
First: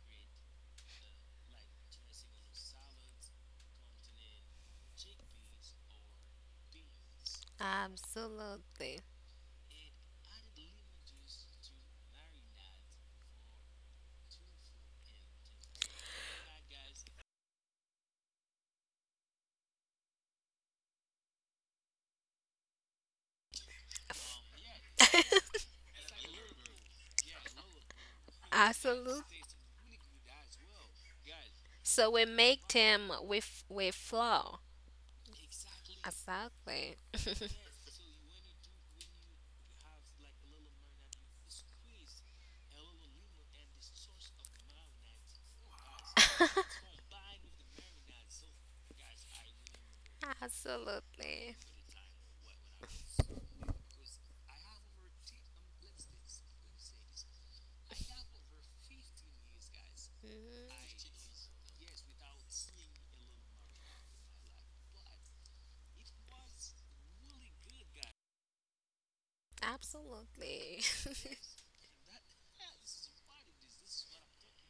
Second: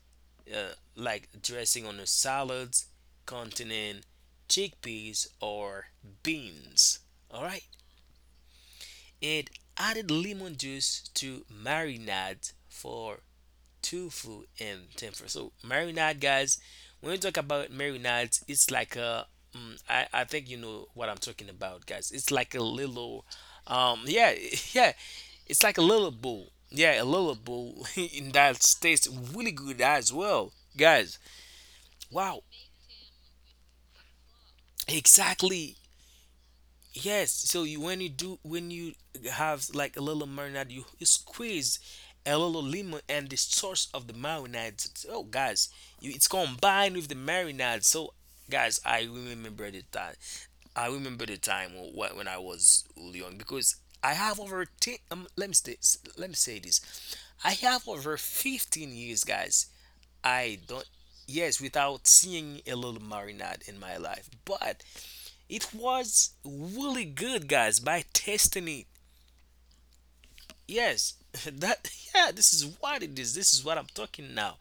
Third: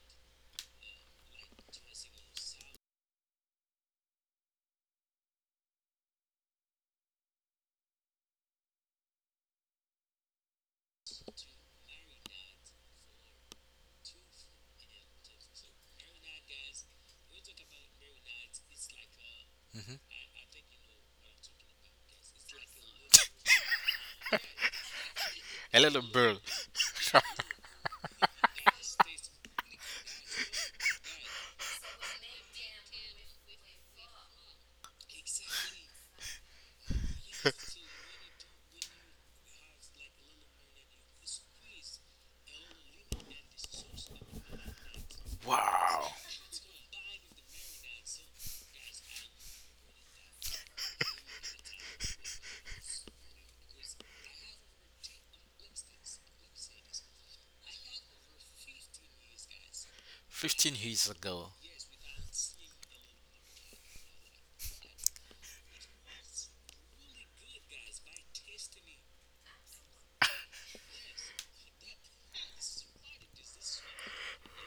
S3: like dressing on a salads containing chickpeas or beans. All right.
S2: absolutely.
S3: It added lemon juice to marinade for tofu and tempura. So marinade, guys, when we talk about marinades, it's like a, mm,
S1: Hmm.
S3: I, I think you know what I'm talking about, guys. It's like a little, yeah, yeah, it's
S1: A
S3: like a
S1: little
S3: little
S1: bird.
S3: bowl. Yeah, a little bowl, and that tastes
S2: Absolutely.
S3: really good as well, guys.
S2: So we
S3: Wow,
S2: make them with flour,
S3: exactly.
S2: exactly.
S3: Yes, so you, when you do, when you have like a little marinade, you squeeze a little lemon and the source of the marinade. It's, oh, guys,
S1: Wow.
S3: you, it's combined with the marinade. So, guys, I remember the time. I remember the
S2: Absolutely.
S3: time when I was young because I have over ten. Let me say this. I have over 15 years, guys. I
S1: 15
S3: don't.
S1: years ago.
S3: Yes, without seeing a little marinade in my life, but it was really good, guys, by testing it.
S2: Absolutely.
S3: Yes, that yeah, this is what it is. This is what I'm talking now.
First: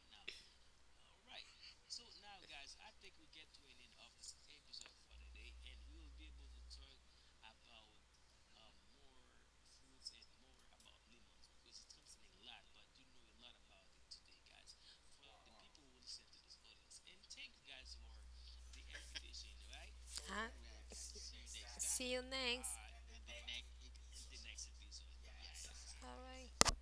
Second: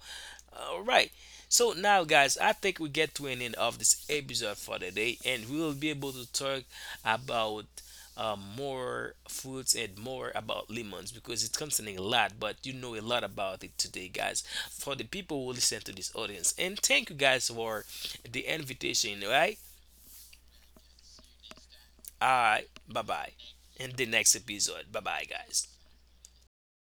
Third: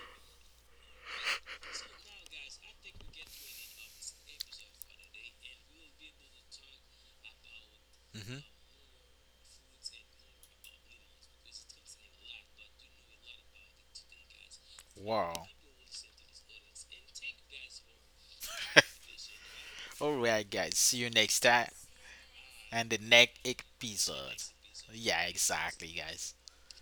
S3: All right. So now, guys, I think we get to an end of this episode for today, and we will be able to talk about
S1: Hmm.
S3: more fruits and more about lemons because it's concerning a lot, but you know a lot about it today, guys. For the people
S1: Wow.
S3: who listen to this audience, and thank you guys for the invitation. Right,
S1: All
S2: Uh,
S1: right, guys. See you next time
S2: see you
S3: all right.
S2: next.
S1: and
S3: Bye
S1: the
S3: bye.
S1: next
S3: In the next
S1: episode.
S3: episode. Bye bye,
S1: Yeah,
S3: guys.
S1: exactly,
S2: All
S1: guys.
S2: right.